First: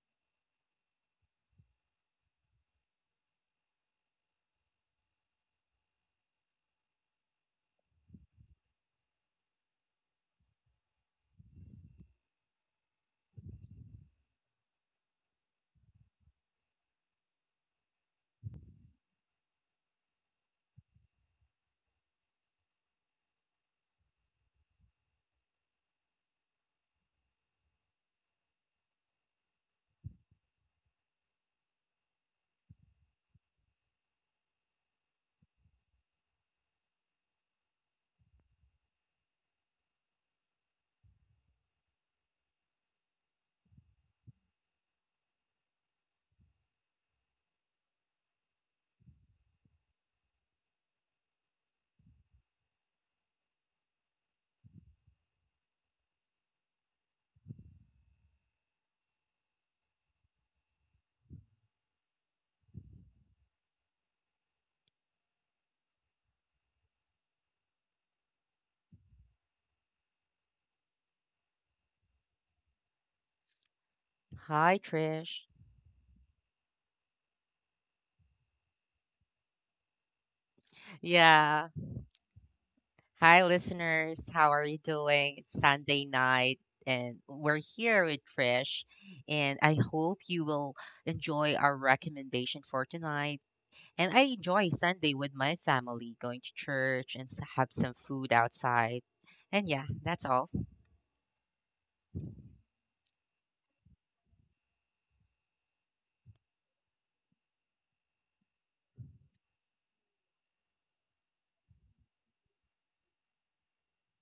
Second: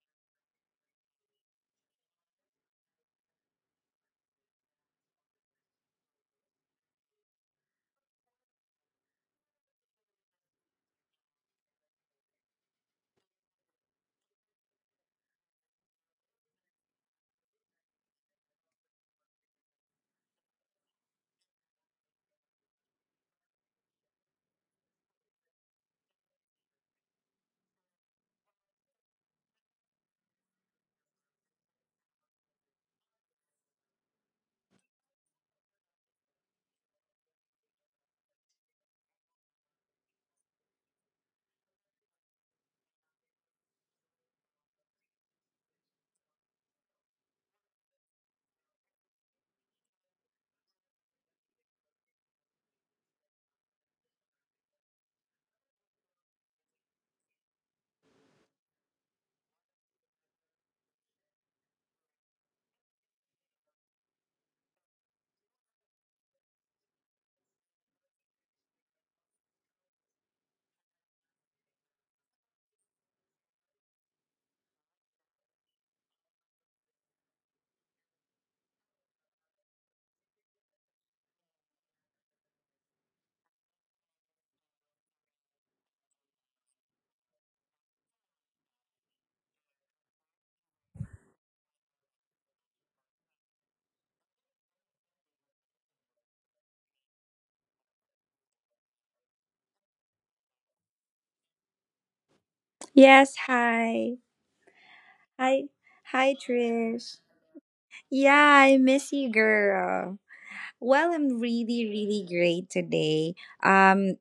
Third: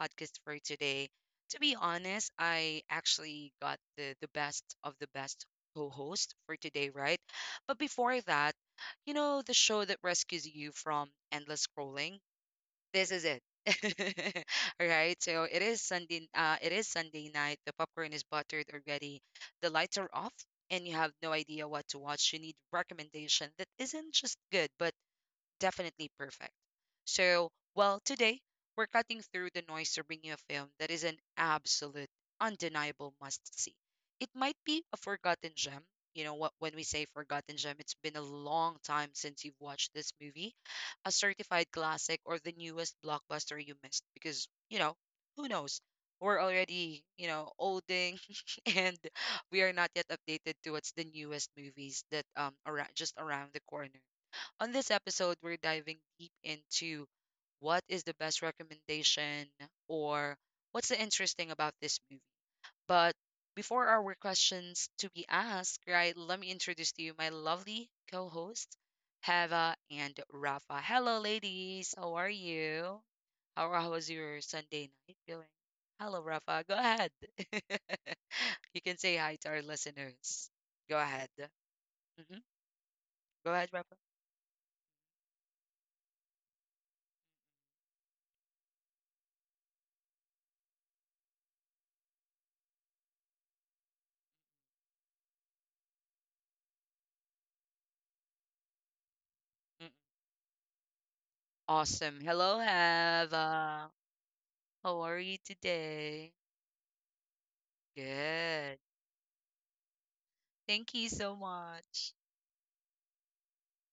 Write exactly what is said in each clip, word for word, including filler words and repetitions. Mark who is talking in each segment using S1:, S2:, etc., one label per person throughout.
S1: podcast for today. To be honest, I actually got the, the best of the best co host for today, right? But before that, you know, the show that rescues you from endless scrolling, this is it. All right, so it is Sunday. Uh, it is Sunday night. The popcorn is buttered already. The lights are off, and you have no idea what to watch. You need recommendation that isn't just good, but definitely perfect. So, well, Today we're cutting through the noise to bring you a film that is an absolute, undeniable must see. It might be a forgotten gem. You know what? When we say forgotten gem, it's been a long time since you've watched this movie, a certified classic, or the newest blockbuster you missed. Because you know, who knows? We're already, you know, olding, and we are not yet updated to what's the newest movies that um around just around the corner. On this episode, we're diving deep into what is the best recommendation or what's the interesting about this movie. But before our questions to be asked, right, let me introduce to you my lovely co hosts, Heva and Rafa. Hello, ladies. How are you? How, how was your
S2: Hi,
S1: Sunday
S2: Trish.
S1: night going? Hello, Rafa. Go ahead. You can say hi to our listeners. Go ahead.
S2: Yeah.
S1: hmm
S2: Hi,
S1: Go ahead, Rafa.
S2: listeners. How are you doing? It's Sunday night, and we're here with Trish. And I hope you will enjoy our recommendation for tonight. And I enjoy Sunday with my family, going to church and s- have some food outside. And yeah,
S1: Mm-hmm.
S2: that's all.
S1: Awesome. Hello,
S3: Yes, hi.
S1: Eva. How are
S3: Hi.
S1: you
S3: Hi,
S1: today?
S3: Trish. Yeah, I
S1: Good.
S3: miss you, girl. Well,
S1: Thank
S3: I'm
S1: you so
S3: really, really
S1: much.
S3: great today. Um,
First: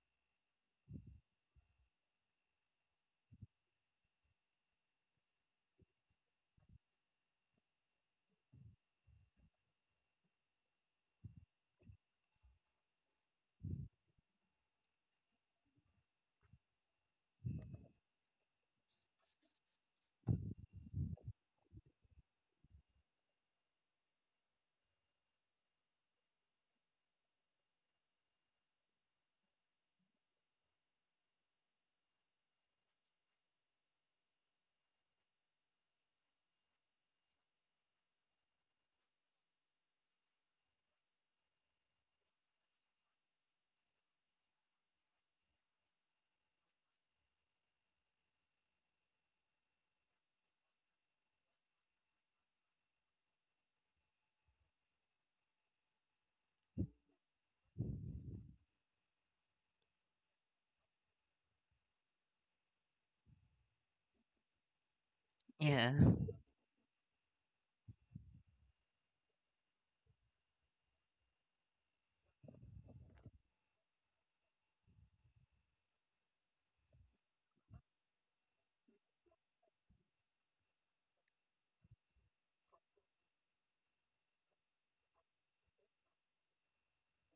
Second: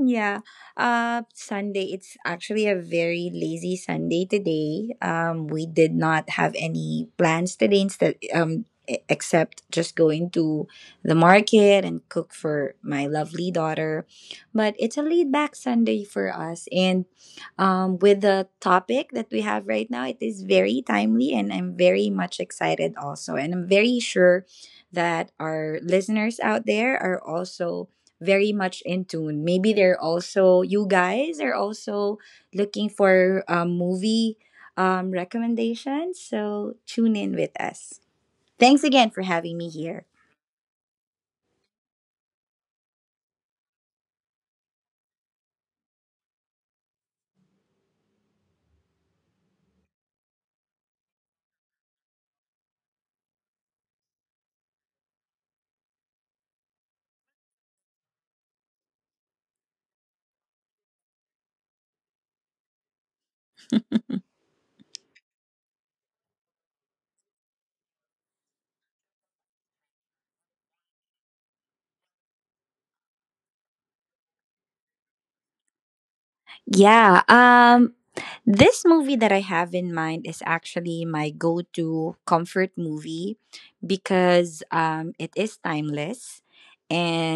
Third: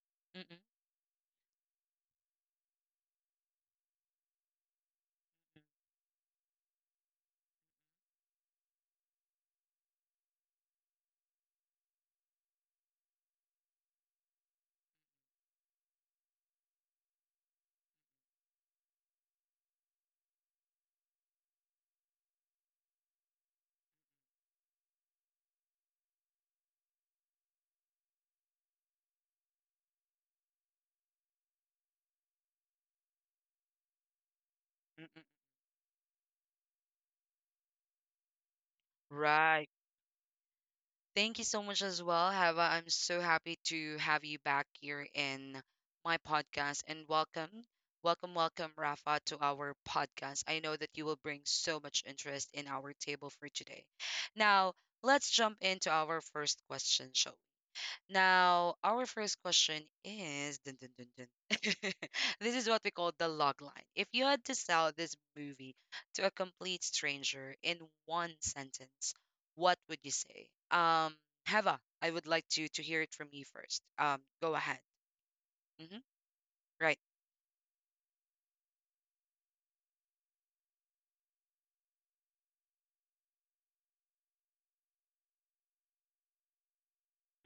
S3: Yeah.
S1: Mm-mm,
S3: Uh Sunday it's actually a very lazy Sunday today. Um we did not have any plans today instead um e- except just going to the market and cook for my lovely daughter. But it's a laid back Sunday for us and um with the topic that we have right now it is very timely and I'm very much excited also and I'm very sure that our listeners out there are also very much in tune. Maybe they're also you guys are also looking for um, movie um,
S1: mm-mm.
S3: recommendations. So tune in with us. Thanks again for having
S1: Right.
S3: me here.
S1: Thank you so much as well, Hava. I'm so happy to have you back here in my podcast and welcome, welcome, welcome, Rafa, to our podcast. I know that you will bring so much interest in our table for today. Now, let's jump into our first question, shall— Now, our first question is dun, dun, dun, dun. This is what we call the log line. If you had to sell this movie
S2: Yeah,
S1: to a complete stranger in one sentence, what would you say? Um, Heva, I would like to to hear it from you first. Um, go ahead. Mm-hmm. Right.
S3: Yeah. Um this movie that I have in mind is actually my go-to comfort movie because um it is timeless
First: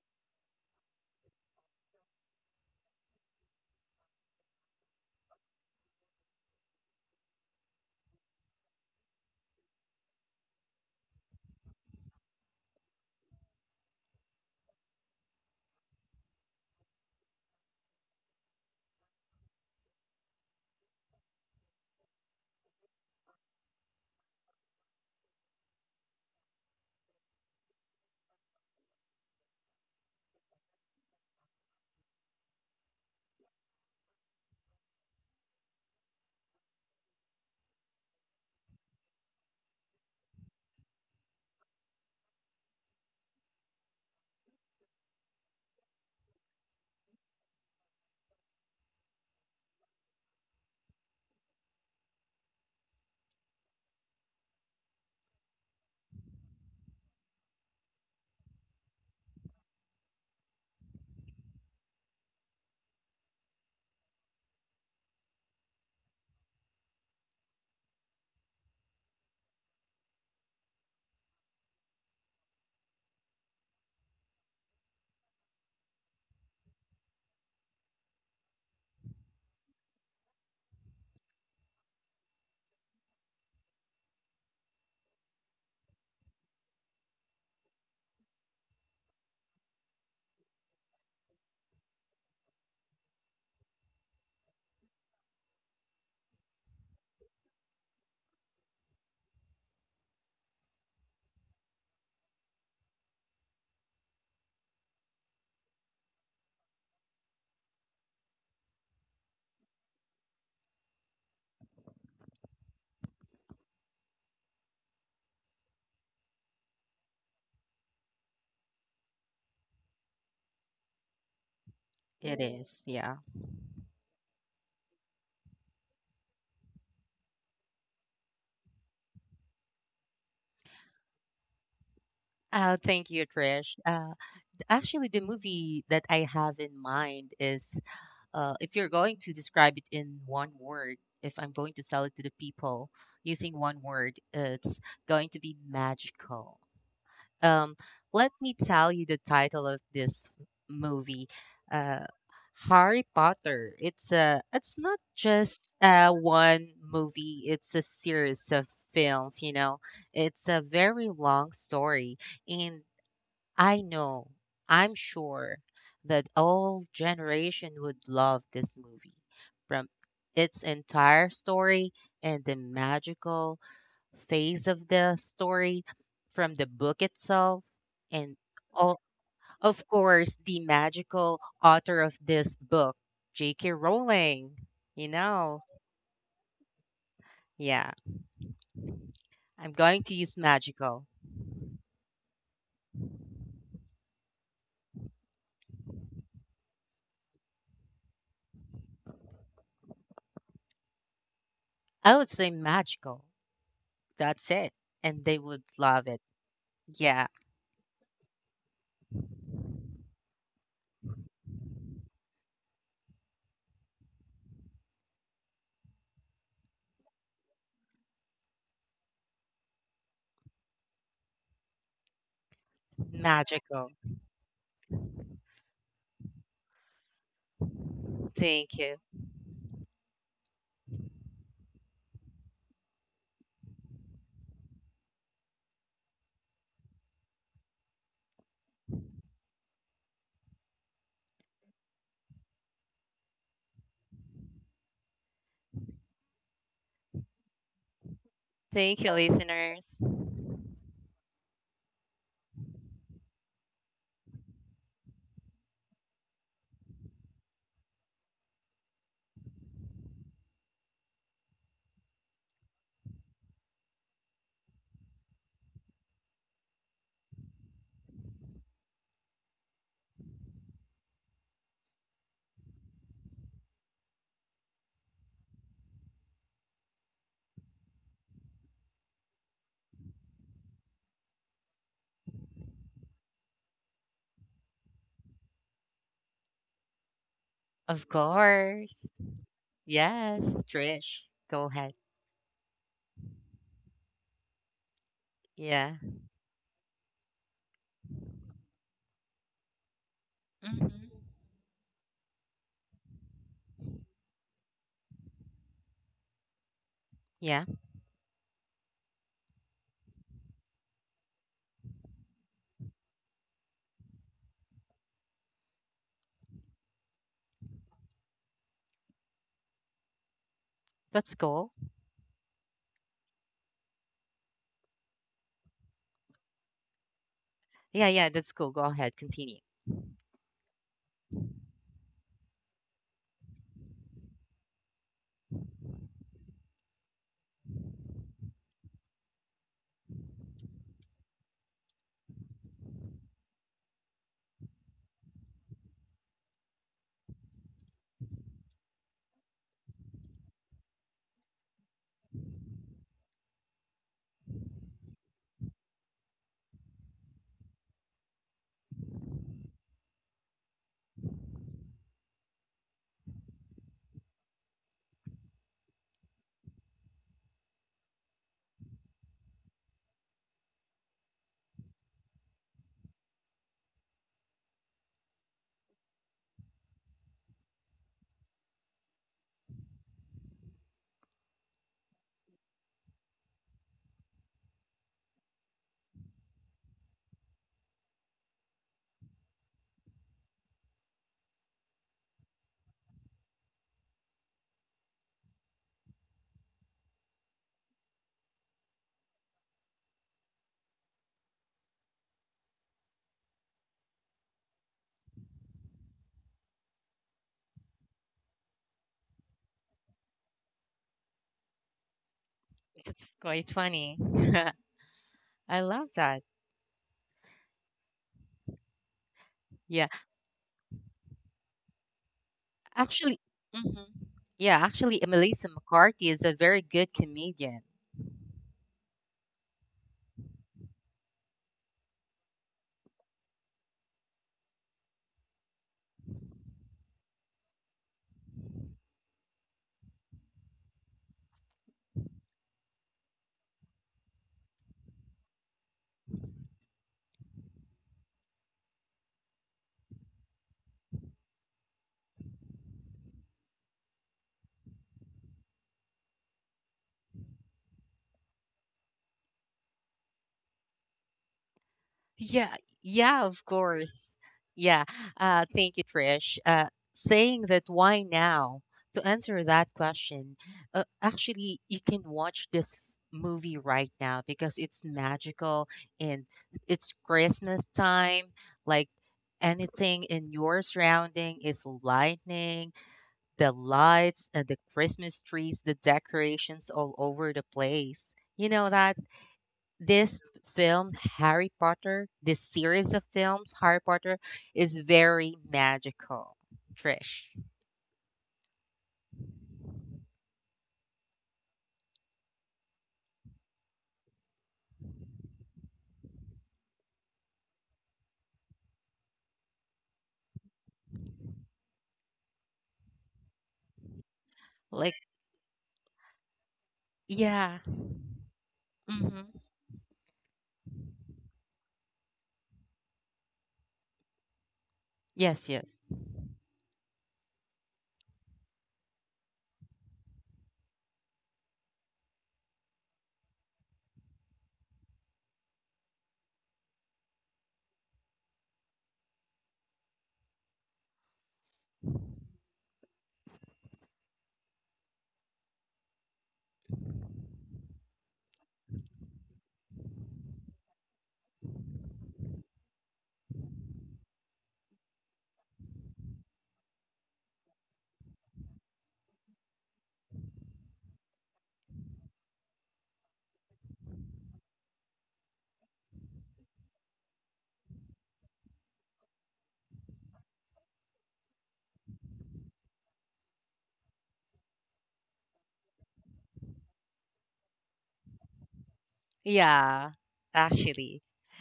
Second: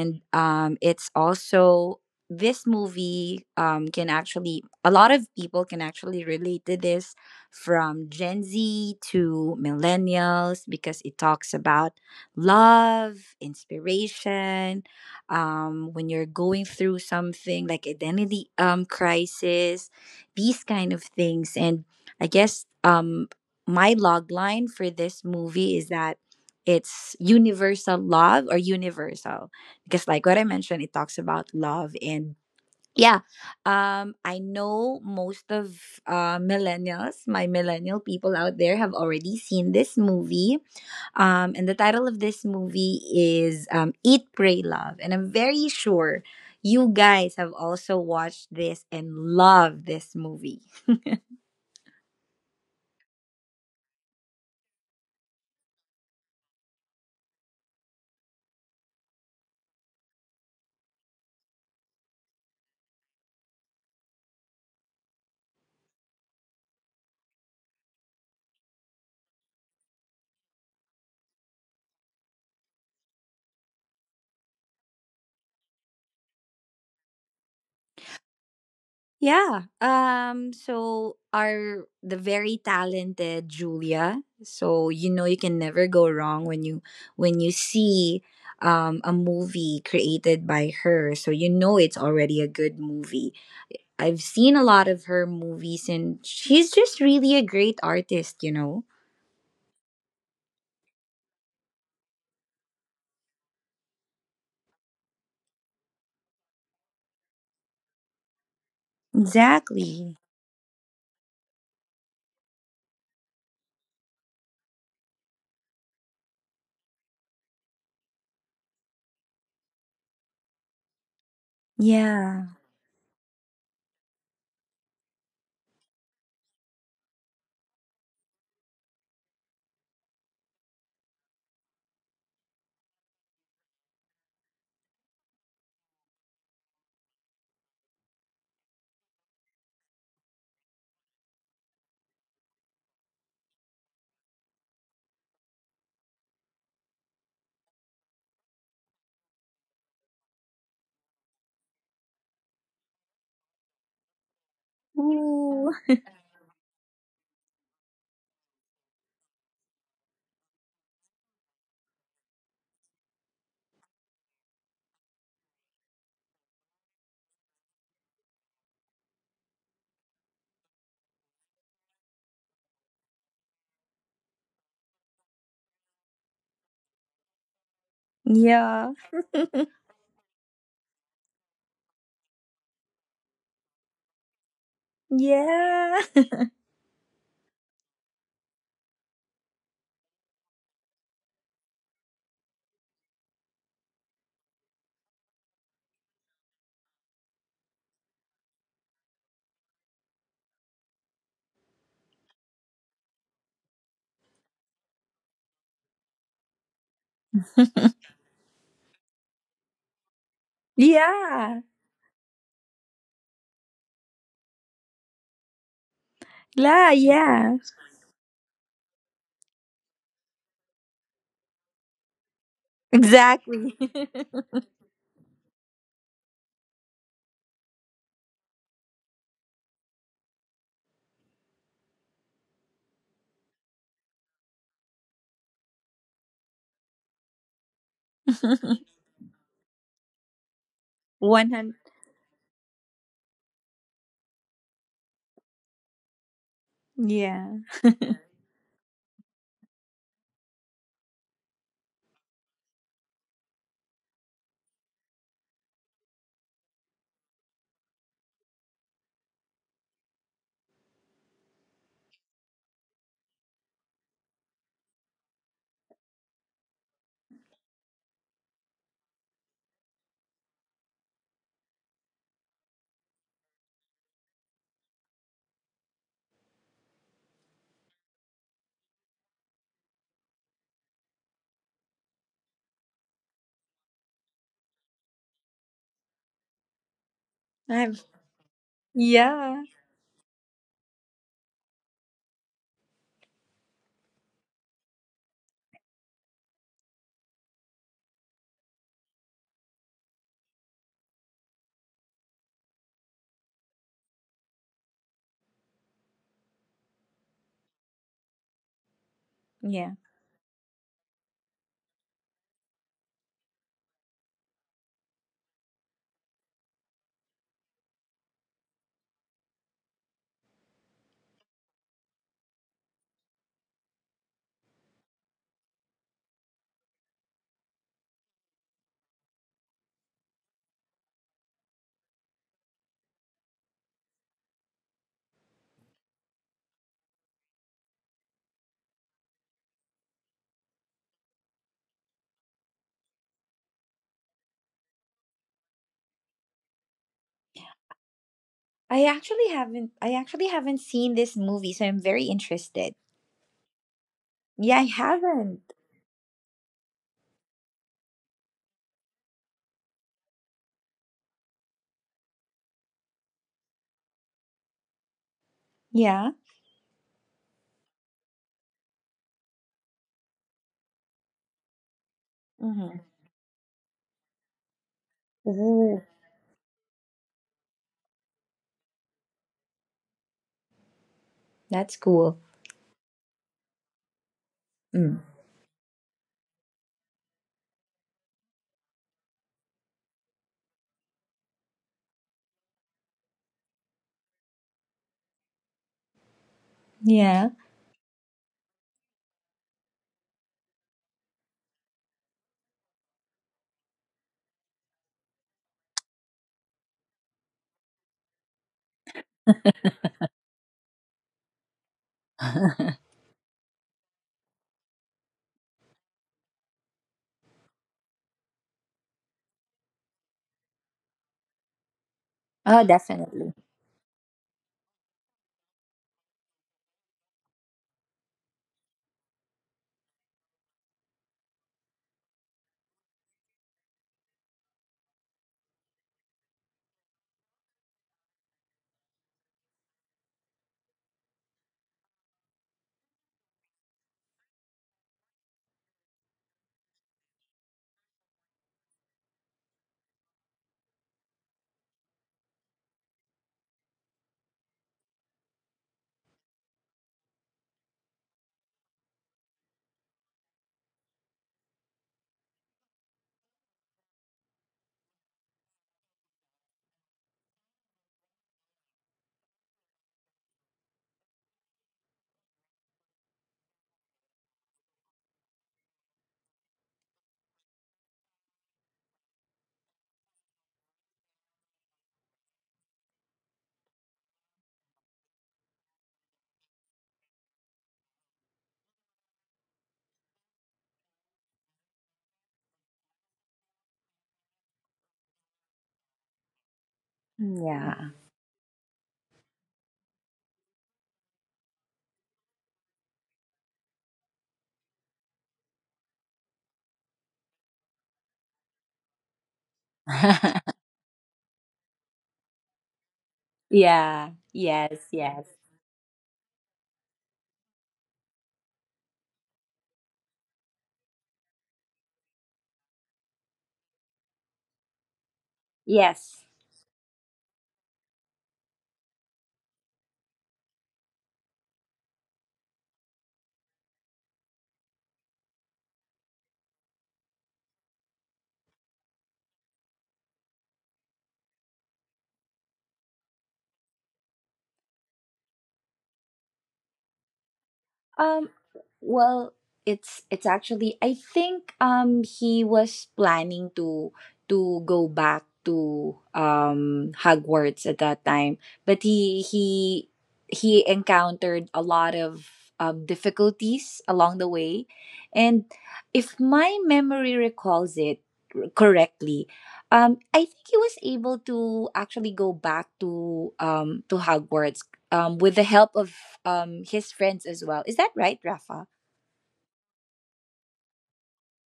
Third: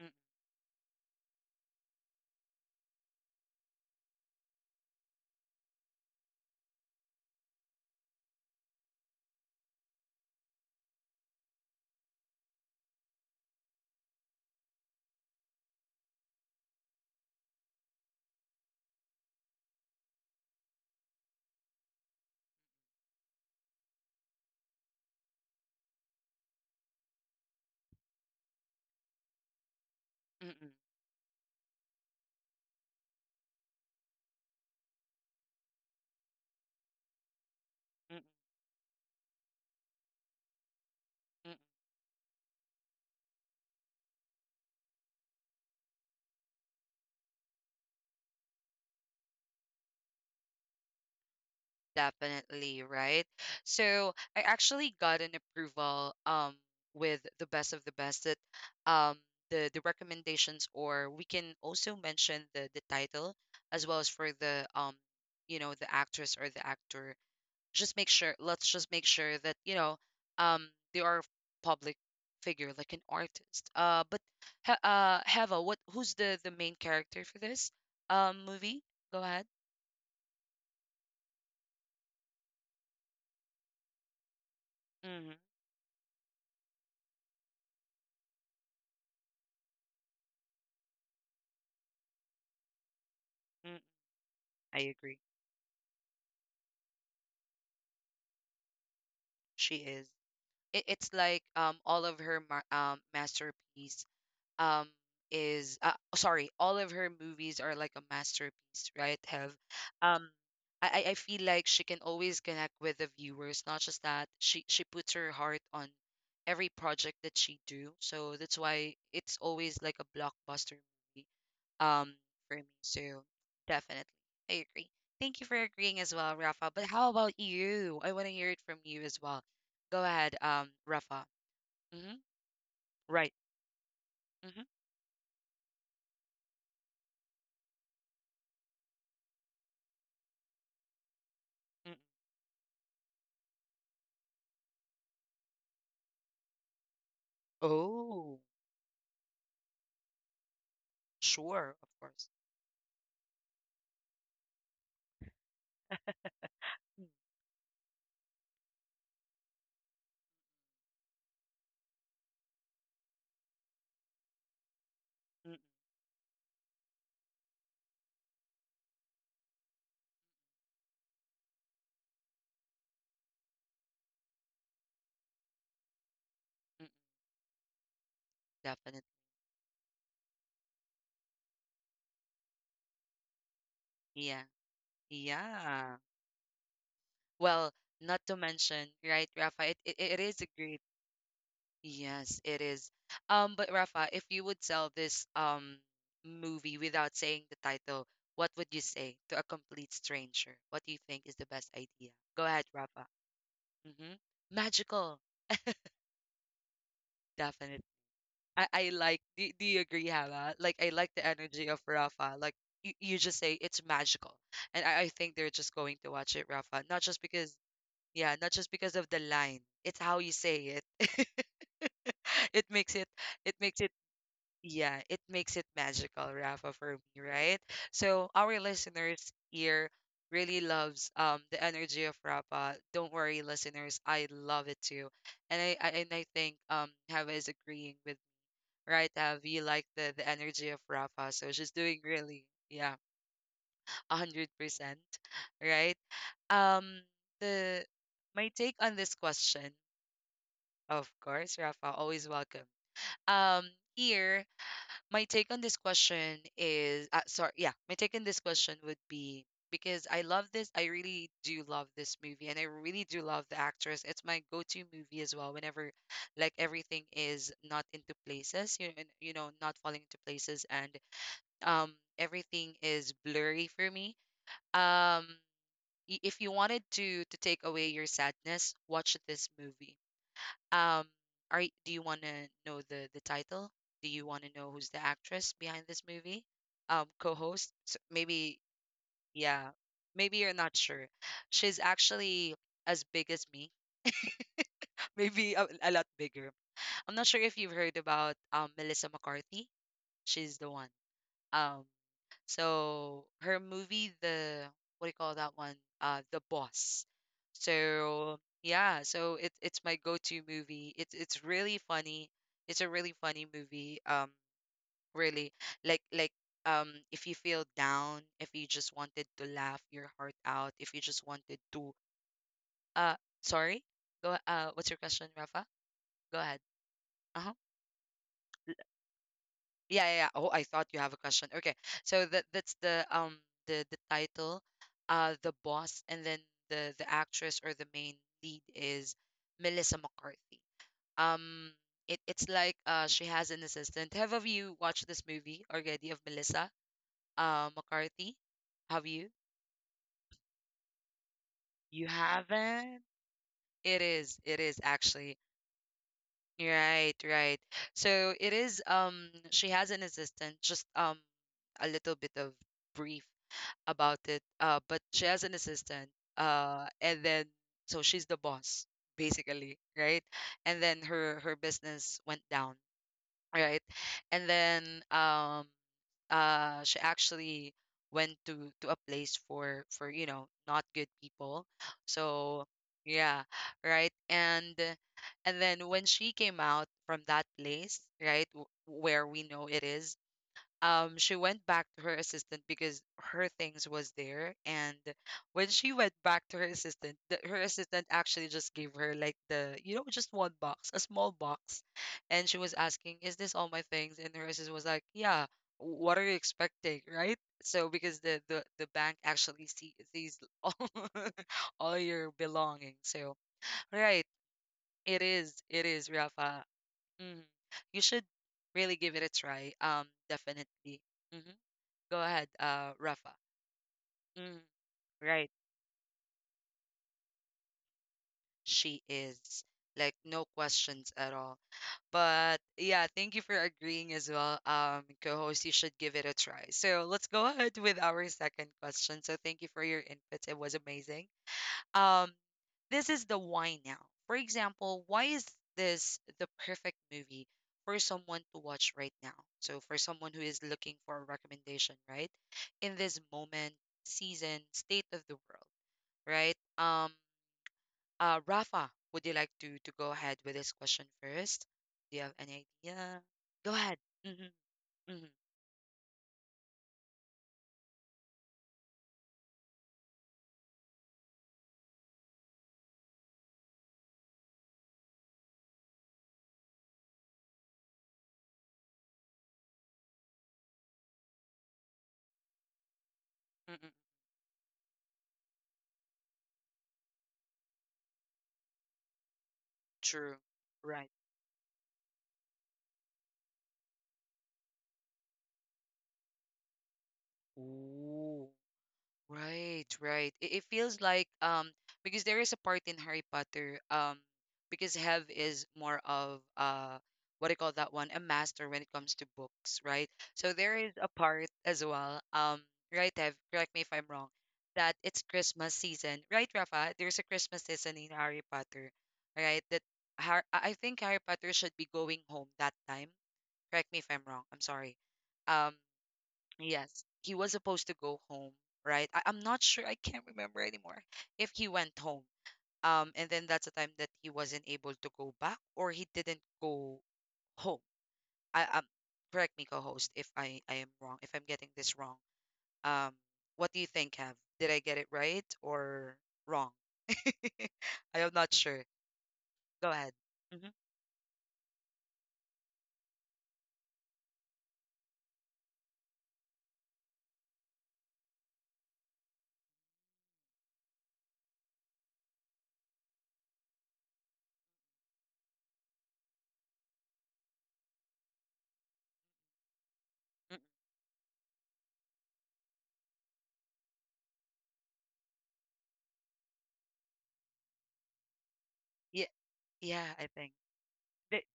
S1: Mm-mm,
S3: um it's also this movie um can actually a lot of people can actually relate to this from Gen Z to millennials because it talks about love, inspiration, um, when you're going through something like identity um, crisis, these kind of things. And I guess um, my log line for this movie is that it's universal love or universal because like what I
S1: mm-mm,
S3: mentioned it talks about love and yeah um I know most of uh millennials my millennial
S1: mm-mm.
S3: people out there have already seen this movie um, and the title of this movie is um, Eat, Pray, Love. And I'm very sure you guys have also watched this and love this movie.
S1: Definitely, right? So I actually got an approval um with the best of the best that um the the recommendations, or we can also mention the the title as well as for the um you know, the actress or the actor. Just make sure, let's just make sure that you know um they are public figure like an artist. Uh but he- uh Heva, what who's the the main character for this um movie? Go ahead.
S3: Yeah. Um, so our the very talented Julia. So you know
S1: Mm-hmm.
S3: you can never go wrong when you when you see um, a movie created by her. So you know it's already a good movie. I've seen a
S1: I
S3: lot of
S1: agree.
S3: her movies and she's just really a great artist, you know.
S1: She is. it, it's like um all of her ma- um masterpiece um is uh, sorry all of her movies are like a masterpiece, right, Have?
S3: Exactly.
S1: um I, I I feel like she can always connect with the viewers, not just that she she puts her heart on every project that she do, so that's why it's always like a blockbuster movie
S2: it
S3: Yeah.
S1: um
S2: is.
S1: for me.
S2: Yeah.
S1: So definitely, I agree. Thank you for agreeing as well, Rafa. But how about you? I want to hear it from you as well. Go ahead, um, Rafa. Mm-hmm.
S2: Oh, thank you, Trish.
S1: Right.
S2: Uh,
S1: Mm-hmm.
S2: actually, the movie that I have in mind is uh, if you're going to describe it in one word, if I'm going to sell it to the
S1: Mm.
S2: people using one word, it's going to be magical. Um, Let me tell
S1: Oh,
S2: you the title of this f- movie, uh,
S1: sure, of course.
S2: Harry Potter. It's a, it's not
S3: Ooh.
S2: just uh, one movie. It's a series of films. You know, it's a very long story, and I know, I'm sure
S1: Mm.
S2: that all generation would love this movie from its entire story and the magical phase of the story from the book
S1: Mm mm.
S2: itself and
S3: Yeah.
S2: all, of
S1: Definitely.
S2: course, the magical author of this book, J K. Rowling. You
S1: Yeah.
S2: know,
S3: Yeah.
S1: Yeah.
S2: yeah,
S1: Well, not to
S2: I'm
S1: mention,
S2: going
S1: right,
S2: to use
S1: Rafa, it, it, it
S2: magical.
S1: is a great— Yes, it is. Um, but Rafa, if you would sell this um movie without saying the title, what would you say to a complete stranger? What do you think
S2: I
S1: is
S2: would
S1: the
S2: say
S1: best idea?
S2: magical.
S1: Go ahead, Rafa.
S2: That's it.
S1: Mm-hmm.
S2: And they would love
S1: Magical,
S2: it. Yeah,
S1: definitely. I, I like. Do, do you agree, Hava?
S3: Yeah.
S1: Like, I like the energy of Rafa. Like, you, you just say it's magical, and I, I think they're just
S3: La,
S1: going to watch it,
S3: yeah.
S1: Rafa. Not just because, yeah, not just because of the line. It's how you say it. It
S3: Exactly.
S2: magical.
S1: makes it it makes it Yeah, it makes it magical, Rafa, for me, right?
S2: Thank you.
S1: So our listeners here really loves um the energy of Rafa. Don't worry, listeners, I love it too. And I, I and I think um Hava is agreeing with— right, Have, you like the the
S3: one hundred.
S1: energy of Rafa. So she's doing really, yeah, a hundred percent, right?
S3: Yeah.
S1: Um
S2: Thank
S1: the
S2: you,
S1: My take
S2: listeners.
S1: on this question, of course, Rafa, always welcome. Um here My take on this question is uh, sorry yeah, my take on this question would be because I love this, I really do love this movie, and I really do love the actress. It's my go-to movie as well whenever like everything is not into places, you know, and, you know, not falling into places and um everything is blurry for me. um y- if you wanted to to take away your sadness, watch this movie. um, are y- do you want to know the the title? Do you want to know who's the actress behind this movie?
S3: I've
S2: Of
S1: Um,
S2: course.
S1: co-host? S-
S3: Yeah.
S1: maybe,
S2: Yes,
S1: yeah.
S2: Trish. Go
S1: Maybe
S2: ahead.
S1: you're not sure. She's actually as big as me.
S2: Yeah.
S1: Maybe a, a lot bigger. I'm not sure if you've heard about um Melissa
S2: hmm
S1: McCarthy. She's the one. Um, so her movie, the— what do you call that one?
S2: Yeah,
S1: Uh, The Boss.
S3: Yeah.
S1: So yeah, so it's it's my go-to movie. It's it's really funny. It's a really funny movie. Um, really, like like um, If you feel down, if you just wanted to
S2: that's
S1: laugh
S2: cool.
S1: your heart out, if you just wanted to uh, sorry, go uh, what's your question, Rafa? Go
S2: Yeah,
S1: ahead.
S2: yeah, that's cool. Go ahead.
S1: Uh-huh.
S2: Continue.
S1: Yeah, yeah, yeah. Oh, I thought you have a question. Okay. So that that's the um the the title, uh The Boss, and then the the actress or the main lead is Melissa McCarthy. Um it, it's like uh she has an assistant. Have of you watched this movie already of Melissa
S3: I
S1: uh
S3: actually
S1: McCarthy?
S3: haven't I actually
S1: Have
S3: haven't
S1: you?
S3: seen this movie, so I'm very interested.
S1: You haven't?
S3: Yeah, I
S1: It
S3: haven't.
S1: is. It is actually. Right, right. So it is, um she has an assistant. Just um a little bit of brief about it. Uh,
S3: Yeah.
S1: but she has an assistant. Uh, and then so she's the boss basically, right? And then her
S3: Mm-hmm.
S1: her business went down, right? And
S3: Ooh,
S1: then um uh she actually went to to a place for for you
S3: that's
S1: know, not
S3: cool.
S1: good people. So yeah,
S3: Mm.
S1: right. And and then when she came out from that place, right, w- where we know it is, um she went back to her assistant because her things was there. And when she
S3: Yeah.
S1: went back to her assistant, the, her assistant actually just gave her like the, you know, just one box, a small box, and she was asking, is this all my things? And her assistant was like, yeah, what are you expecting, right? So because the the, the bank actually see, sees all, all
S2: That's
S1: your
S2: quite
S1: belongings.
S2: funny.
S1: So right,
S2: I
S1: it
S2: love
S1: is.
S2: that.
S1: It is, Rafa. Mm. You should really give it a
S2: Yeah.
S1: try, um definitely. Mm-hmm. Go
S3: Oh,
S1: ahead, uh,
S2: Actually,
S3: definitely.
S1: Rafa.
S2: hmm yeah,
S1: Mhm.
S2: actually, Melissa
S1: Right.
S2: McCarthy is a very good comedian.
S1: She is, like, no questions at all. But yeah, thank you for agreeing as well. Um, co-host, you should give it a try. So let's go ahead with our second question. So thank you for your input. It was amazing. Um, this is the why now. For example, why is this the perfect movie for someone to watch right now? So for someone who is looking for a recommendation, right? In this moment, season, state of the world, right? Um, uh, Rafa, would you like to to go ahead with this question first? Do you have any
S2: Yeah,
S1: idea?
S2: yeah,
S1: Go
S2: of
S1: ahead.
S2: course.
S1: Mm-hmm,
S2: Yeah.
S1: mm-hmm,
S2: Uh, thank you, Trish. Uh, saying that why now? To answer that question, uh, actually, you can watch this movie right now because it's magical and it's Christmas time. Like anything in your surrounding is lightning, the
S1: mm-hmm.
S2: lights and the Christmas trees, the decorations all over the place. You know that?
S1: True.
S2: This
S1: Right.
S2: film Harry Potter, this series of films Harry Potter is very magical, Trish.
S3: Yeah.
S1: Ooh. Right, right. It, it feels like um because there is a part in Harry Potter, um because Hev is more of uh what do you call that one? A master when it comes to books, right? So there is a part as well. Um, right, Hev, correct me if I'm wrong,
S3: yeah.
S1: that
S3: Yes,
S1: it's
S2: Like
S3: yes.
S1: Christmas season, right, Rafa? There's a Christmas
S2: yeah.
S1: season in Harry Potter, right?
S2: Mhm.
S1: That Har I I think Harry Potter should be going home that time. Correct me if I'm wrong. I'm sorry. Um.
S2: Yes, yes.
S3: Yes.
S1: Yes, he was supposed to go home, right? I, I'm not sure. I can't remember anymore if he went home. Um, and then that's the time that he wasn't able to go back, or he didn't go home. I um, correct me, co-host, if I I am wrong, if I'm getting this wrong. Um, what do you think, Kev? Did I get it right or wrong? I am not
S3: Um,
S1: sure.
S3: well,
S1: Go ahead.
S3: it's it's
S1: Mm-hmm.
S3: actually I think um he was planning to to go back to um Hogwarts at that time, but he he he encountered a lot of um, difficulties along the way, and if my memory recalls it correctly, um, I think he was able to actually go back to um to Hogwarts um, with the help of um, his friends as well. Is that right, Rafa?
S1: Yeah,
S2: Yeah.
S1: yeah, I think
S2: Actually,
S1: Th-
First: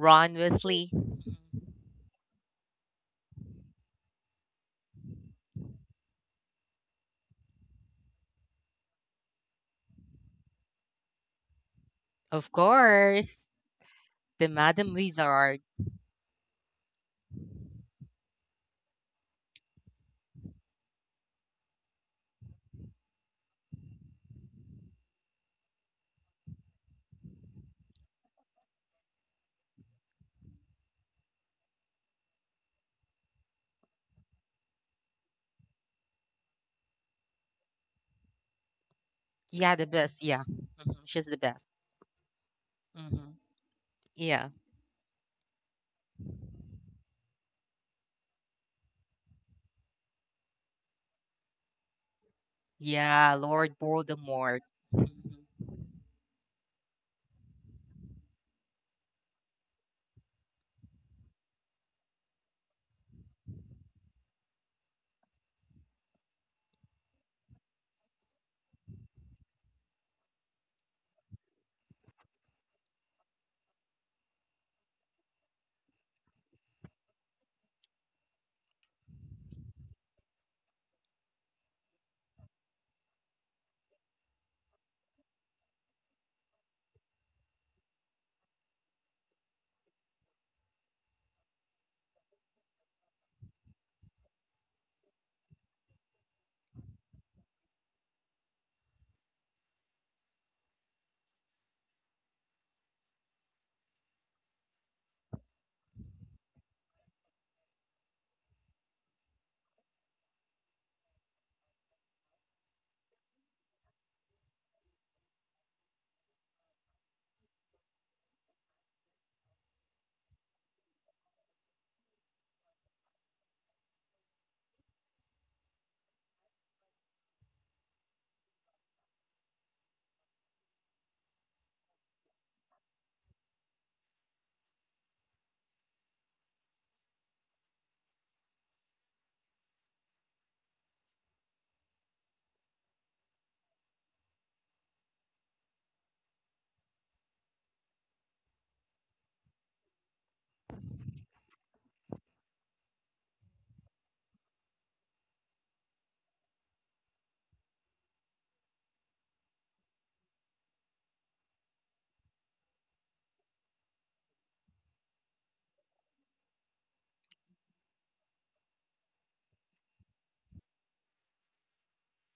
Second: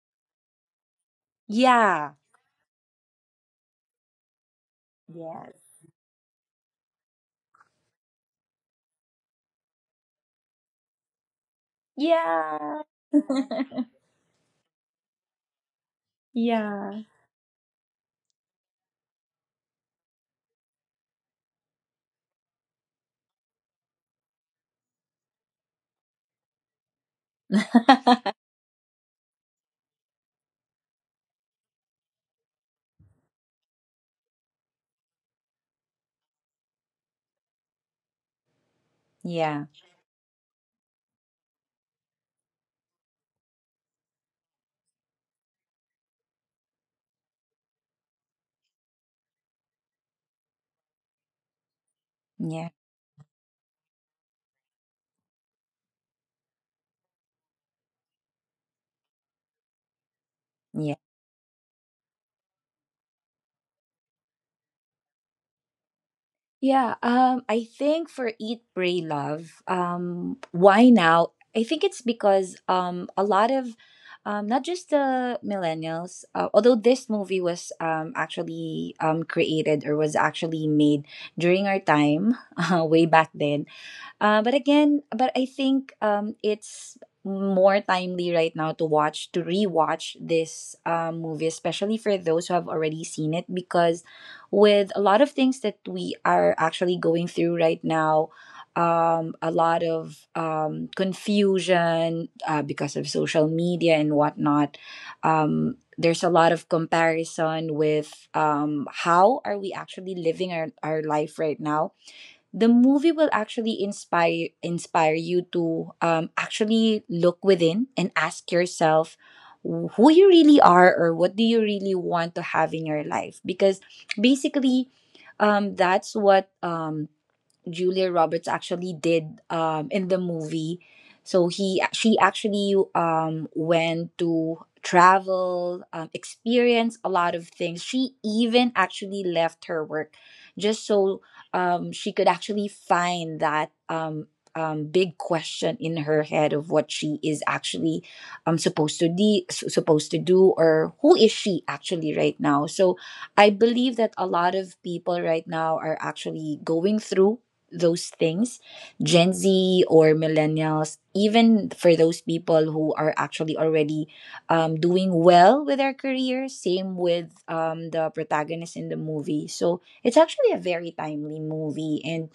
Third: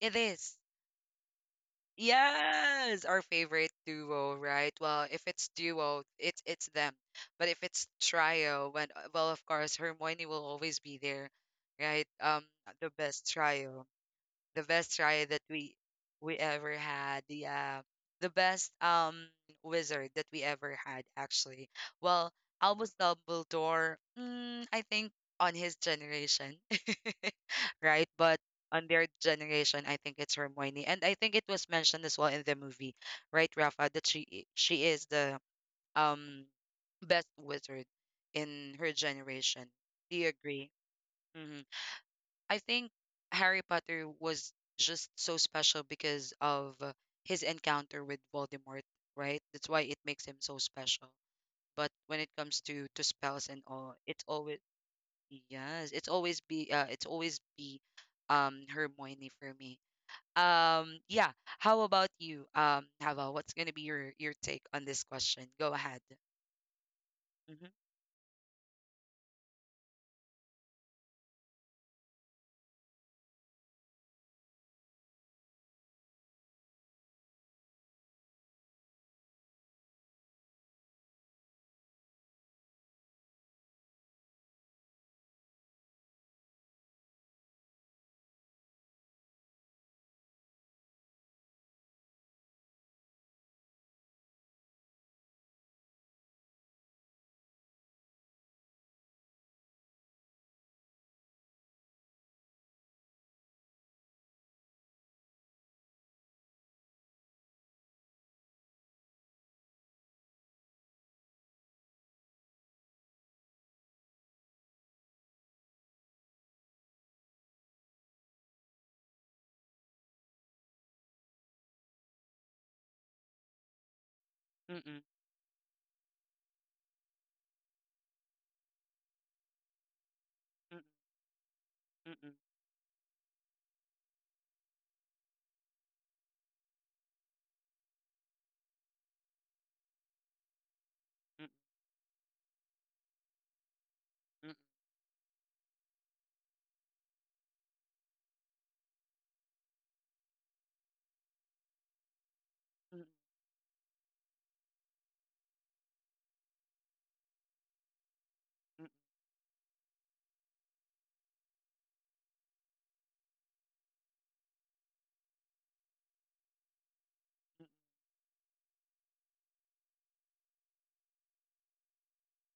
S1: it is.
S2: Weasley. Mhm.
S3: Yeah.
S1: Yes, our favorite duo, right? Well, if it's
S3: Yes.
S1: duo, it's it's them. But if it's trio, when uh, well, of course, Hermione will always be there, right? Um,
S2: Of
S3: Yeah.
S1: the best
S2: course,
S1: trio
S2: the
S1: the
S2: Madam
S1: best try that
S2: Wizard.
S1: we we ever
S3: yeah.
S1: had yeah the best um wizard that we ever had actually. Well, Albus Dumbledore, mm, I think, on his generation right? But on their generation, I think it's Hermione, and I think it was mentioned as well in the movie, right, Rafa, that she i- she is the um best wizard in her
S3: yeah.
S1: generation.
S2: Yeah, the
S1: Do
S2: best.
S1: you
S2: Yeah.
S1: agree?
S2: Mhm. She's the
S1: Mm-hmm.
S2: best.
S1: I think
S2: Mhm.
S1: Harry Potter
S2: Yeah.
S1: was just so special because of uh, his encounter with Voldemort, right? That's why it makes him so special. But when it comes
S3: Yeah.
S1: to to
S2: Yeah,
S1: spells and
S2: Lord
S1: all, it's always,
S2: Voldemort. Mhm.
S1: yes, it's always be uh, it's always be um Hermione for me.
S3: Yeah.
S1: Um yeah, how about you? Um Hava, what's going to be your your take on this question? Go ahead.
S3: Yeah. Um,
S1: Mhm.
S3: I think for Eat, Pray, Love, um, why now? I think it's because um, a lot of um, not just the millennials, uh, although this movie was um, actually um, created or was actually made during our time uh, way back then. Uh, but again, but I think um, it's more timely right now to watch to rewatch this um, movie, especially for those who have already seen it, because with a lot of things that we are actually going through right now. Um, a lot of um, confusion uh, because of social media and whatnot. Um, there's a lot of comparison with um, how are we actually living our, our life right now the movie will actually inspire inspire you to um, actually look within and ask yourself who you really are or what do you really want to have in your life because
S1: Mm-mm,
S3: basically um, that's what um, Julia Roberts actually did um, in the
S1: mm-mm,
S3: movie. So he she
S1: mm-mm,
S3: actually um, went to travel, um, experience a lot of things. She even actually left her work just so
S1: mm-mm,
S3: um, she could actually find that um,
S1: mm-mm,
S3: um, big question in her head of what she is actually um, supposed to de- s- supposed to do or who is she actually right now.
S1: mm-mm,
S3: So I believe that a lot of people right now are actually going through those things
S1: mm-mm.
S3: Gen Z or millennials even for those people who are actually already um, doing well with their career same with um, the protagonist in the movie so it's actually a very timely movie and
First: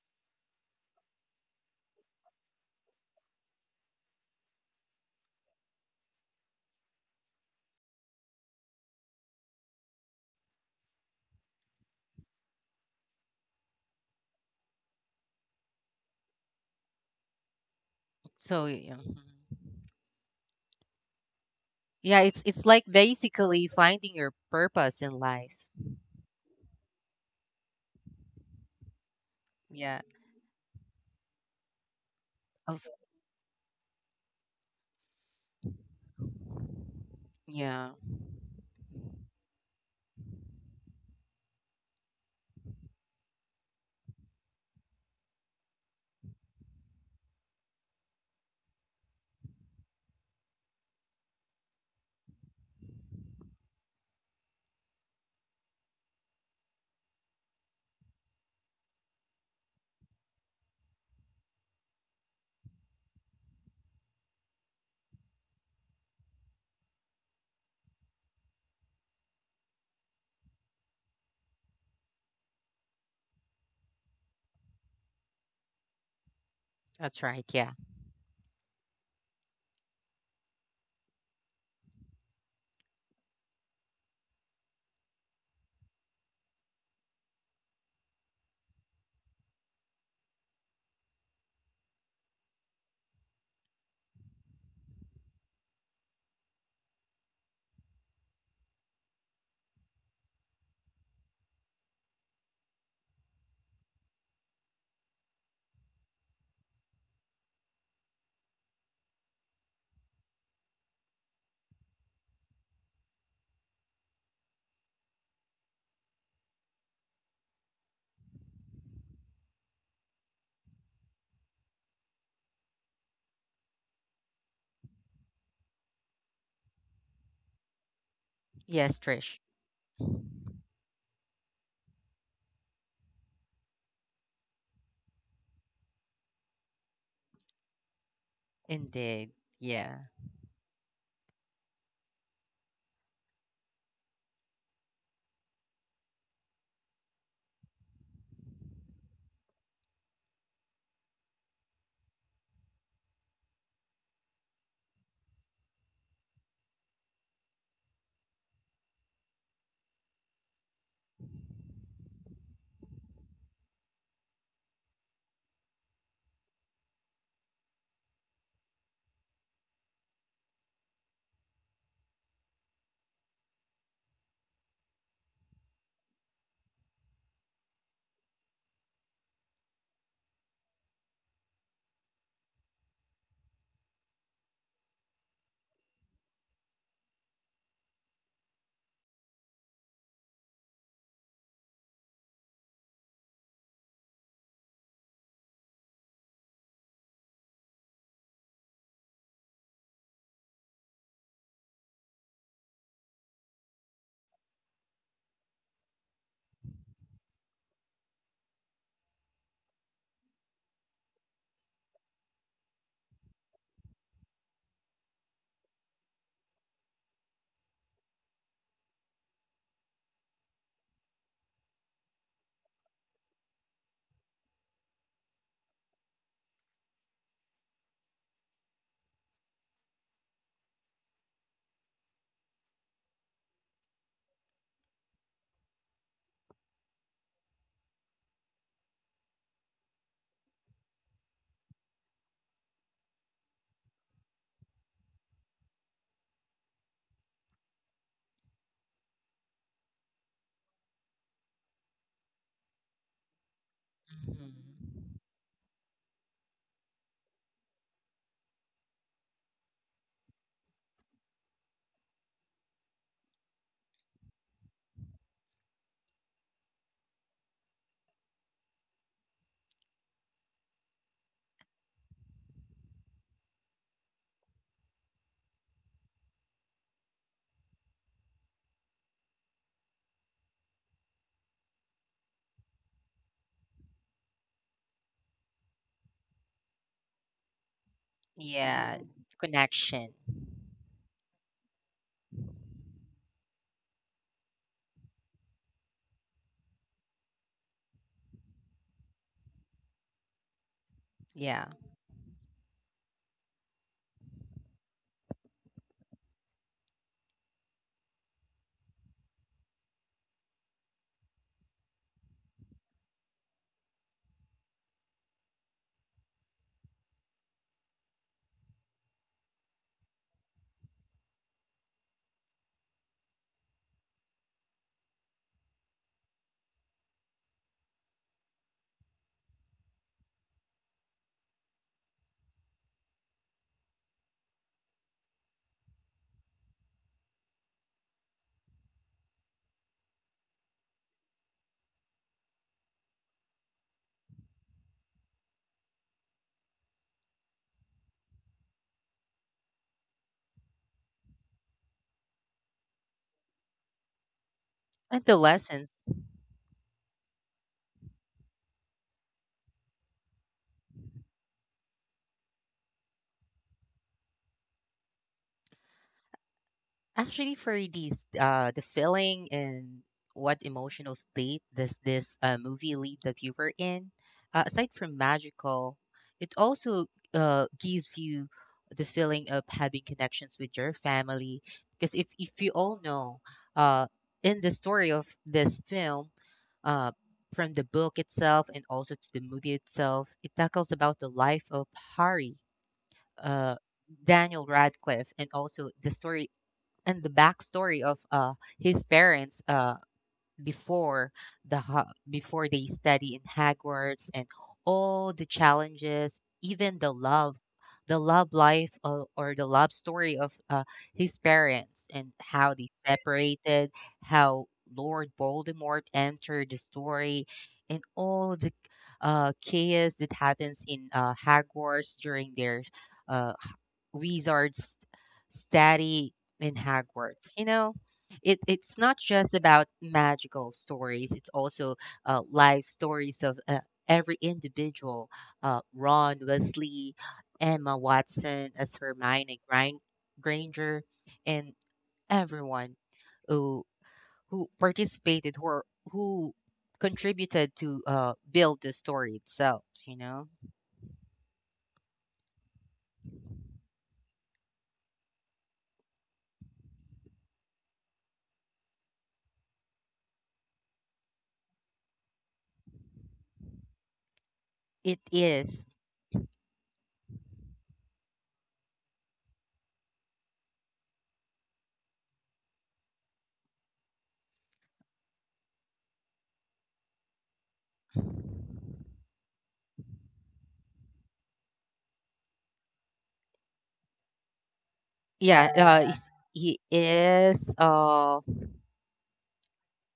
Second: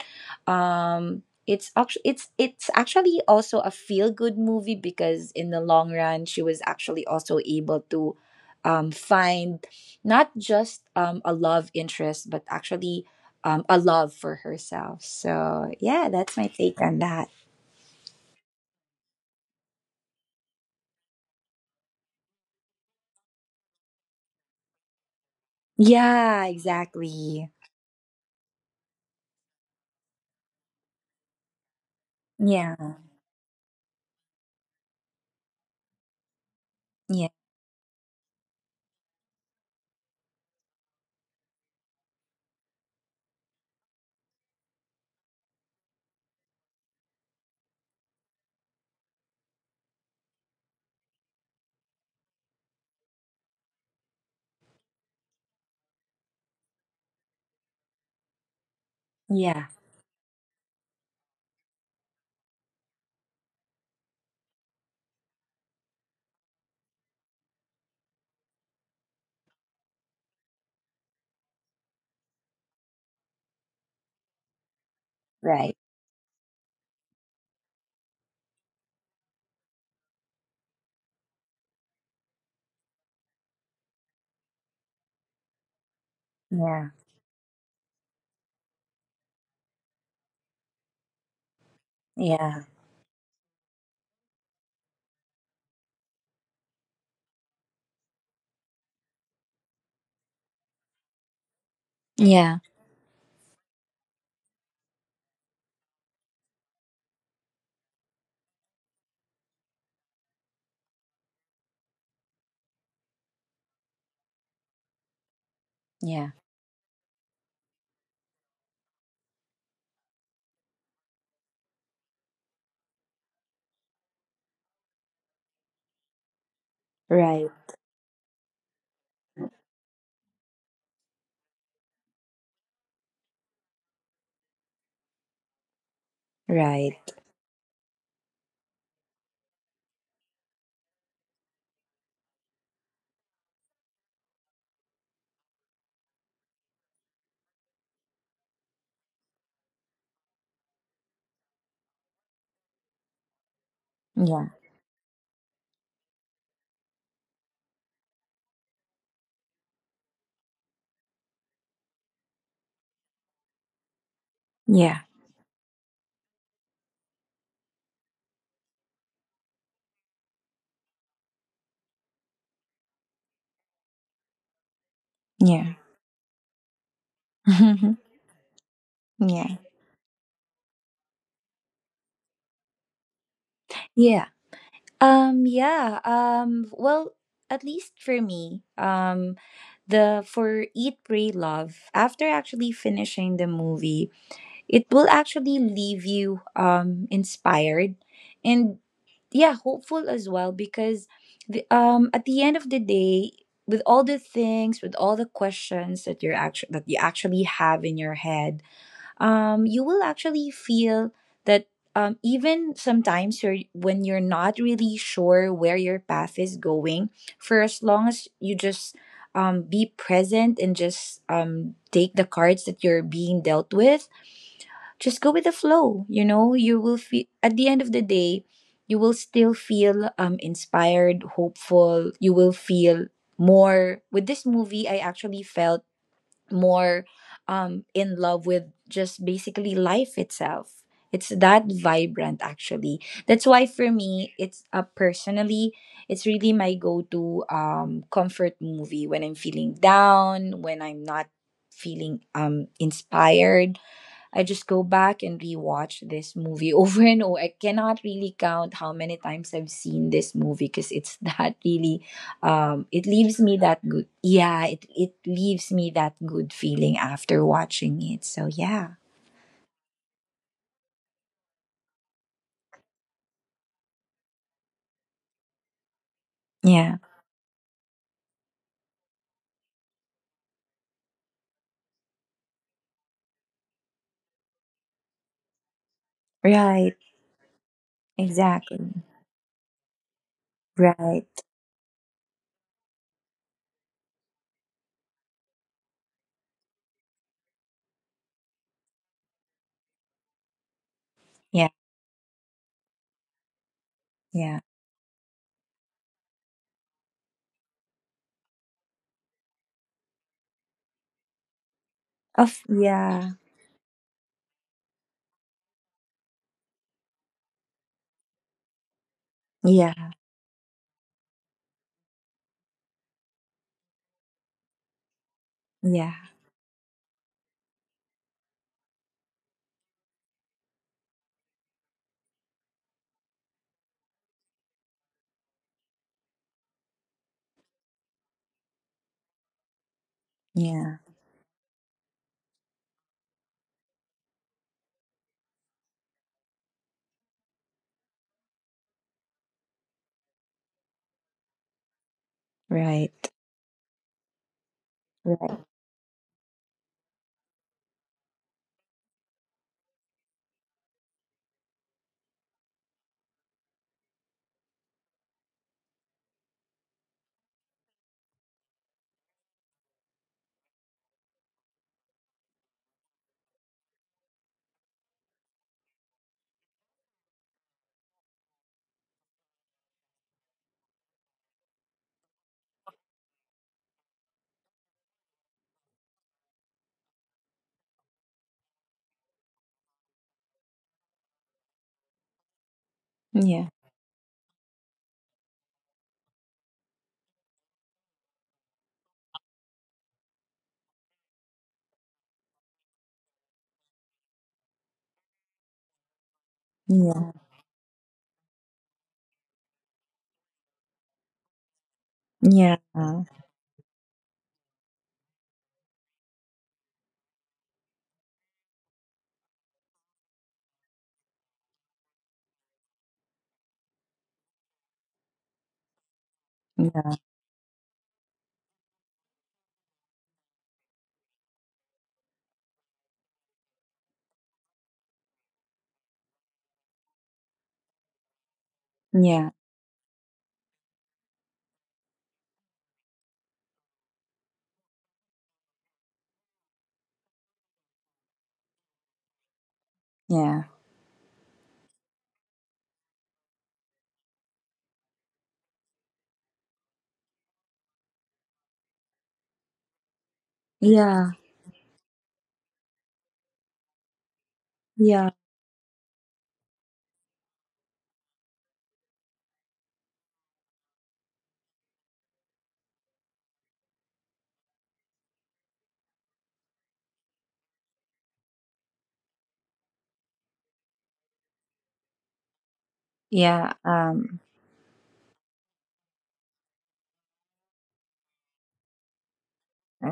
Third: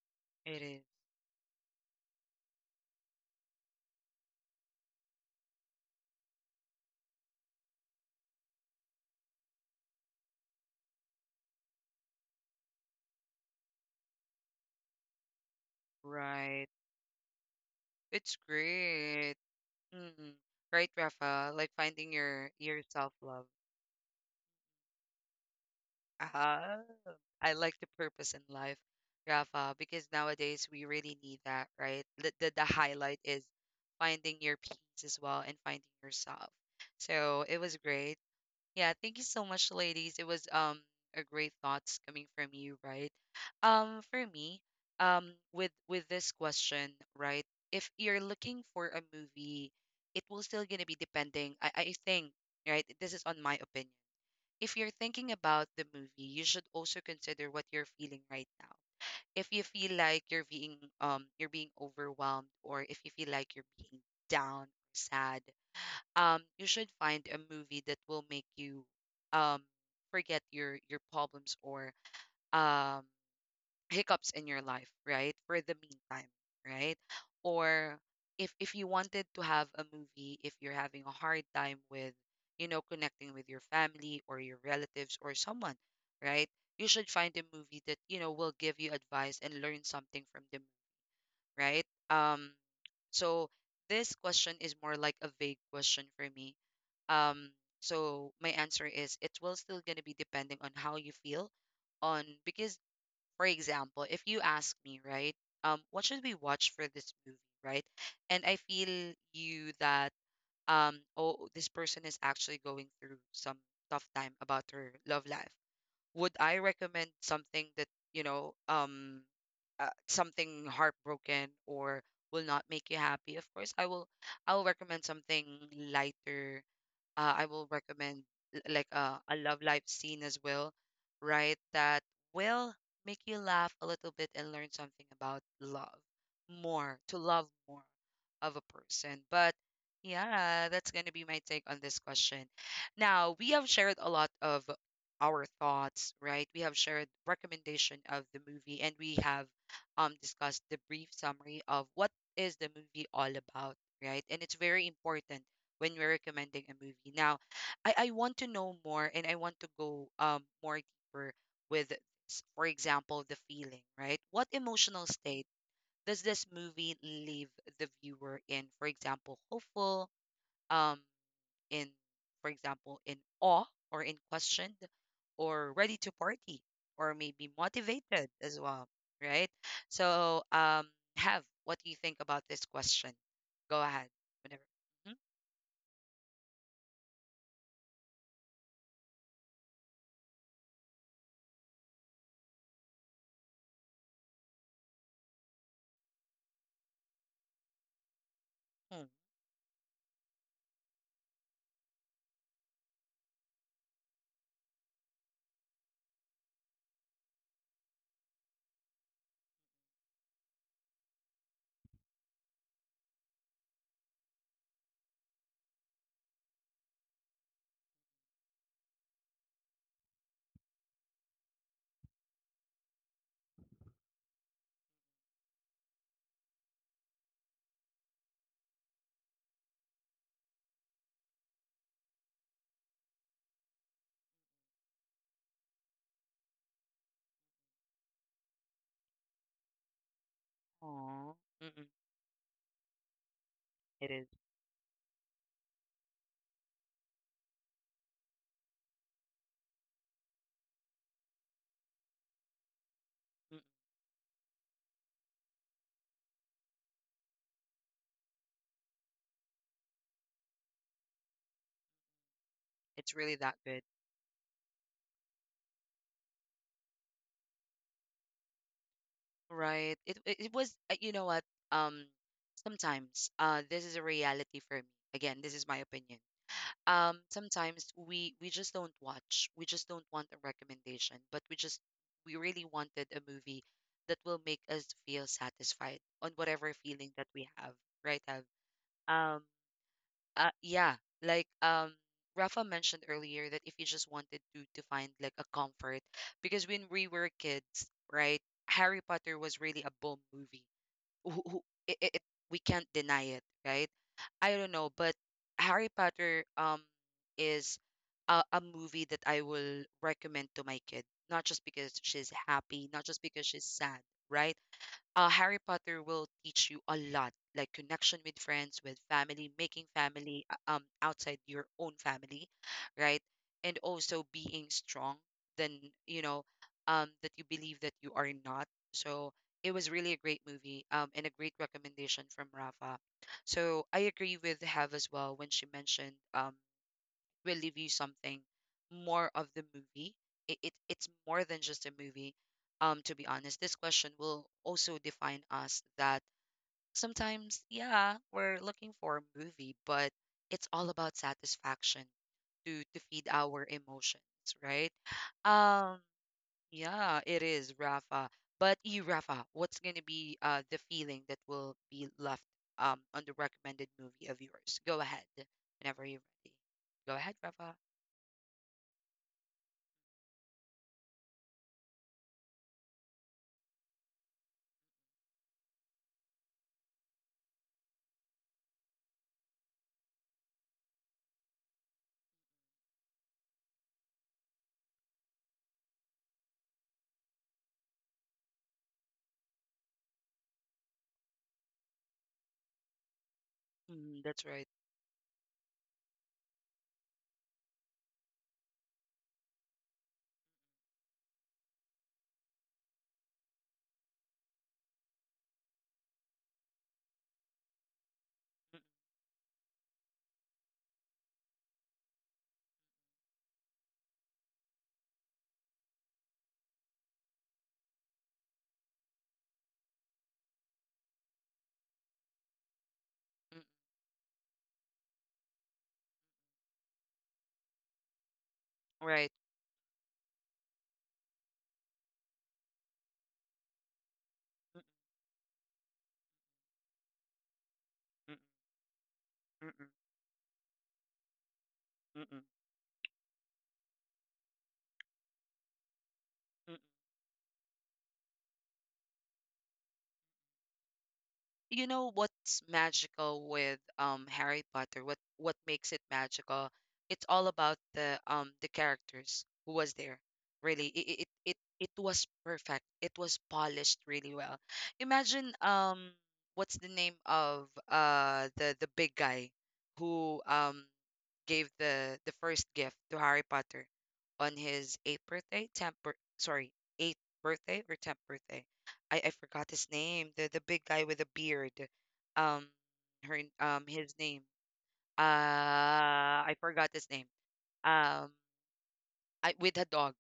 S1: is
S3: um, it's actually it's it's actually also a feel good movie because in the long run she was actually also able to um, find not just um, a love interest but actually um, a love for herself. So yeah, that's my
S1: right.
S3: take on that.
S1: It's
S2: So, yeah. Mhm.
S1: great. Mm. Right, Rafa, like finding
S2: Yeah, it's
S1: your
S2: it's
S1: your
S2: like
S1: self-love.
S2: basically finding your purpose in life.
S3: Yeah,
S1: Uh, I
S3: exactly.
S1: like the purpose in life, Rafa,
S2: Yeah,
S1: because nowadays we really need that, right? The, the the
S2: Of
S3: Yeah,
S1: highlight is finding your peace as well and finding yourself.
S3: yeah,
S1: So it was
S2: yeah,
S1: great. Yeah, thank you so much, ladies. It was um a great thoughts coming from you, right? Um, for me, um, with with this question, right? If you're looking for a movie, it will still gonna be depending. I I think, right? This is on my opinion. If you're thinking about the movie, you should also consider what you're feeling right now. If you
S3: yeah.
S1: feel like you're being um you're being overwhelmed, or if you feel like you're being down, sad, um, you should find a movie that will make you um, forget your your problems or um, hiccups in your life, right? For the
S3: Right.
S1: meantime, right?
S2: that's right. Yeah.
S1: Or if if you wanted to have a movie, if you're having a hard time with, you know, connecting with your family or your relatives or someone, right? You
S3: Yeah,
S1: should find a movie that you know will give you advice and learn something from the movie, right? Um,
S3: yeah,
S1: so this question is more like a vague question for me. Um, so my answer is it will still gonna be depending on how you feel on,
S3: yeah,
S1: because for example, if you ask me, right, um, what should we watch for this movie, right? And I feel you that um, oh, this person is actually going through some tough time about her love life. Would
S3: yeah.
S1: I recommend something that, you know, um, uh, something heartbroken or will not make you happy? Of course, I will. I will recommend something lighter. uh, I
S3: Right,
S1: will recommend, l- like
S2: Yes,
S1: uh, a
S2: Trish.
S1: love life scene as well, right? That will make you laugh a little bit and learn something about love more,
S3: right.
S1: to love more of a person.
S2: Indeed.
S1: But
S2: Yeah.
S1: yeah, that's going to be my take on this question. Now, we have shared a lot of our thoughts, right? We have shared recommendation of the movie and we have um discussed the brief summary of what is the movie all about, right? And it's
S3: Yeah,
S1: very important when we're recommending a movie. Now, I, I want to know more and I want to go um more deeper with, s- for example, the feeling, right? What emotional
S3: yeah,
S1: state does this movie leave the viewer in, for example, hopeful, um, in, for example, in awe, or in question, or
S3: yeah,
S1: ready to party, or maybe motivated as well, right?
S3: yeah,
S1: So, um, have, what do you think about this question? Go ahead.
S3: yeah.
S1: Whenever.
S3: Um, yeah. Um, well, at least for me, um, the for Eat, Pray, Love. After actually finishing the movie, it will actually leave you um inspired and
S1: Mhm.
S3: yeah hopeful as well because the, um at the end of the day with all the things with all the questions that you're actually that you actually have in your head um you will actually feel that um even sometimes you're when you're not really sure where your path is going for as long as you just um be present and just um take the cards that you're being dealt with just go with the flow you know you will feel at the end of the day you will still feel um inspired hopeful you will feel more with this movie I actually felt more um in love with just basically life itself
S1: Aw.
S3: it's that
S1: Mm-mm.
S3: vibrant actually that's why for
S1: It is.
S3: me it's uh, personally it's really my go-to um comfort movie when I'm feeling down when I'm not feeling um
S1: Mm-mm.
S3: inspired
S2: Mhm.
S3: I just go back and rewatch this movie over and over. I cannot really count how many times I've seen this movie because it's that really, um,
S1: It's
S3: it
S1: really
S3: leaves
S1: that
S3: me
S1: good.
S3: that good. Yeah, it, it leaves me that good feeling after watching it. So, yeah.
S1: Right. It, it it was uh, you know what? Um Sometimes uh this is a reality for me. Again, this is my opinion.
S3: Yeah.
S1: Um sometimes we we just don't watch. We just don't want a recommendation, but we just, we really wanted a movie that will make us feel satisfied on whatever
S3: Right.
S1: feeling that we have, right? Have.
S2: Yeah.
S3: Exactly.
S1: Um.
S2: Connection.
S1: Uh, yeah,
S3: Right.
S1: like um Rafa mentioned earlier that if you just wanted to to find like a comfort, because when we were kids, right, Harry Potter was really a boom movie. Who, who,
S2: Yeah.
S3: Yeah.
S1: it, it, it- We can't deny it, right? I
S3: Yeah.
S1: don't know, but Harry Potter um is a, a movie that I will recommend to my kid, not just because she's
S3: Of,
S1: happy, not just
S3: yeah.
S1: because she's sad, right? Uh, Harry Potter will teach you a lot, like connection with friends, with family, making
S3: Yeah.
S1: family uh, um outside your own family, right? And also being strong than, you
S3: Yeah.
S1: know, um that you believe that you are not. So it was really a great movie um and a great recommendation from Rafa. So I agree with Have as well when she mentioned um will leave you something more of the movie. It, it
S3: Yeah.
S1: it's more than just a movie. Um, to be honest, this question will also define us that sometimes, yeah, we're looking for a movie, but it's all about satisfaction to to feed
S3: Right.
S1: our emotions, right?
S2: And the
S3: Right.
S2: lessons.
S1: Um, yeah, it is, Rafa. But you, Rafa, what's gonna be uh the feeling that will be left um on the recommended movie of yours? Go ahead, whenever you're ready. Go ahead,
S2: Actually,
S1: Rafa.
S2: for these, uh, the feeling and what emotional state does this uh, movie leave the viewer in? Uh, aside from magical, it also uh, gives you the feeling of having connections with your family. Because if, if you all know, uh, in the story of this film, uh, from the book itself and also to the movie itself, it tackles about the life of Harry,
S3: Yeah.
S2: uh,
S1: Mm, that's
S2: Daniel
S1: right.
S2: Radcliffe, and also the story and the backstory of uh, his parents. Uh, before the ho- before they study in Hogwarts and all the challenges, even the
S3: Yeah.
S2: love, the love
S1: Mm,
S2: life or, or the love story of uh, his parents and how
S3: Yeah.
S2: they separated, how Lord Voldemort entered the story, and all the uh, chaos that happens in uh, Hogwarts during their
S1: mm,
S2: uh, h- wizards study in
S3: Yeah.
S2: Hogwarts. You know, it it's not
S1: Right.
S2: just about magical stories, it's also uh, life stories of uh, every
S1: Mm,
S2: individual, uh, Ron Wesley, Emma
S1: mm,
S2: Watson as
S3: Yeah.
S1: mm,
S2: hermione
S1: mm,
S2: Grin- granger and
S1: mm, mm,
S2: everyone who who participated who are- who
S1: mm.
S2: contributed to uh, build the story itself, you know.
S3: Yeah.
S1: You know what's magical with um Harry Potter? What what makes it magical? It's all about the um the characters who was there. Really, it it
S3: Yeah.
S1: it it was perfect. It was polished really well.
S2: It
S3: yeah.
S1: Imagine
S2: is,
S1: um what's the name of uh the the big guy who um gave the the first gift to Harry Potter on his eighth birthday, tenth bir- sorry, eighth birthday or tenth birthday. I, I forgot his name. The the big guy with the beard. Um, her
S3: Yeah,
S1: um his name.
S3: um,
S2: yeah. uh, is-
S1: Uh, I
S2: he
S1: forgot his name.
S2: is
S1: Um,
S2: uh
S1: I with a dog.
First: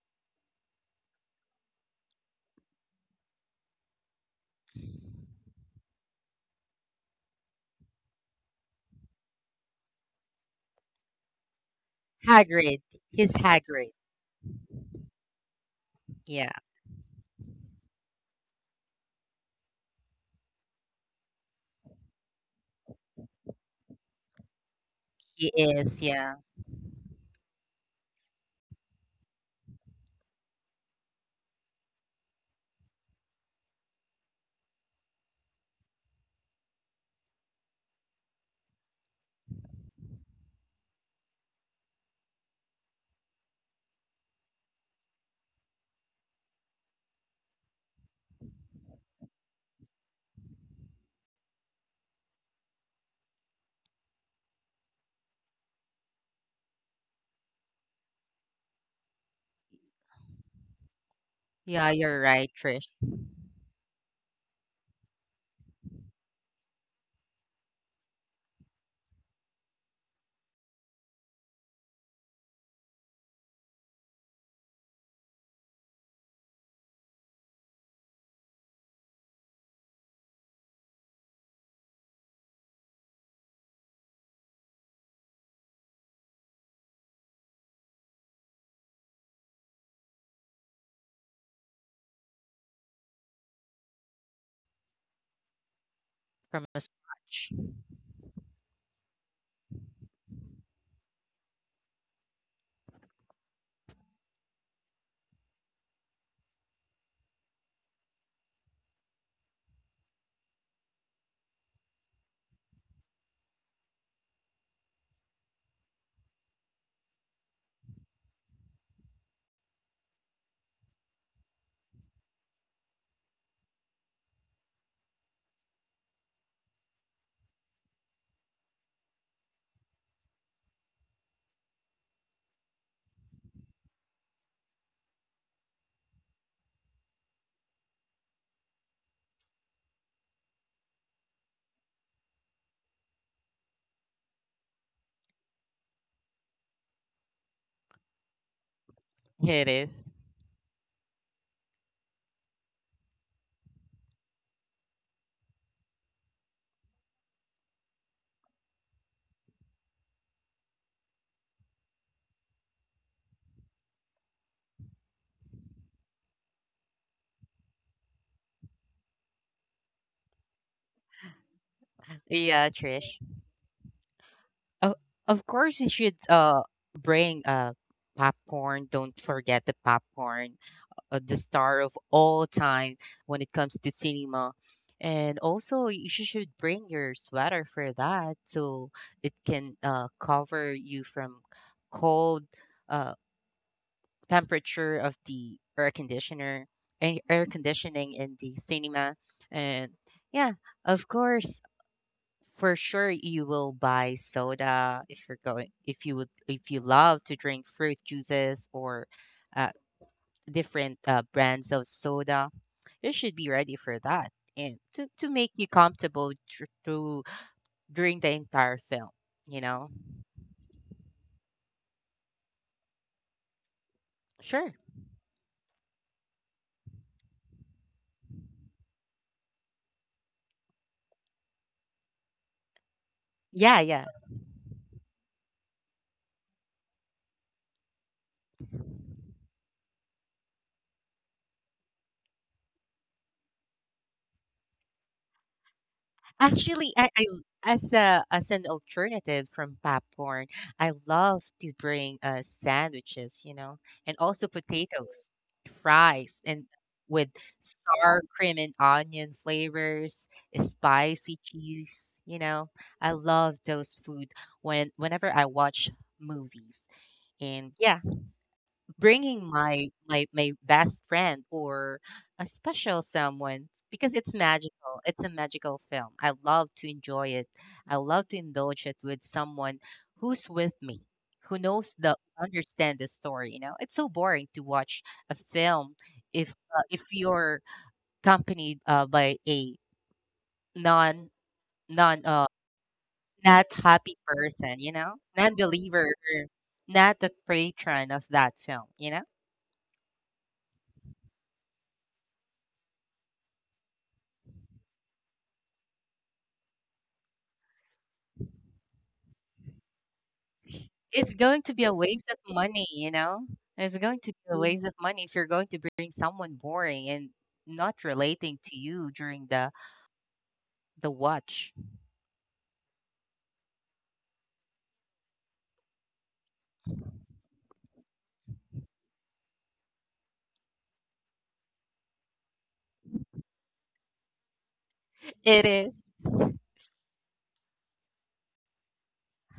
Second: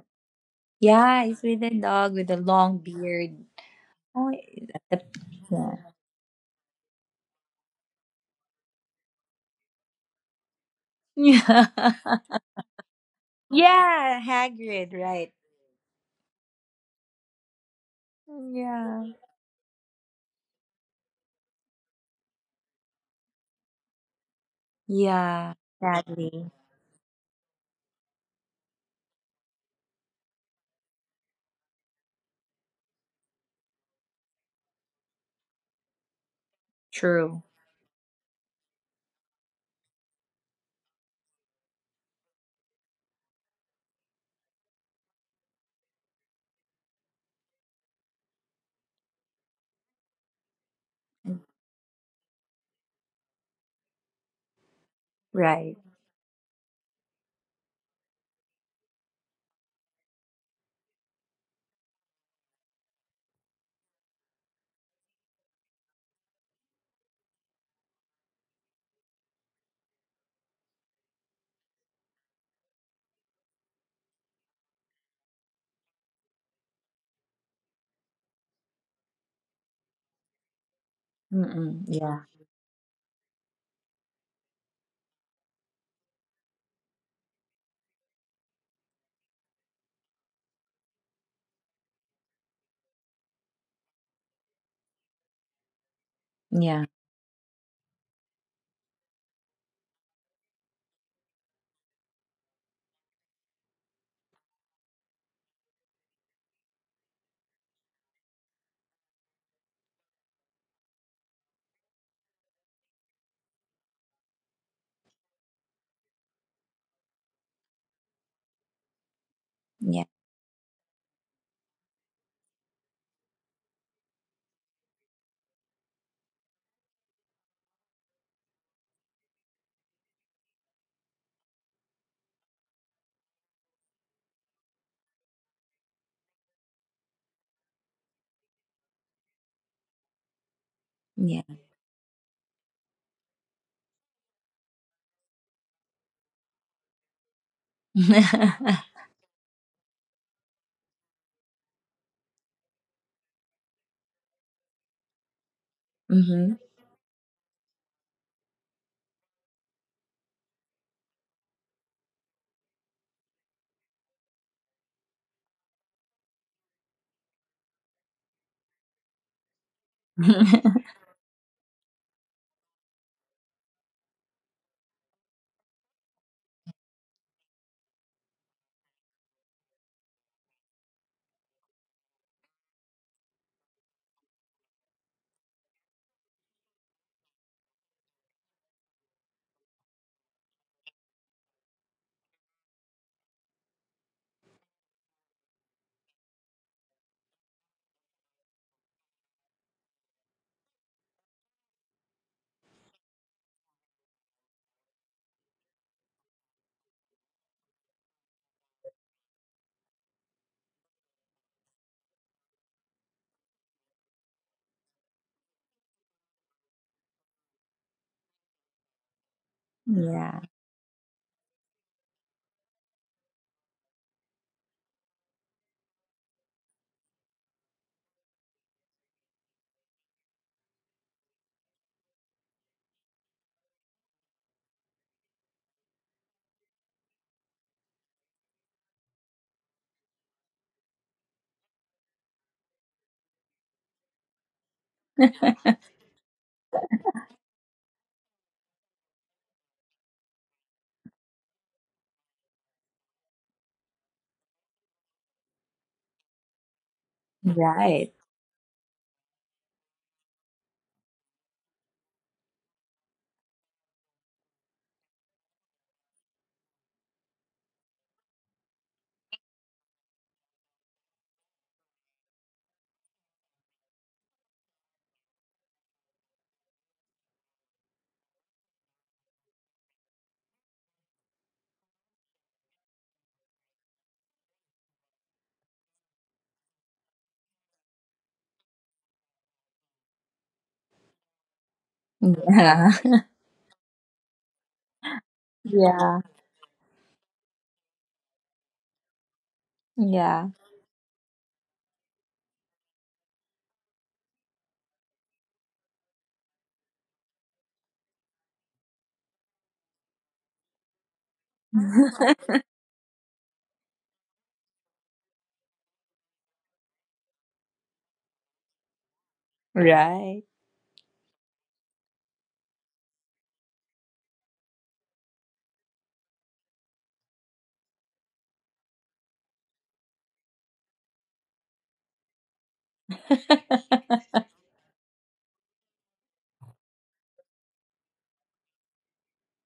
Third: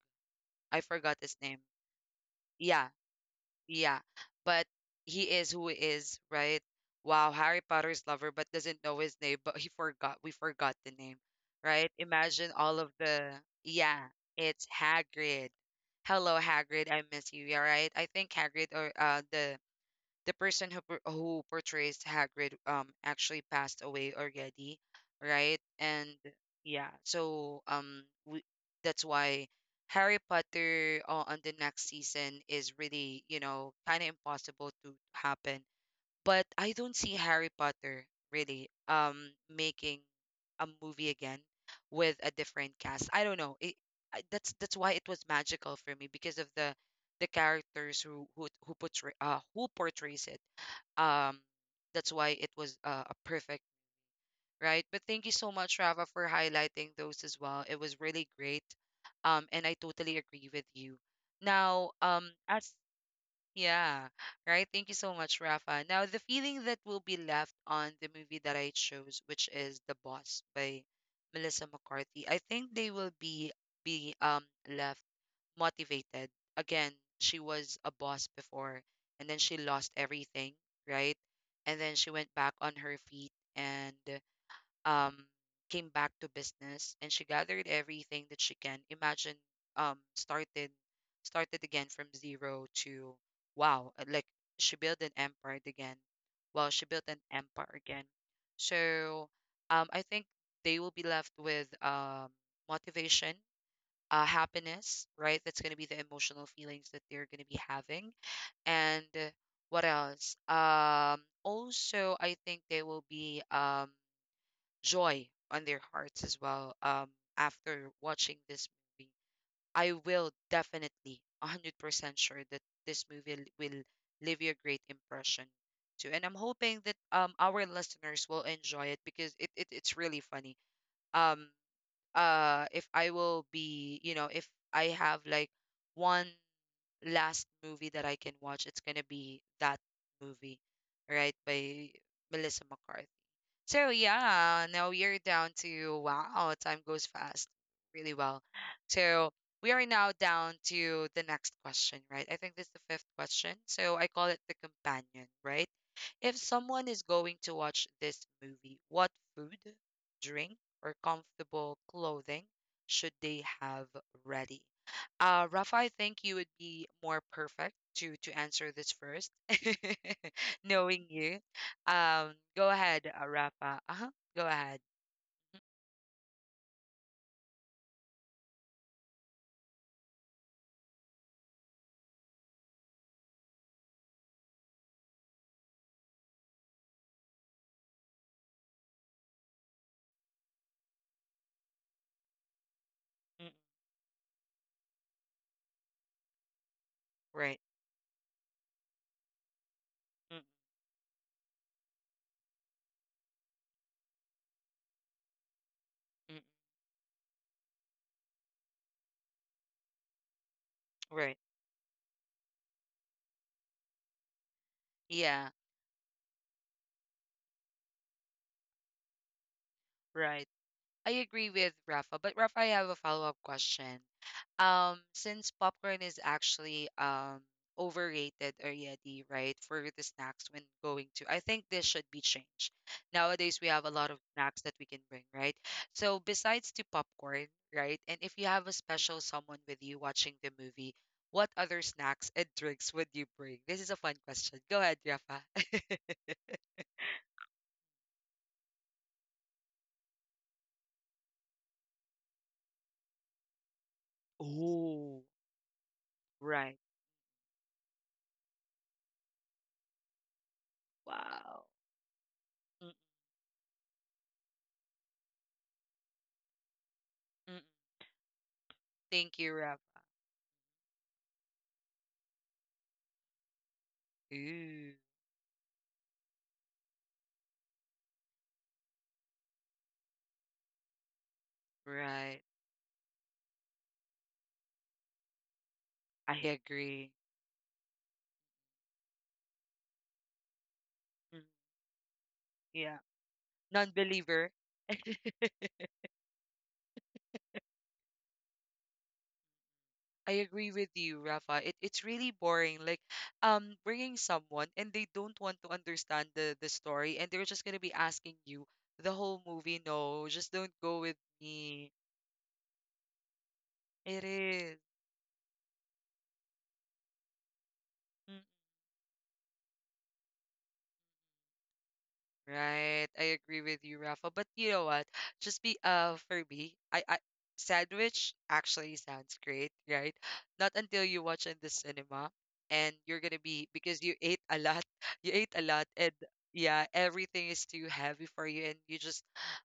S1: I forgot
S3: yeah,
S1: his
S3: he's
S1: name.
S3: with a dog with a long
S1: Yeah,
S3: beard.
S1: Yeah,
S3: Oh,
S1: but
S3: the,
S1: he is who he is, right? Wow, Harry Potter's lover, but doesn't know his name, but he forgot, we forgot the name,
S3: yeah.
S1: right? Imagine all
S2: hagrid
S1: of
S2: he's
S1: the,
S2: Hagrid.
S1: yeah,
S3: yeah,
S1: it's
S3: Hagrid, right.
S1: Hagrid. Hello,
S2: Yeah,
S1: Hagrid, I miss you, yeah, right? I think Hagrid or
S3: Yeah.
S1: uh the the person who por- who portrays Hagrid um actually passed away already,
S3: Yeah,
S1: right?
S2: he is,
S1: And
S2: yeah.
S3: sadly.
S1: yeah, so um we, that's why Harry Potter uh, on the next season is really, you know, kind of impossible to happen, but I don't see
S3: True.
S1: Harry Potter really um making a movie again with a different cast. I don't know. It, I, that's that's why it was magical for me because of the the characters who who who portray uh who portrays it. Um, that's why it was uh, a perfect, right. But thank you so much,
S3: Right.
S1: Rava, for highlighting those as well. It was really great. Um, and I totally agree with you. Now,
S2: Yeah, you're
S1: um,
S2: right,
S1: as
S2: Trish,
S1: yeah, right. Thank you so much, Rafa. Now, the feeling that will be left on the movie that I chose, which is The Boss by Melissa McCarthy, I think they will be be um left motivated. Again, she was a boss before, and then she lost everything, right? And
S3: Mm-mm.
S1: then she
S3: Yeah.
S1: went back on her feet and um, came back to business and she gathered everything that she can imagine, um, started started again from zero to wow, uh, like she built an empire again. Well,
S2: from
S1: she
S2: a
S3: Yeah.
S1: built an
S2: scratch.
S1: empire again. So um, I think they will be left with um, motivation, uh, happiness, right? That's going to be the emotional feelings that they're going to be having. And uh, what else, um also I think they will be um joy on their hearts as well. Um, after watching this movie, I
S3: Yeah.
S1: will definitely one hundred percent sure that this movie l- will leave you a great impression too. And I'm hoping that um our listeners will enjoy it because it, it it's really funny. Um, uh, if I will be, you know, if I have like one last movie that I can watch, it's gonna be that movie, right?
S3: Yeah.
S1: By Melissa McCarthy. So yeah, now we are down to, wow, time goes fast, really well. So we
S2: It
S1: are
S2: is.
S1: now down to the next question, right? I think this is the fifth question. So I call it the companion, right? If
S3: mm-hmm.
S1: someone is going to watch this movie, what food, drink, or comfortable clothing should they have ready? Uh, Rafa, I think you would be more perfect to to answer this first, knowing you. Um, go
S2: Yeah,
S1: ahead,
S2: Trish.
S1: uh, Rafa. Uh-huh. Go ahead.
S2: Of of course you should uh bring uh popcorn. Don't forget the popcorn. Uh, the star of all time when it comes to cinema. And also you sh- should bring your sweater for that so it can uh cover you from cold uh
S1: Mm,
S2: temperature of the air conditioner, a- air
S1: right.
S2: conditioning in the cinema, and
S1: Mm,
S2: yeah, of course, for sure you will buy soda if you're going if you would
S1: mm,
S2: if you love to drink fruit juices or uh, different uh,
S1: right.
S2: brands of soda. You should be ready for that and to, to
S1: Yeah,
S2: make you comfortable tr- to during the entire film. You know,
S3: yeah.
S1: right. I agree with Rafa, but Rafa, I have a follow-up question.
S2: sure,
S1: Um, since popcorn is actually um overrated already, right, for the snacks when going to, I think this should be changed. Nowadays we have
S2: yeah,
S1: a
S2: yeah.
S1: lot of snacks that we can bring, right? So besides to popcorn, right, and if you have a special someone with you watching the movie, what other snacks and drinks would you bring? This is a fun question. Go ahead, Rafa.
S2: Actually, I, I as a as an alternative from popcorn, I love to bring uh sandwiches, you know, and also
S1: Oh,
S2: potatoes, fries, and
S1: right.
S2: with
S3: Right.
S2: sour cream and onion flavors, eh, spicy
S1: Wow.
S2: cheese, you know.
S1: Mm,
S2: I love those food when whenever I watch movies.
S1: mm, mm.
S2: And yeah,
S1: Thank
S2: bringing
S1: you, Rafa.
S2: my my my best friend or a special someone because it's
S1: Ooh,
S2: magical. It's a magical film. I love to enjoy it. I love to indulge it with someone who's with me, who knows the
S1: right.
S2: understand the story. You know, it's so boring to watch a film
S1: I
S2: if uh, if
S1: agree.
S2: you're accompanied uh, by a non
S1: Mm,
S2: non uh
S3: Yeah.
S1: yeah,
S2: not happy
S1: non-believer.
S2: person. You know, non believer
S3: Yeah.
S2: or not the patron of that film. You know.
S1: I
S3: Yeah.
S1: agree with you, Rafa. It it's really boring. Like, um, bringing someone and they don't want to understand the the story, and they're just gonna be asking you the whole movie. No, just don't go with
S2: It's going to be
S1: me.
S2: a waste of money, you know? It's
S1: It
S2: going to be a Mm.
S1: is.
S2: waste of money if you're going to bring someone boring and not relating to you during the
S3: right.
S2: the watch.
S1: Right. I agree with you, Rafa. But you know what? Just be uh for me, I, I sandwich actually sounds great, right? Not until you watch in the cinema and you're gonna be because you ate a lot. You ate a
S2: It
S1: lot
S2: is.
S1: and yeah, everything is too heavy for you and you just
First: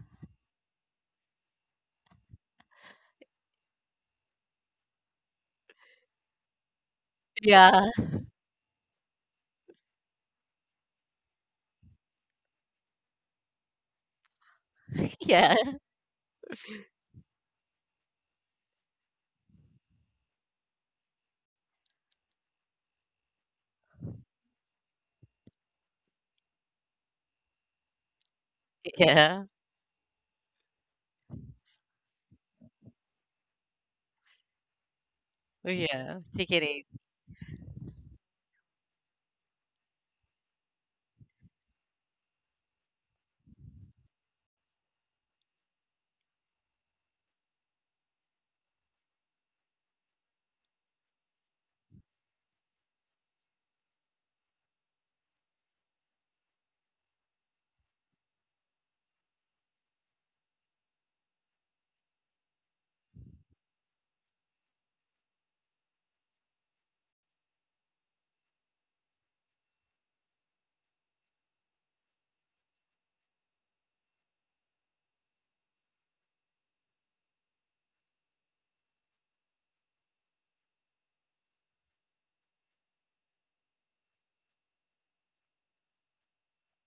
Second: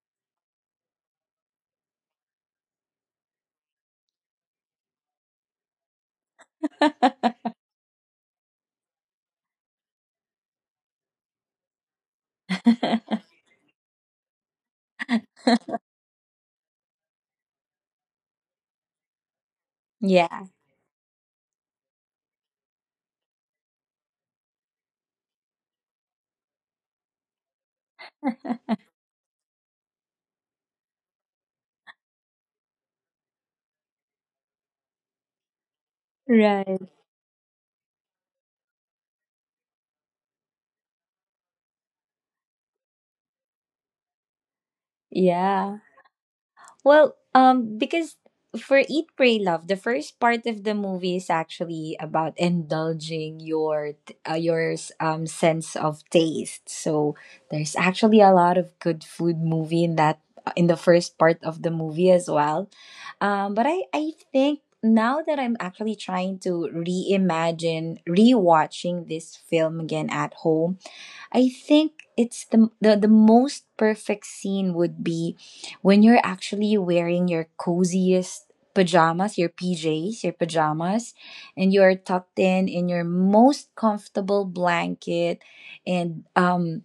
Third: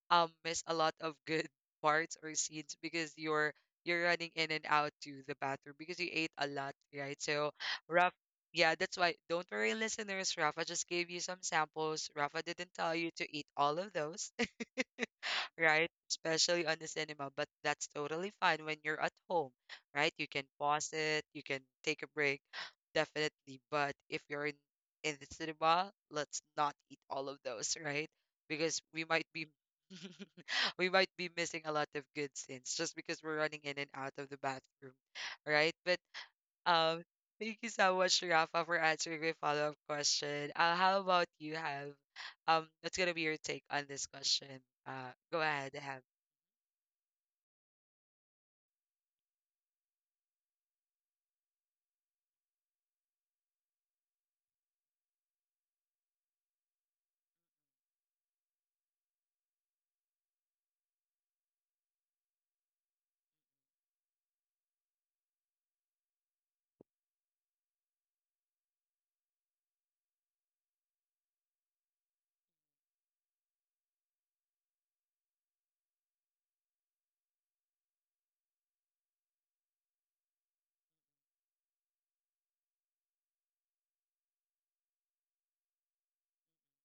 S1: um miss a lot of good parts or scenes because you're you're running in and out to the bathroom because you ate a lot, right? So
S2: Yeah,
S1: yeah, that's why. Don't worry, listeners. Rafa just gave you some samples. Rafa didn't tell you to eat all of those,
S2: yeah,
S1: right? Especially on the cinema, but that's totally fine when you're at home, right? You can
S3: yeah.
S1: pause it, you can take a break, definitely. But if you're in, in the cinema, let's not eat all of those, right? Because we might
S2: yeah,
S1: be we might be missing a lot of good scenes just because we're running in and out of the bathroom, right? But
S2: yeah. Take it
S3: Right.
S2: easy.
S1: um, thank you so much, Rafa, for answering my follow-up question. Uh, how about you, Have? Um, what's gonna be your take on this question? Uh, go ahead,
S3: Yeah.
S1: Have.
S3: Well, um, because for Eat, Pray, Love, the first part of the movie is actually about indulging your t- uh, your um sense of taste. So there's actually a lot of good food movie in that uh, in the first part of the movie as well. Um, but I I think now that I'm actually trying to reimagine rewatching this film again at home I think it's the, the the most perfect scene would be when you're actually wearing your coziest pajamas, your P Js, your pajamas, and you're tucked in in your most comfortable blanket and um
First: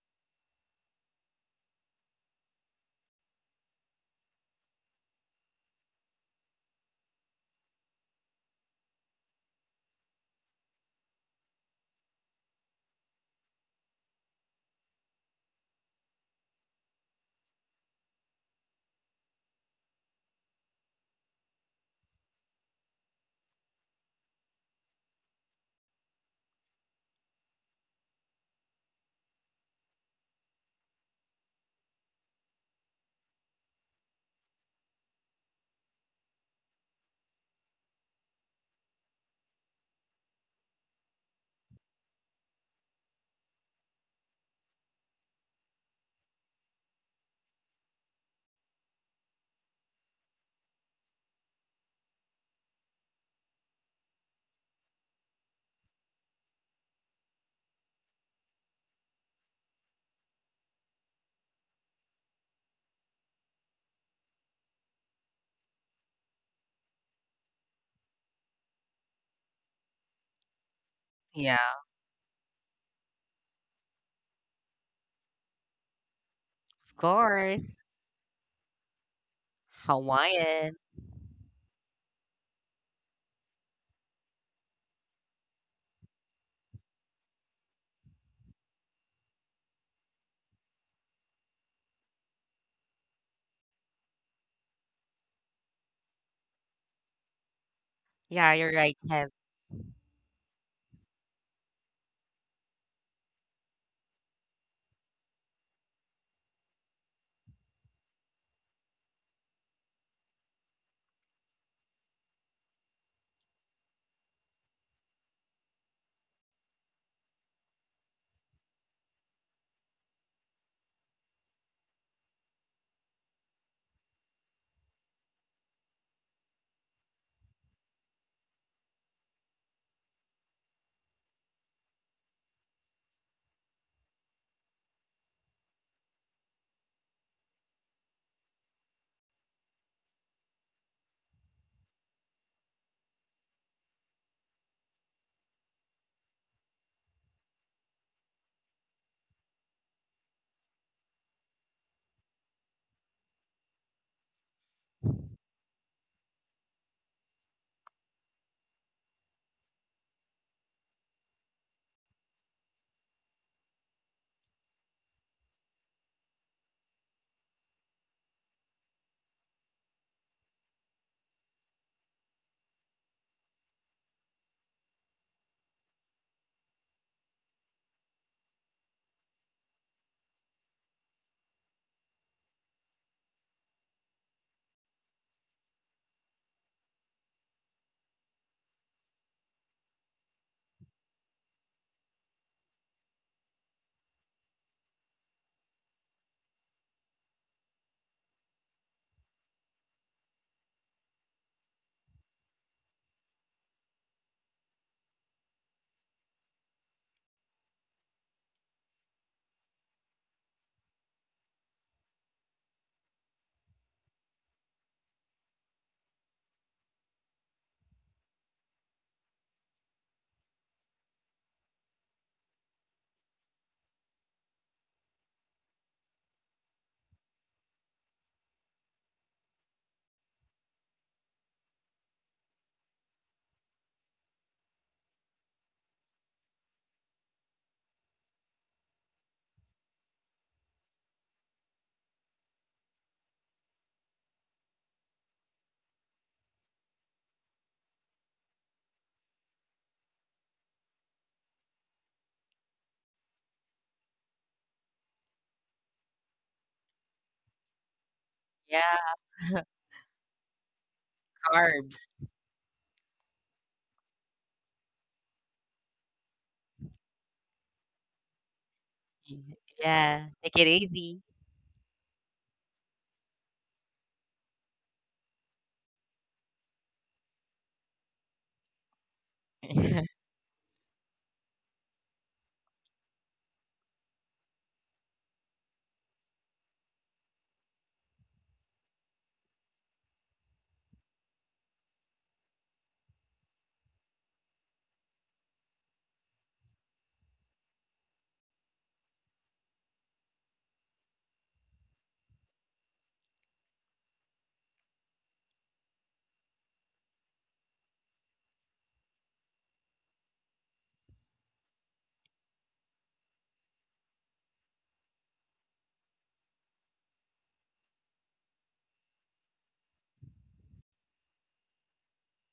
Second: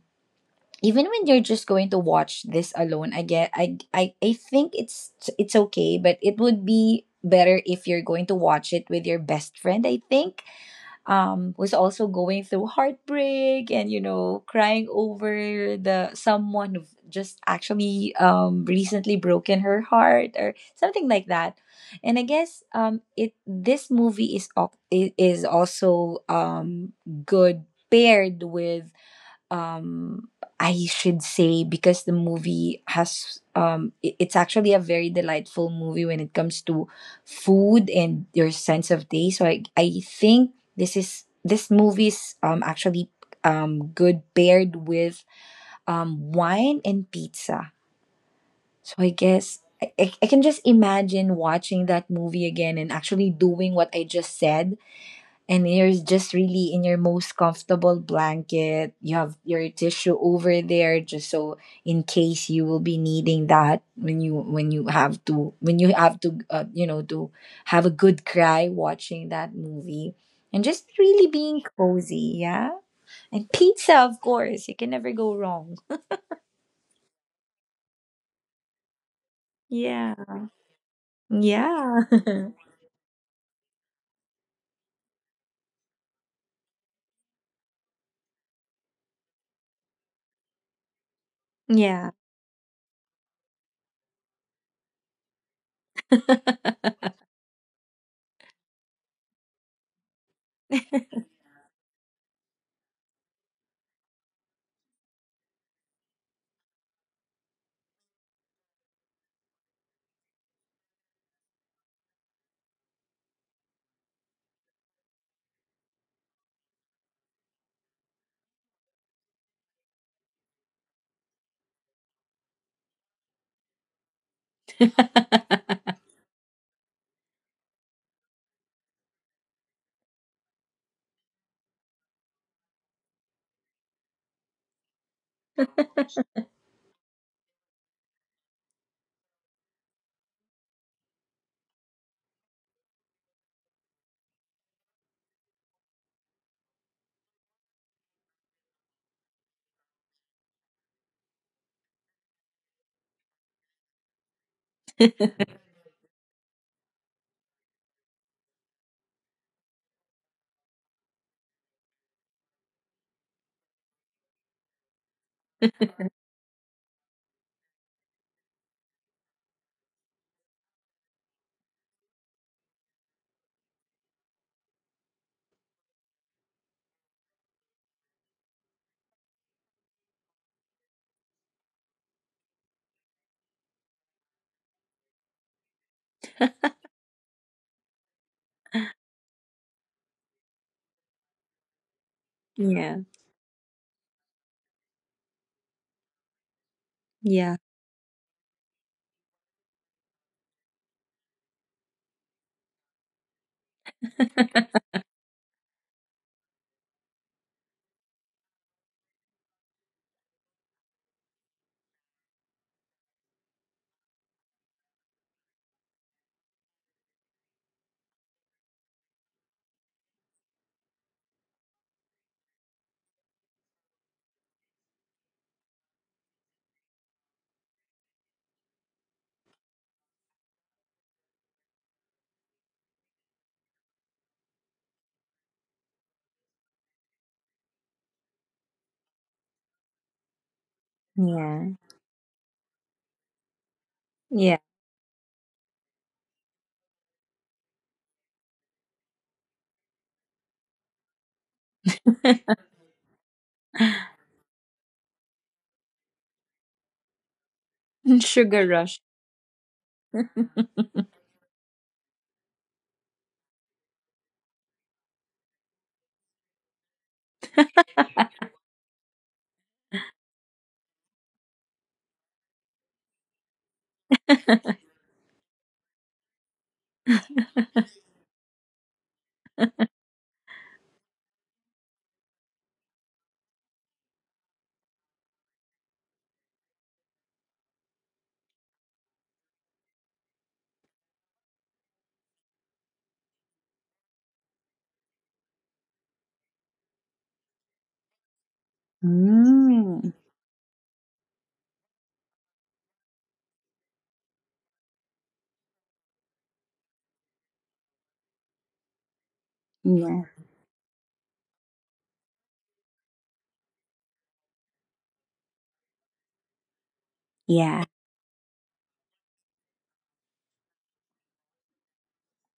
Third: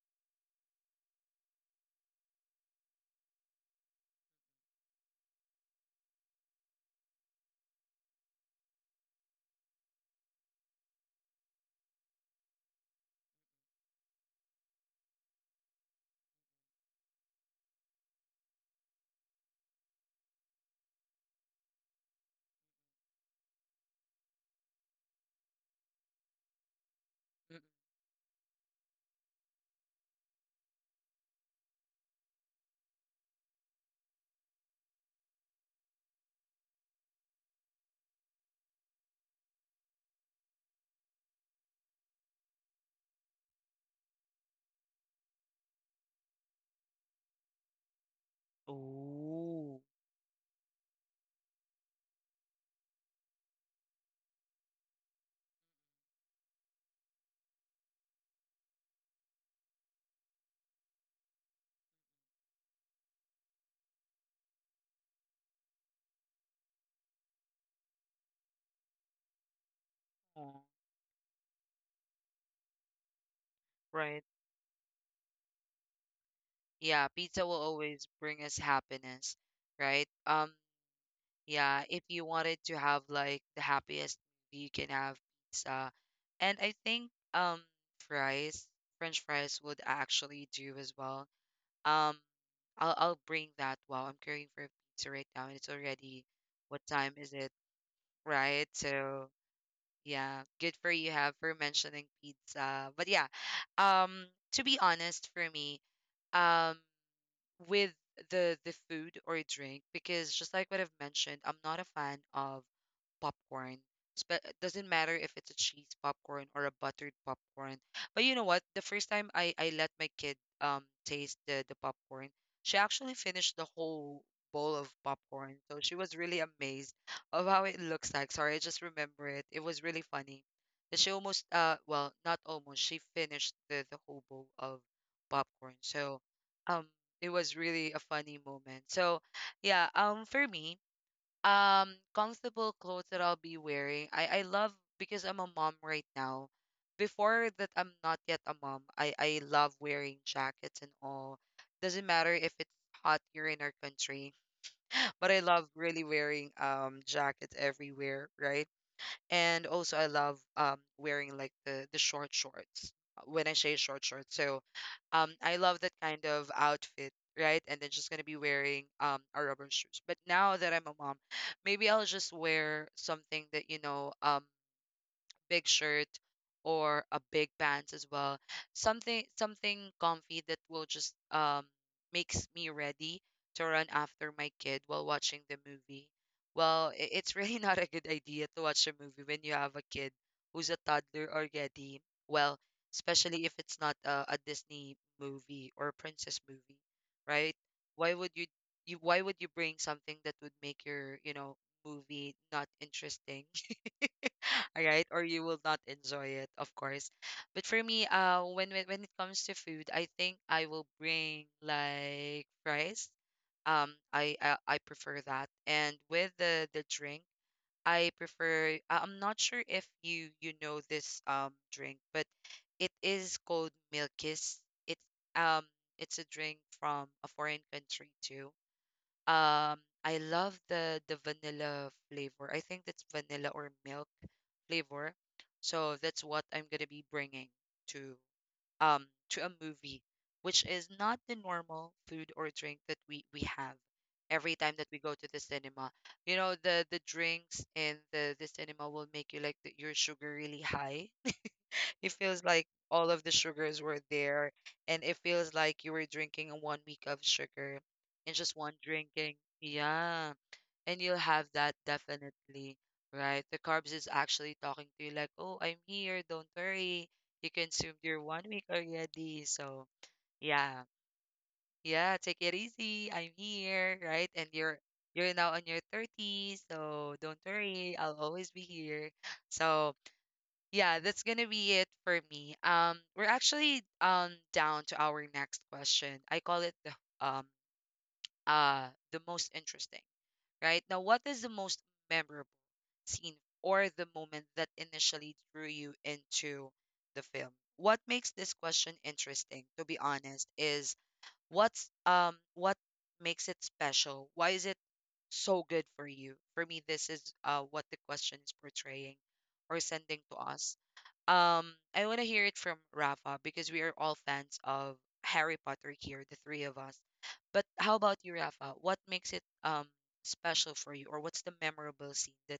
S3: even when you're just going to watch this alone, I get I I I think it's it's okay, but it would be better if you're going to watch it with your best friend, I think um, was also going through heartbreak and you know crying over the someone who just actually um, recently broken her heart or something like that and I guess um, it this movie is al- i- is also um,
S1: Mm,
S3: good paired with um I should say because the movie has um i- it's actually a very delightful movie when it comes to food and your sense of taste so i, I think this is this movie is um actually um good paired with um wine and pizza so I guess I, I I can just imagine watching that movie again and actually doing what I just said and you're just really in your most comfortable blanket. You have your tissue over there just so in case you will be needing that when you when you have to when you have to uh, you know to have a good cry watching that movie
S1: oh,
S3: and just really
S2: Yeah,
S3: being cozy, yeah. And pizza,
S1: right.
S3: of course, you can never go wrong.
S2: of
S1: Yeah, pizza will
S2: course.
S1: always bring us happiness, right?
S3: Yeah.
S1: Um,
S2: Hawaiian.
S1: yeah, if
S3: Yeah.
S1: you wanted to have like the happiest, you can have pizza, and I think um fries, French fries would actually do as well.
S3: yeah.
S1: Um, I'll I'll bring that. Wow, I'm craving for pizza right now, and it's already what time is it?
S2: Yeah,
S1: Right?
S2: you're right.
S1: So
S2: Have
S1: yeah, good for you, have, for mentioning pizza. But yeah, um, to be honest, for me, um, with the the food or drink, because just like what I've mentioned, I'm not a fan of popcorn. Spe- It doesn't matter if it's a cheese popcorn or a buttered popcorn. But you know what? The first time I, I let my kid um taste the, the popcorn, she actually finished the whole bowl of popcorn. So she was really amazed of how it looks like. Sorry, I just remember it. It was really funny. That she almost uh well, not almost, she finished the, the whole bowl of popcorn. So um it was really a funny moment. So yeah, um for me, um comfortable clothes that I'll be wearing. I I love because I'm a mom right now. Before that I'm not yet a mom. I I love wearing jackets and all. Doesn't matter if it's hot here in our country, but I love really wearing um jackets everywhere, right? And also, I love um wearing like the the short shorts. uh, When I say short shorts, so um I love that kind of outfit, right? And then just gonna be wearing um a rubber shoes. But now that I'm a mom, maybe I'll just wear something that you know um big shirt or a big pants as well. Something something comfy that will just um makes me ready to run after my kid while watching the movie. Well, i- it's really not a good idea to watch a movie when you have a kid who's a toddler already. Well,
S3: Yeah.
S1: especially if it's not a, a Disney movie or a princess movie, right?
S3: Yeah.
S1: Why would you you why would you bring something that would make your, you know, movie not interesting, all right, or you will not enjoy it, of course. But for me uh when when, when it comes to food, I think I will bring like rice. um I, I i prefer that. And with the the drink, I prefer, I- I'm not sure if you you know this um drink, but it is called Milkis. It's um it's a drink from a foreign country too. um I love the the vanilla flavor. I think that's vanilla or milk flavor. So that's what I'm gonna be bringing to um to a movie, which is not the
S3: Yeah.
S1: normal food or drink that we we have every
S3: Yeah.
S1: time that we go to the cinema. You know, the the drinks in the the cinema will make you like the, your sugar really high. It feels like all of the sugars were there, and it feels like you were drinking one week of sugar in just
S3: Sugar
S1: one
S3: rush.
S1: drinking.
S2: yeah,
S1: Yeah, and you'll have that
S2: carbs.
S1: definitely, right? The carbs is actually talking to you like, "Oh, I'm here. Don't worry. You consumed your one week already." So,
S2: Yeah, take it
S1: yeah.
S2: easy.
S1: Yeah, take it easy. I'm here, right? And you're you're now on your thirties, so don't worry. I'll always be here. So, yeah, that's going to be it for me. Um we're actually um down to our next question. I call it the um uh the most interesting, right? Now, what is the most memorable scene or the moment that initially drew you into the film? What makes this question interesting, to be
S3: Mm.
S1: honest, is what's um what makes it special? Why is it so good for you? For me, this is uh what the question is portraying or sending
S3: Yeah.
S1: to us. Um, I want to hear it from Rafa because we are all fans of Harry Potter here, the three of us. But
S3: Yeah.
S1: how about you, Rafa? What makes it um special for you, or what's the memorable scene that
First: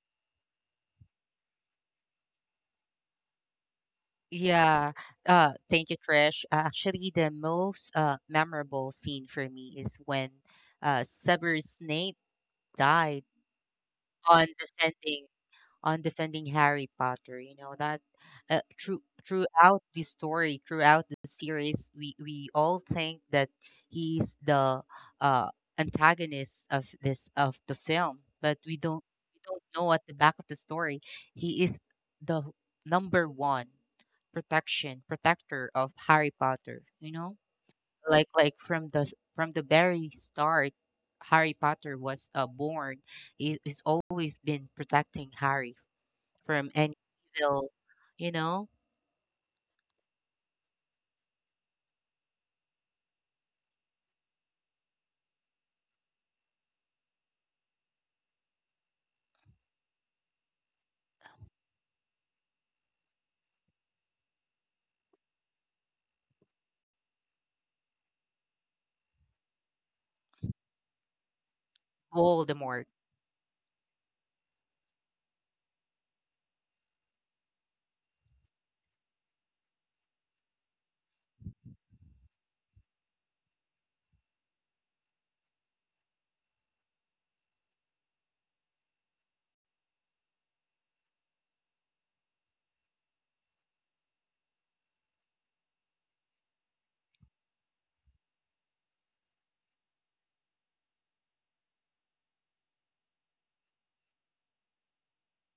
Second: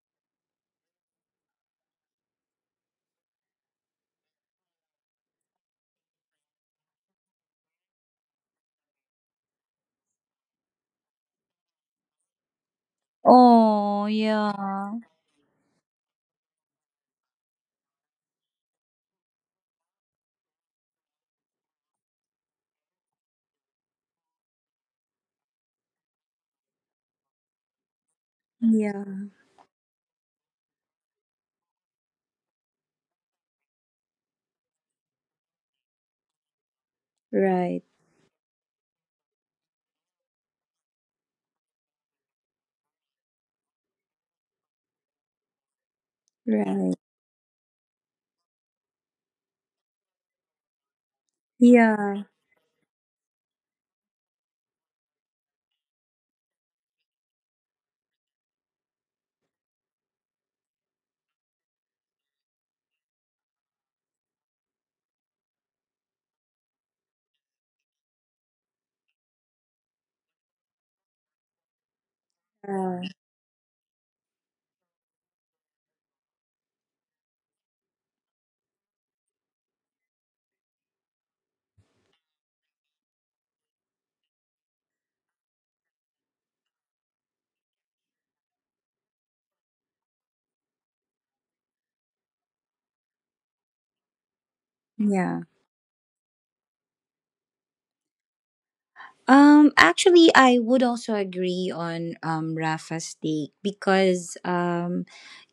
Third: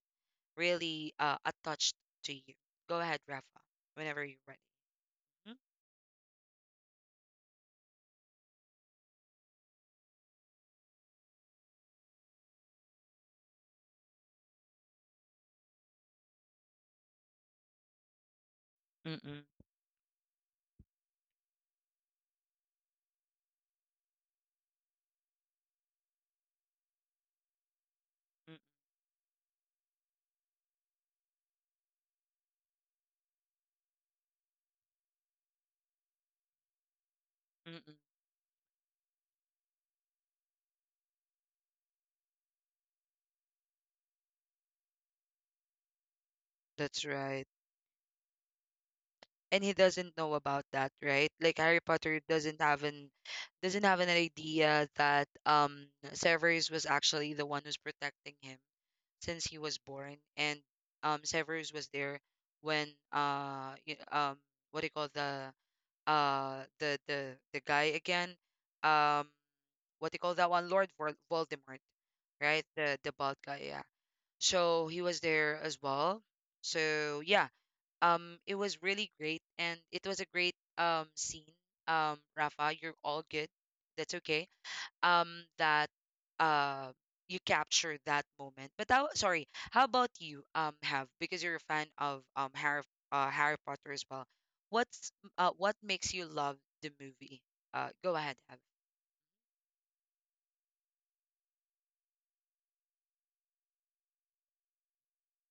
S1: really uh, attached to you? Go ahead, Rafa, whenever you're ready.
S2: Yeah. Uh, thank you, Trish. Uh, actually, the most uh, memorable scene for me is when uh, Severus Snape died
S3: Oh,
S2: on
S3: yeah.
S2: the on defending Harry Potter. You know that uh, through,
S1: Mm, mm-mm,
S2: throughout the story, throughout the series, we we all think that he's the uh, antagonist of this of the film, but
S1: mm,
S2: we don't
S3: Yeah.
S2: we don't know at the back of the story he is the number one protection protector of Harry Potter. You know,
S3: Right.
S1: mm-mm.
S2: like like from the from the very start. Harry Potter was uh, born. He, he's always been protecting Harry from any
S3: Right.
S1: That's right.
S2: evil, you know,
S1: And he doesn't know about that, right? Like Harry Potter
S3: Yeah.
S1: doesn't have an doesn't have an idea that um Severus was actually the one who's protecting him since he was born, and um Severus was there when uh y- um what do you call the uh the the the guy again? Um what they call that one? Lord Vol- Voldemort, right?
S2: Voldemort.
S1: The
S3: Uh,
S1: the bald guy, yeah. So he was there as well. So yeah, um, it was really great, and it was a great um scene. Um, Rafa, you're all good. That's okay. Um, that uh you captured that moment. But that, sorry, how about you? Um, have, because you're a fan of um Harry uh Harry Potter as well. What's
S3: yeah.
S1: uh what makes you love the movie? Uh, go ahead, have.
S3: Um, actually, I would also agree on um, Rafa's take because um,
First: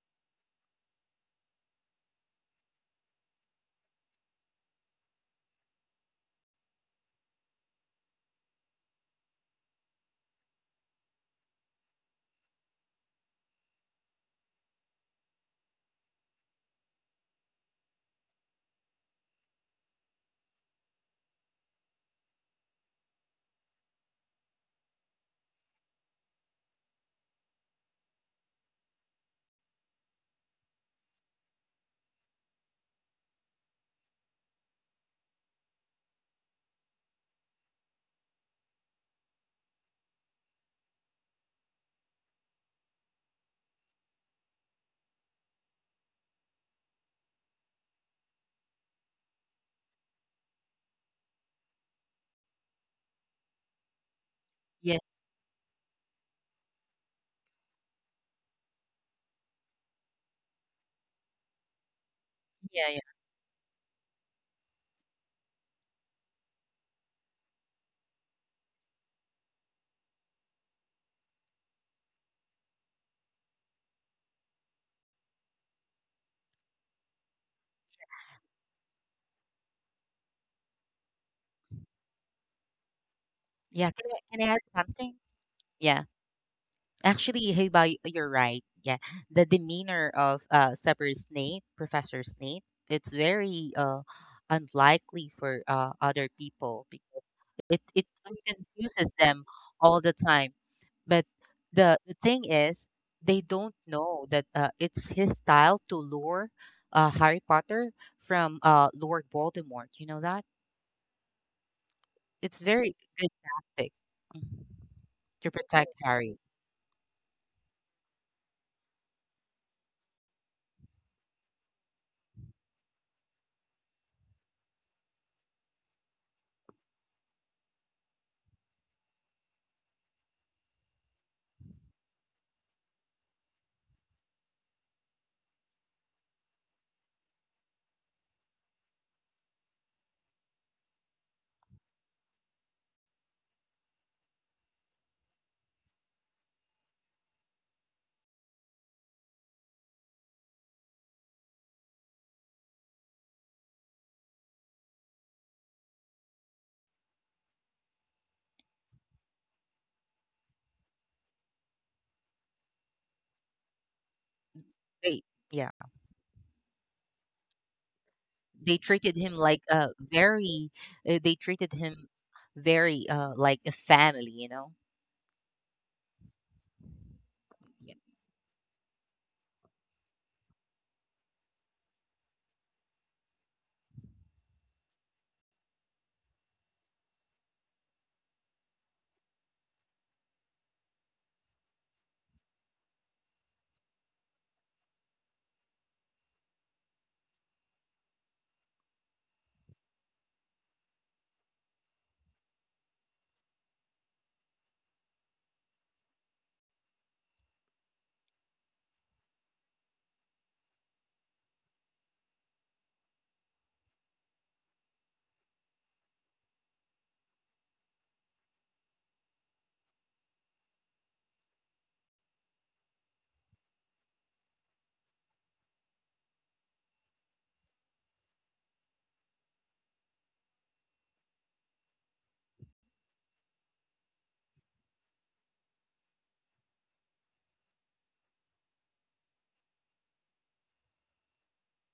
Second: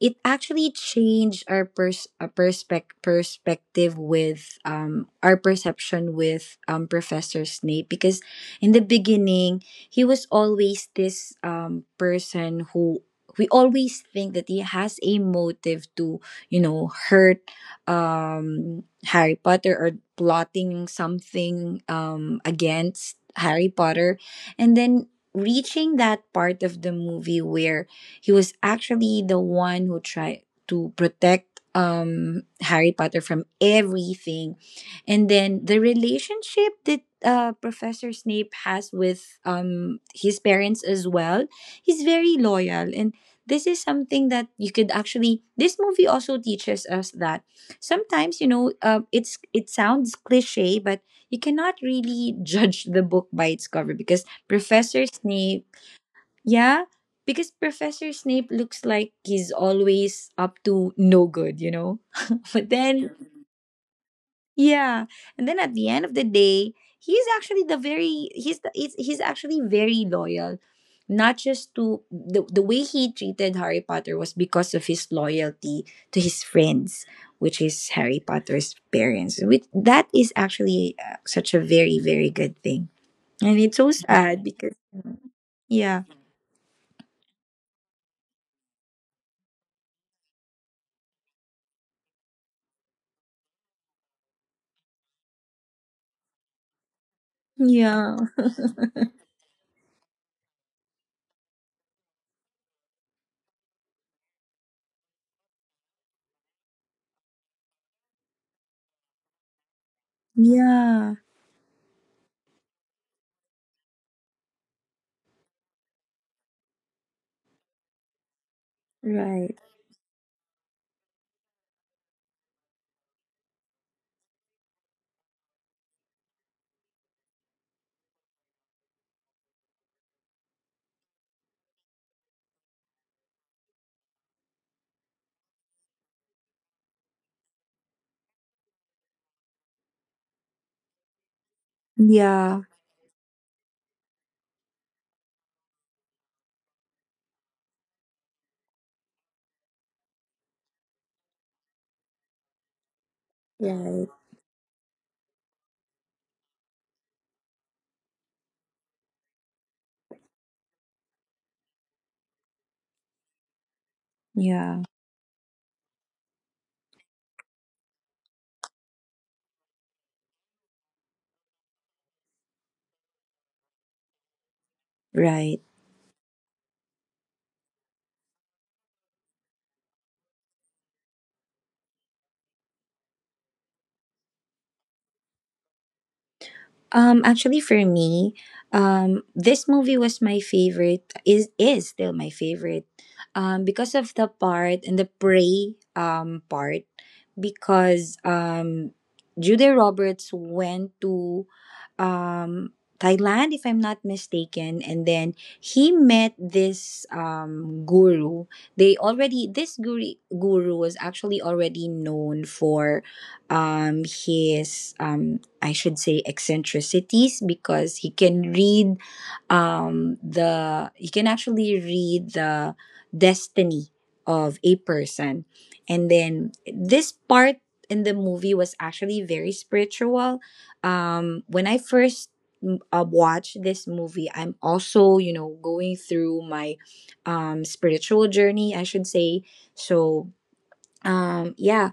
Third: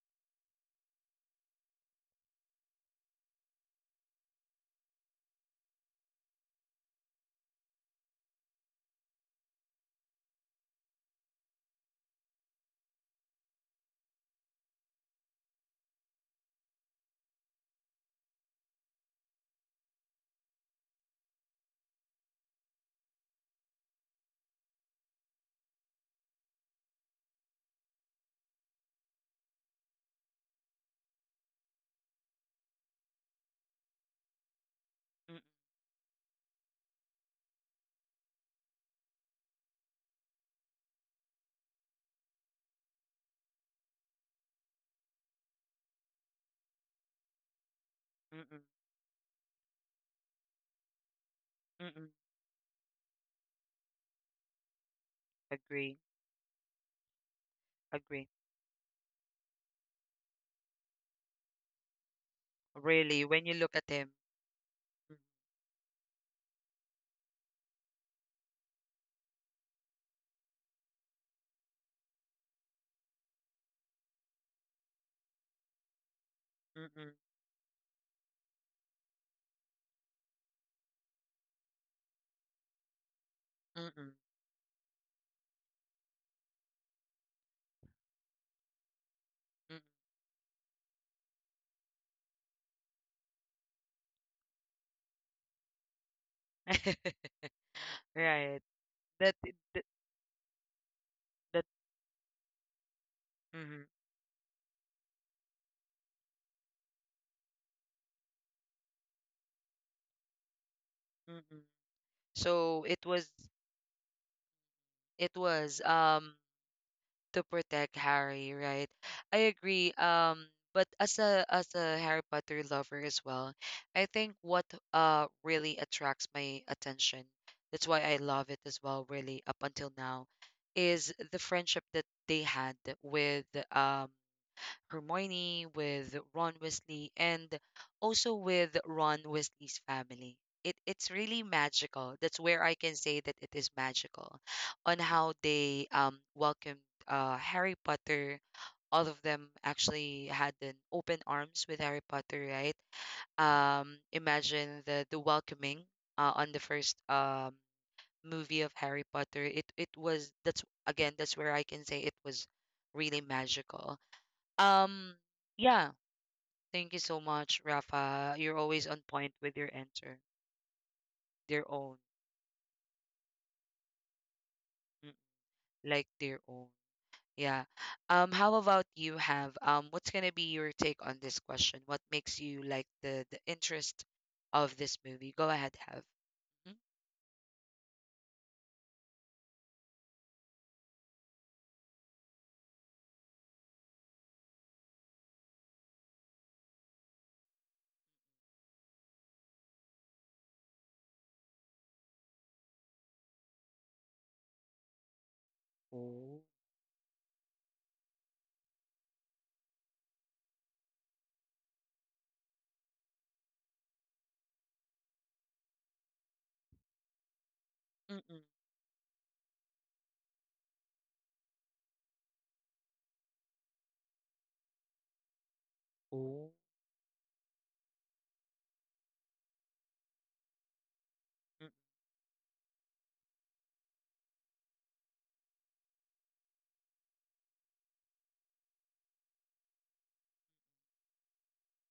S3: it actually changed our pers- uh, perspec- perspective with um, our perception with um, Professor Snape. Because in the beginning, he was always this um, person who we always think that he has a motive to, you know, hurt um, Harry Potter or plotting something um, against Harry Potter. And then reaching that part of the movie where he was actually the one who tried to protect um, Harry Potter from everything. And
S1: Mm-mm,
S3: then the relationship that uh, Professor Snape has with um, his parents as well, he's very loyal. And this is something that you could actually, this movie also teaches us that sometimes you
S1: mm-mm,
S3: know uh, it's it sounds cliche, but you cannot
S1: mm-mm.
S3: really judge the book by its cover because
S2: Yes,
S3: professor snape
S1: Agree,
S3: Yeah, because Professor
S1: agree.
S3: Snape looks like he's always up to no good you know But
S2: yeah, yeah.
S3: then
S1: Really, when you look at him,
S3: yeah,
S1: mm,
S3: and then at the end of the day, he's actually the very he's the, he's, he's actually very loyal. Not just to the the way he treated Harry Potter was because of his loyalty to his friends,
S1: mm-mm,
S3: which is Harry Potter's parents. Which that is actually uh, such a very very good thing, and it's so
S2: Yeah, can
S1: mm-mm,
S2: I,
S3: sad
S2: can I add
S3: because
S2: something? Yeah.
S3: yeah,
S2: Actually, hey, Bao, you're right. Yeah, the
S1: mm-mm.
S2: demeanor of uh, Severus Snape, Professor Snape, it's very uh, unlikely for uh, other people because it it
S3: yeah,
S1: Right.
S2: confuses
S1: That
S2: them
S1: that,
S2: all the time. But
S1: that
S2: the the thing is, they don't
S1: mm-hmm,
S2: know that uh, it's his style to lure uh, Harry Potter from uh, Lord Voldemort. You know that
S3: yeah,
S1: mm-hmm.
S2: it's
S1: So
S2: very
S1: it was,
S2: good tactic, mm,
S1: it
S2: to
S1: was
S2: protect
S1: um
S2: Harry.
S1: to protect Harry, right? I
S3: right,
S1: agree. Um, but as a as a Harry Potter lover as well, I think what uh really attracts my attention, that's why I love it as well, really, up until now, is the friendship that they had with um Hermione, with Ron Weasley, and also with Ron Weasley's family. It, it's really magical. That's
S3: yeah,
S1: where I can say that it is magical on how they um, welcomed uh, Harry Potter. All of them actually had an open arms with Harry Potter, right? Um,
S3: right,
S1: imagine the, the welcoming uh, on the first um, movie of Harry Potter. It, it was, that's again, that's where I can say it was really magical.
S3: yeah,
S1: Um,
S2: They, yeah.
S1: yeah. Thank you so much, Rafa. You're
S2: They
S1: always on
S2: treated him
S1: point with
S2: like
S1: your
S2: a
S1: answer.
S2: very, uh, they
S1: Their
S2: treated
S1: own.
S2: him very uh, like a family, you know?
S1: Mm,
S3: right.
S1: like their own. Yeah.
S2: Yeah,
S1: Um, how about you have, um what's gonna be your take on this question? What makes you like the the interest of this movie? Go ahead, have. Mhm.
S3: Um, actually, for me, um, this movie was my favorite. Is is still my favorite, um, because of the part and the prey um part, because um, Judy Roberts went to um Thailand, if I'm not mistaken, and then he met
S1: Oh.
S3: this um guru. They already This guru guru was actually already known for um his um I should say eccentricities because he
S1: Mm-mm.
S3: can read um, the he can actually read the destiny of a person, and then
S1: Oh.
S3: this part in the movie was actually very spiritual. Um, when
S1: Mm-mm.
S3: I first mm, uh, watched this movie, I'm also, you know, going through my um, spiritual journey, I should say. So um, yeah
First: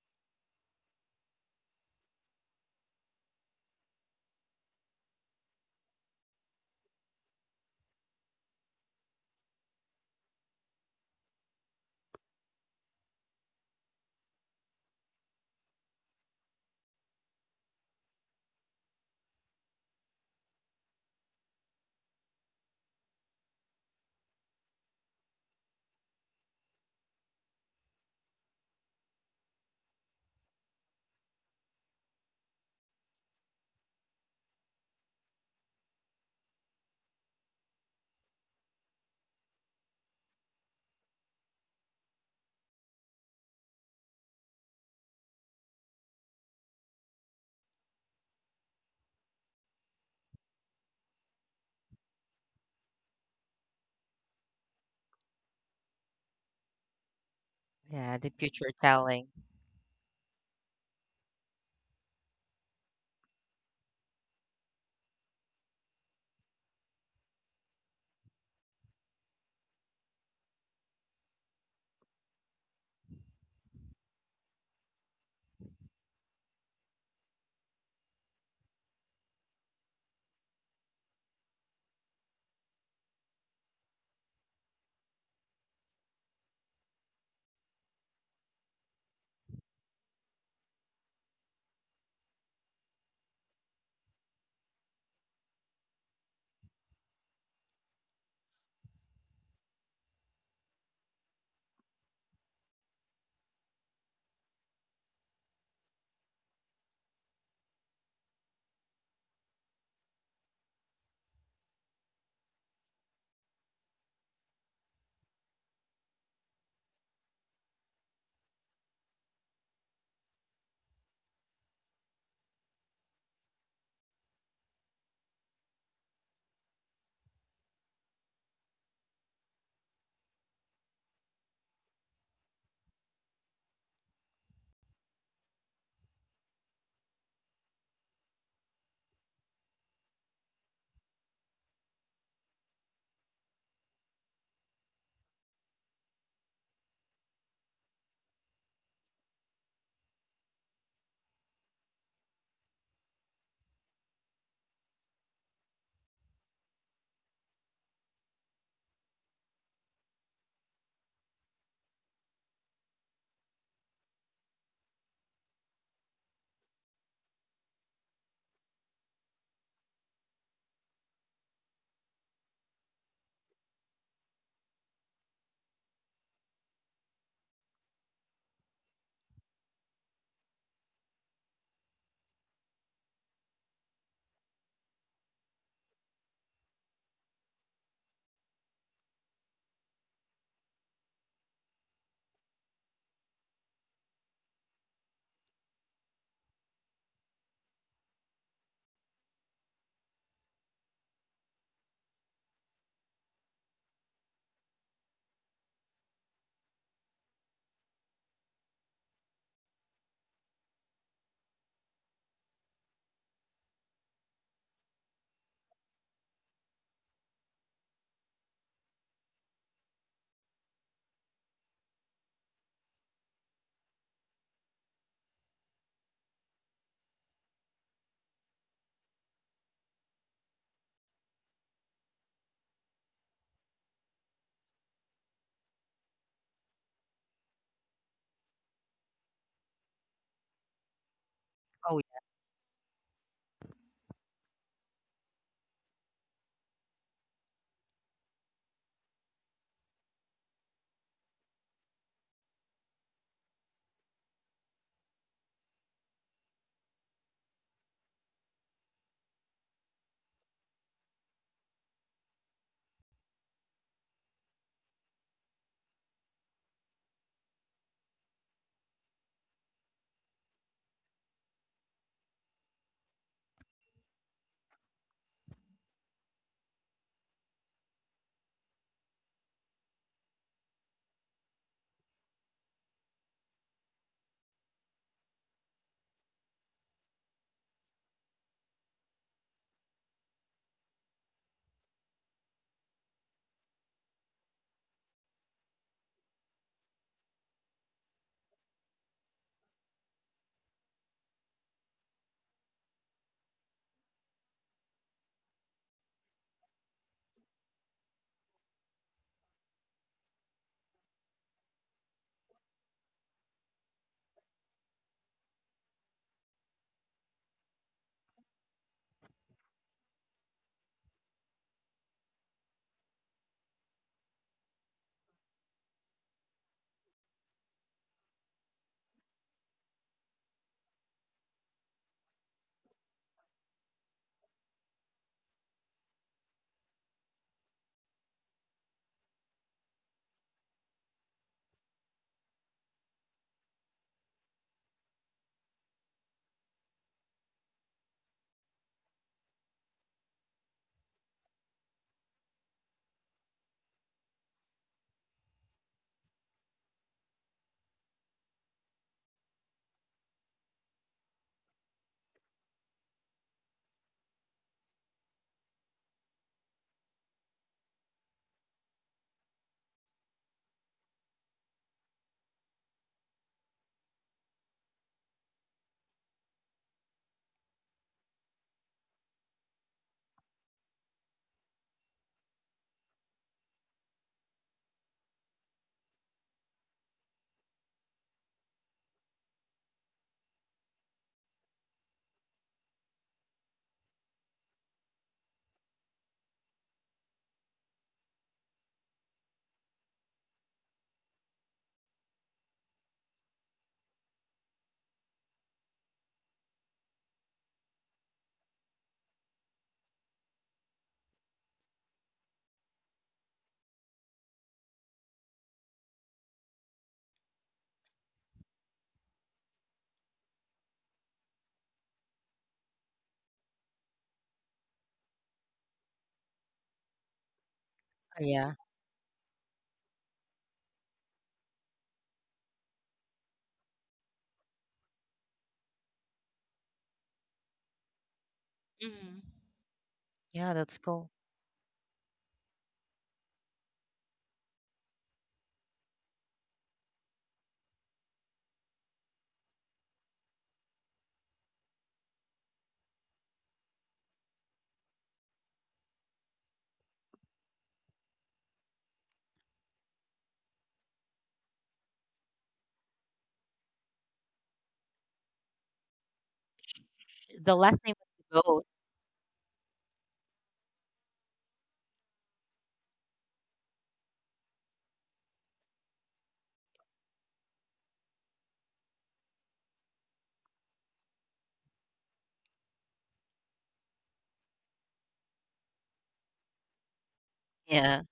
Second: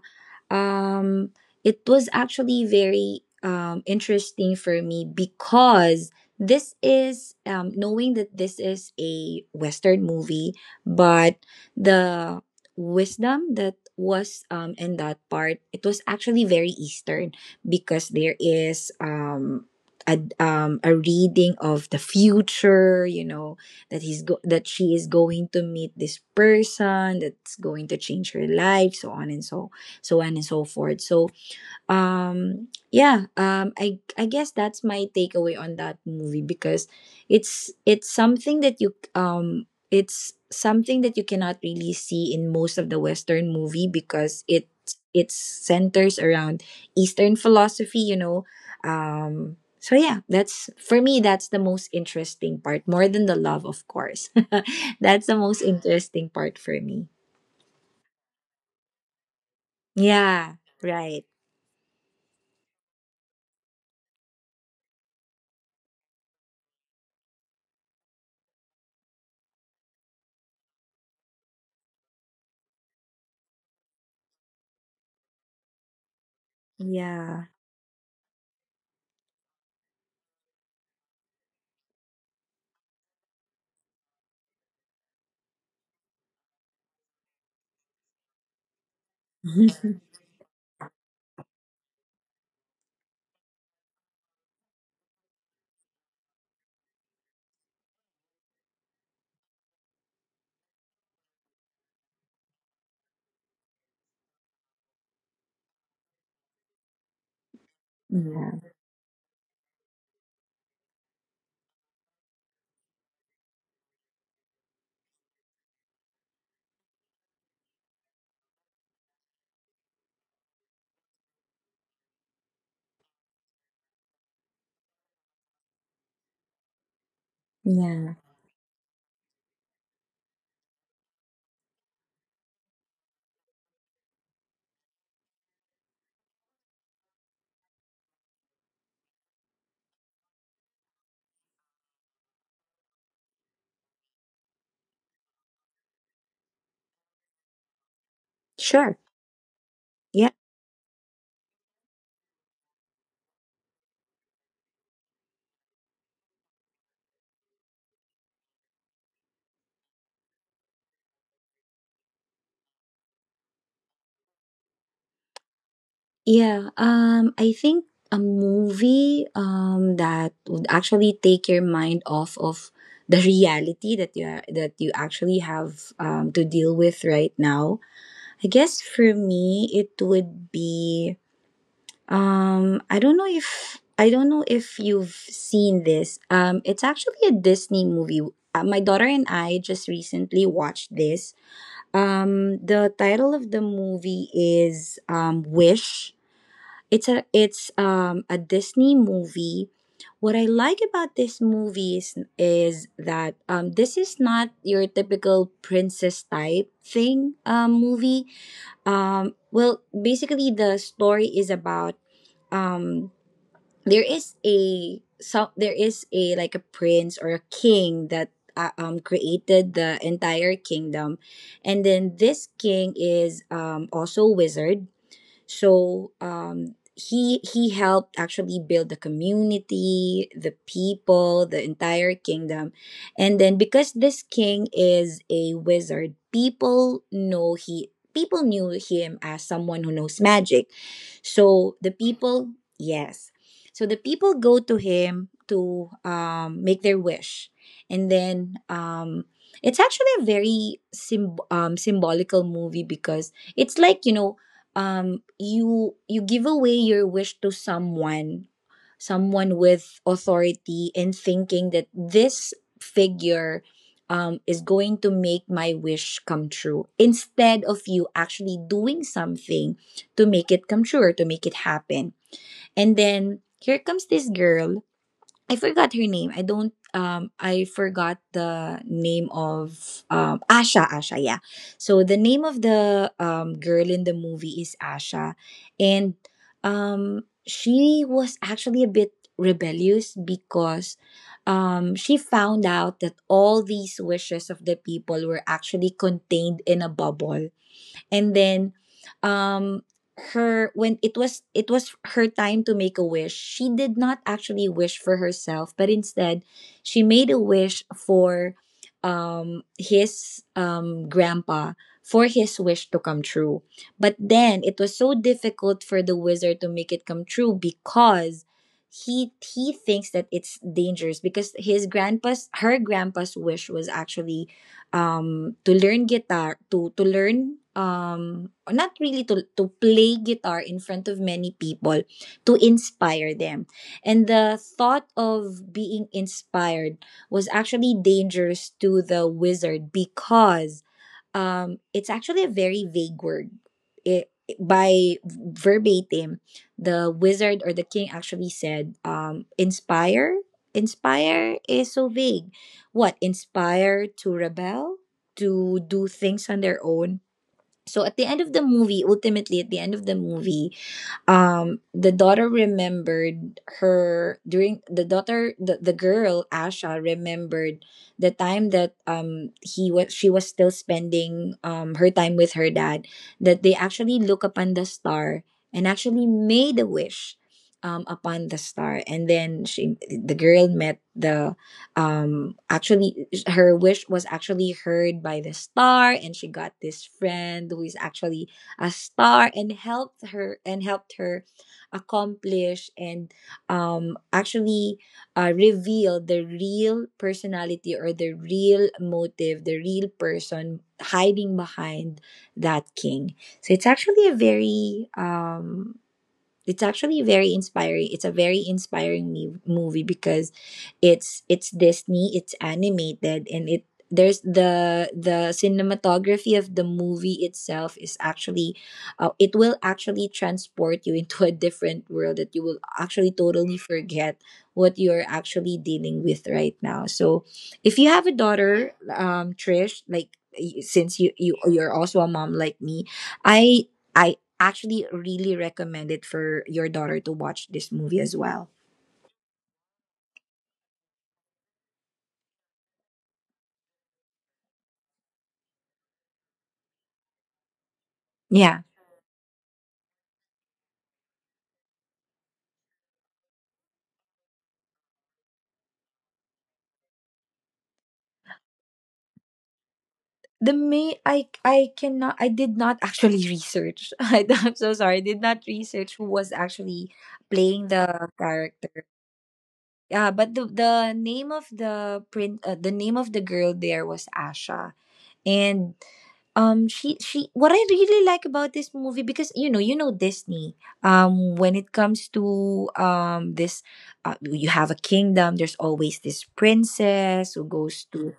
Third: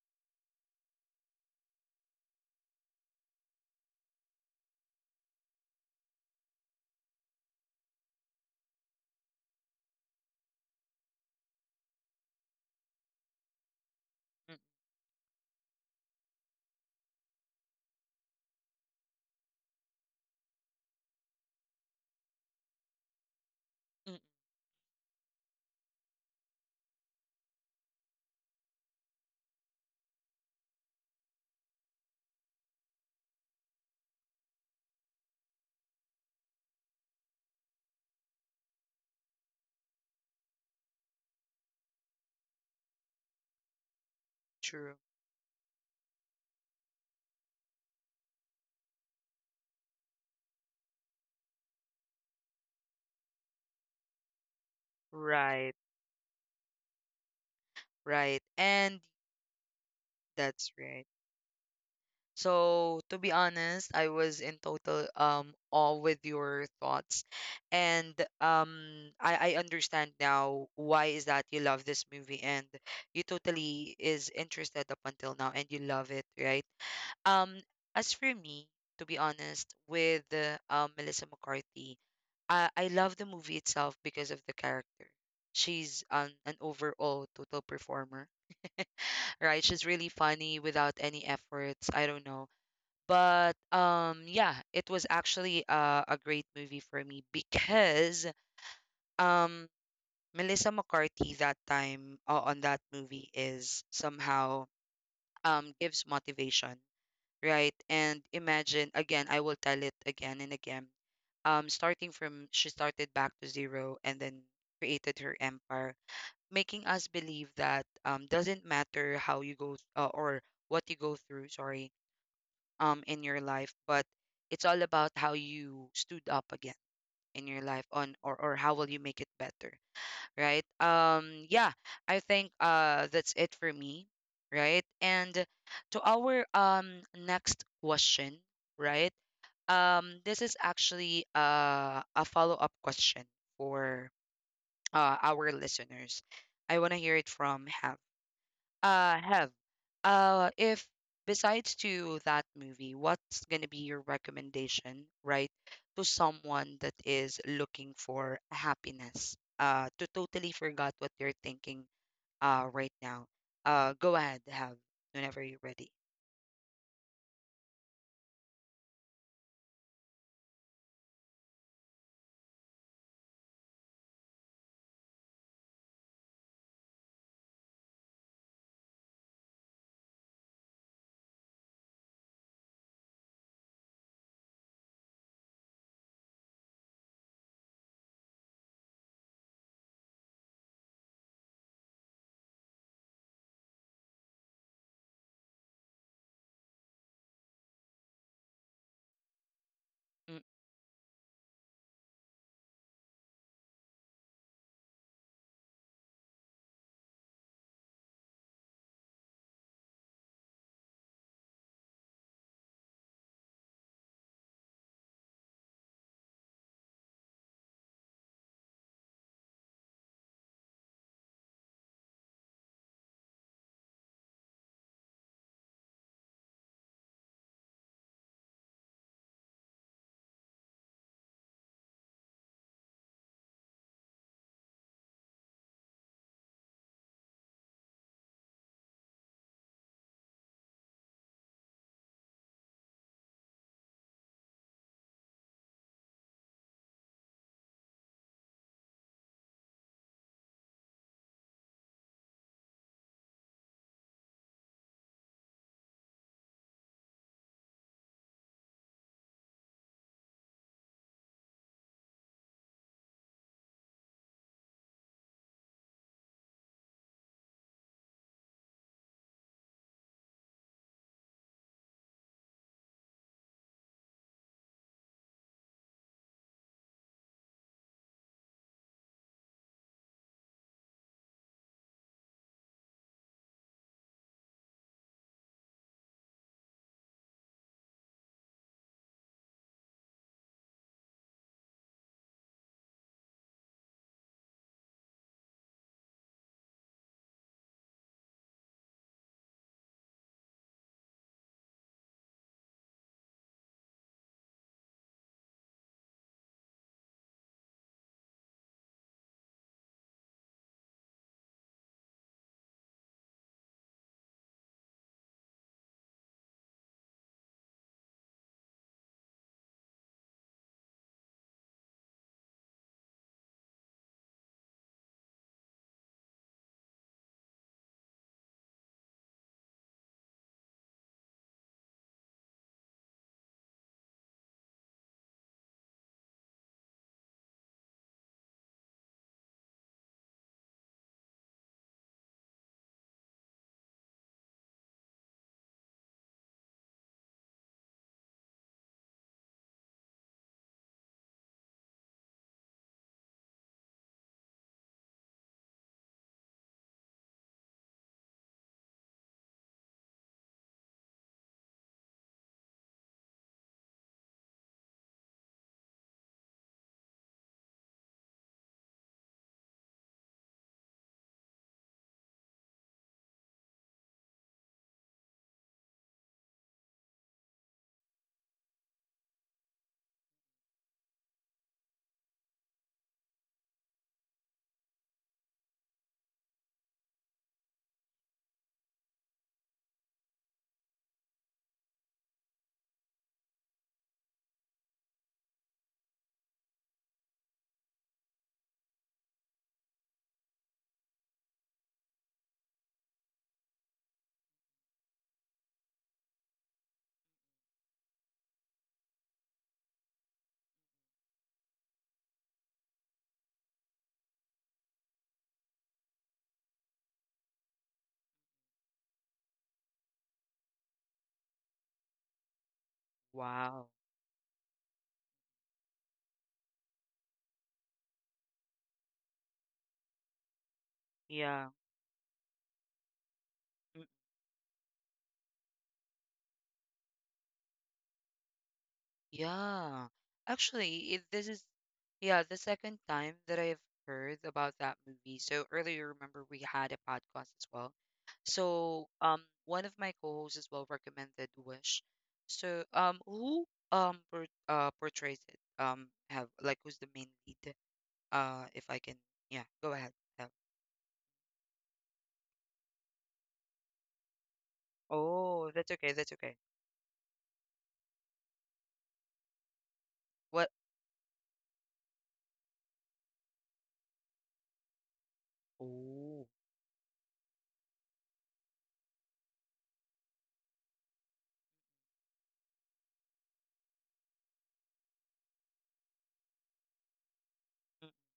S3: um, it was actually very um, interesting for me because this is, um, knowing that this is a Western movie, but the wisdom that was um, in that part, it was actually very Eastern because there is um, a um, a reading of the future. You know that
S1: Mm-mm.
S3: he's go- that she is going to meet this person that's going to change her life, so on and so so on and so forth. So um yeah, um I I guess that's my takeaway on that movie because it's it's something that you um it's something that you cannot really see in most of the western movie because it
S1: True.
S3: it centers around eastern philosophy, you know. Um so yeah, that's for me, that's the most interesting part, more than the love, of course. That's the most
S1: Right.
S3: interesting part for me.
S2: yeah, the
S1: Right.
S2: future
S1: And
S2: telling.
S3: Yeah,
S1: that's right.
S3: right.
S1: So to be honest, I was in total um awe with your thoughts. And um I, I understand now why is that you love this movie and you totally is interested up until now and you love it, right?
S3: Yeah.
S1: Um, as for me, to be honest, with uh, um Melissa McCarthy, I, I love the movie itself because of the character. She's an, an overall total performer, right? She's really funny without any efforts. I don't know, but um yeah, it was actually uh, a great movie for me because um Melissa McCarthy that time uh, on that movie is somehow um gives motivation, right? And
S3: yeah.
S1: imagine again, I will tell it again and again. Um starting from, she started back to zero and then created her empire, making us believe that um doesn't matter how you go uh, or what you go through, sorry, um in your life, but it's all about how you stood up again in your life
S3: Yeah.
S1: on, or, or how will you make it better, right? Um yeah, I think uh that's it for me, right? And to our um next question, right? Um, this is actually uh, a follow-up question for uh, our listeners. I want to hear it from Ham.
S3: Sure.
S1: Uh, have.
S3: Yeah.
S1: Uh, if besides to that movie, what's gonna be your recommendation, right, to someone that is looking for happiness? Uh, to totally forgot what they're thinking. Uh, right now. Uh, go ahead, have, whenever you're ready.
S3: Yeah. Um, I think a movie um that would actually take your mind off of the reality that you are, that you actually have um to deal with right now. I guess for me it would be um I don't know if I don't know if you've seen this. Um, it's actually a Disney movie. Uh, my daughter and I just recently watched this. Um, the title of the movie is um, Wish. It's a it's um, a Disney movie. What
S1: Mm,
S3: I like about this movie is, is that um, this is not your typical princess type thing um, movie. Um, well, basically, the story is about um, there is a so there is a like a prince or a king that uh, um created the entire kingdom, and then this king is um also a wizard. So um, he he helped actually build the community, the people, the entire kingdom, and then because this king is a wizard, people know he people knew him as someone who knows magic. So the
S2: Oh,
S3: people, yes, so the people go to him to um, make their wish, and then. Um, it's actually a very symb- um, symbolical movie because it's like, you know, um you, you give away your wish to someone someone with authority, and thinking that this figure um, is going to make my wish come true instead of you actually doing something to make it come true or to make it happen. And then here comes this girl. I forgot her name. I don't um I forgot the name of um Asha, Asha, yeah. So the name of the um girl in the movie is Asha, and um she was actually a bit rebellious because um she found out that all these wishes of the people were actually contained in a bubble. And then um her when it was it was her time to make a wish, she did not actually wish for herself, but instead she made a wish for um his um grandpa, for his wish to come true. But then it was so difficult for the wizard to make it come true because he he thinks that it's dangerous because his grandpa's her grandpa's wish was actually, um, to learn guitar, to to learn um or not really to to play guitar in front of many people, to inspire them. And the thought of being inspired was actually dangerous to the wizard because um it's actually a very vague word. It by verbatim, the wizard or the king actually said, um inspire, inspire is so vague. What, inspire to rebel, to do things on their own. So at the end of the movie, ultimately at the end of the movie, um the daughter remembered her during the daughter the, the girl Asha remembered the time that um he was she was still spending um her time with her dad, that they actually look upon the star and actually made a wish um upon the star. And then she the girl met the um actually her wish was actually heard by the star, and she got this friend who is actually a star, and helped her, and helped her accomplish and, um, actually uh, reveal the real personality, or the real motive, the real person hiding behind that king. So it's actually a very um, it's actually very inspiring it's a very inspiring me- movie because it's it's Disney, it's animated, and it there's the the cinematography of the movie itself is actually, uh, it will actually transport you into a different world that you will actually totally
S1: wow.
S3: forget what you're actually dealing with right now. So if you have a
S2: yeah. Yeah,
S3: daughter, um Trish, like y- since you, you
S1: Yeah.
S3: you're also a mom like me, i I actually really recommend it for your daughter to watch this movie as well.
S2: Mhm.
S1: Yeah.
S2: Yeah, that's
S1: Actually, it,
S2: cool.
S1: this is yeah, the second time that I've heard about that movie. So earlier, remember we had a podcast as well.
S3: Yeah.
S1: So um one of my co-hosts as well recommended Wish. So um who um por uh portrays it? Um have, like, who's the main lead? Uh, if I can, yeah, go ahead. Have.
S3: The May I I cannot, I did not actually research. I am so sorry. I did not
S1: Oh, that's okay,
S3: research who
S1: that's
S3: was
S1: okay.
S3: actually
S2: The
S3: playing
S2: last name
S3: the
S2: of the both.
S3: character. Yeah, but the
S1: What?
S3: the name of the print uh, the name of the girl there was Asha. And
S1: Oh.
S3: um she she, what I really like about this movie, because you know, you know Disney, um when it comes to um this uh, you have a kingdom, there's always this princess who goes
S1: mm,
S2: Yeah.
S3: to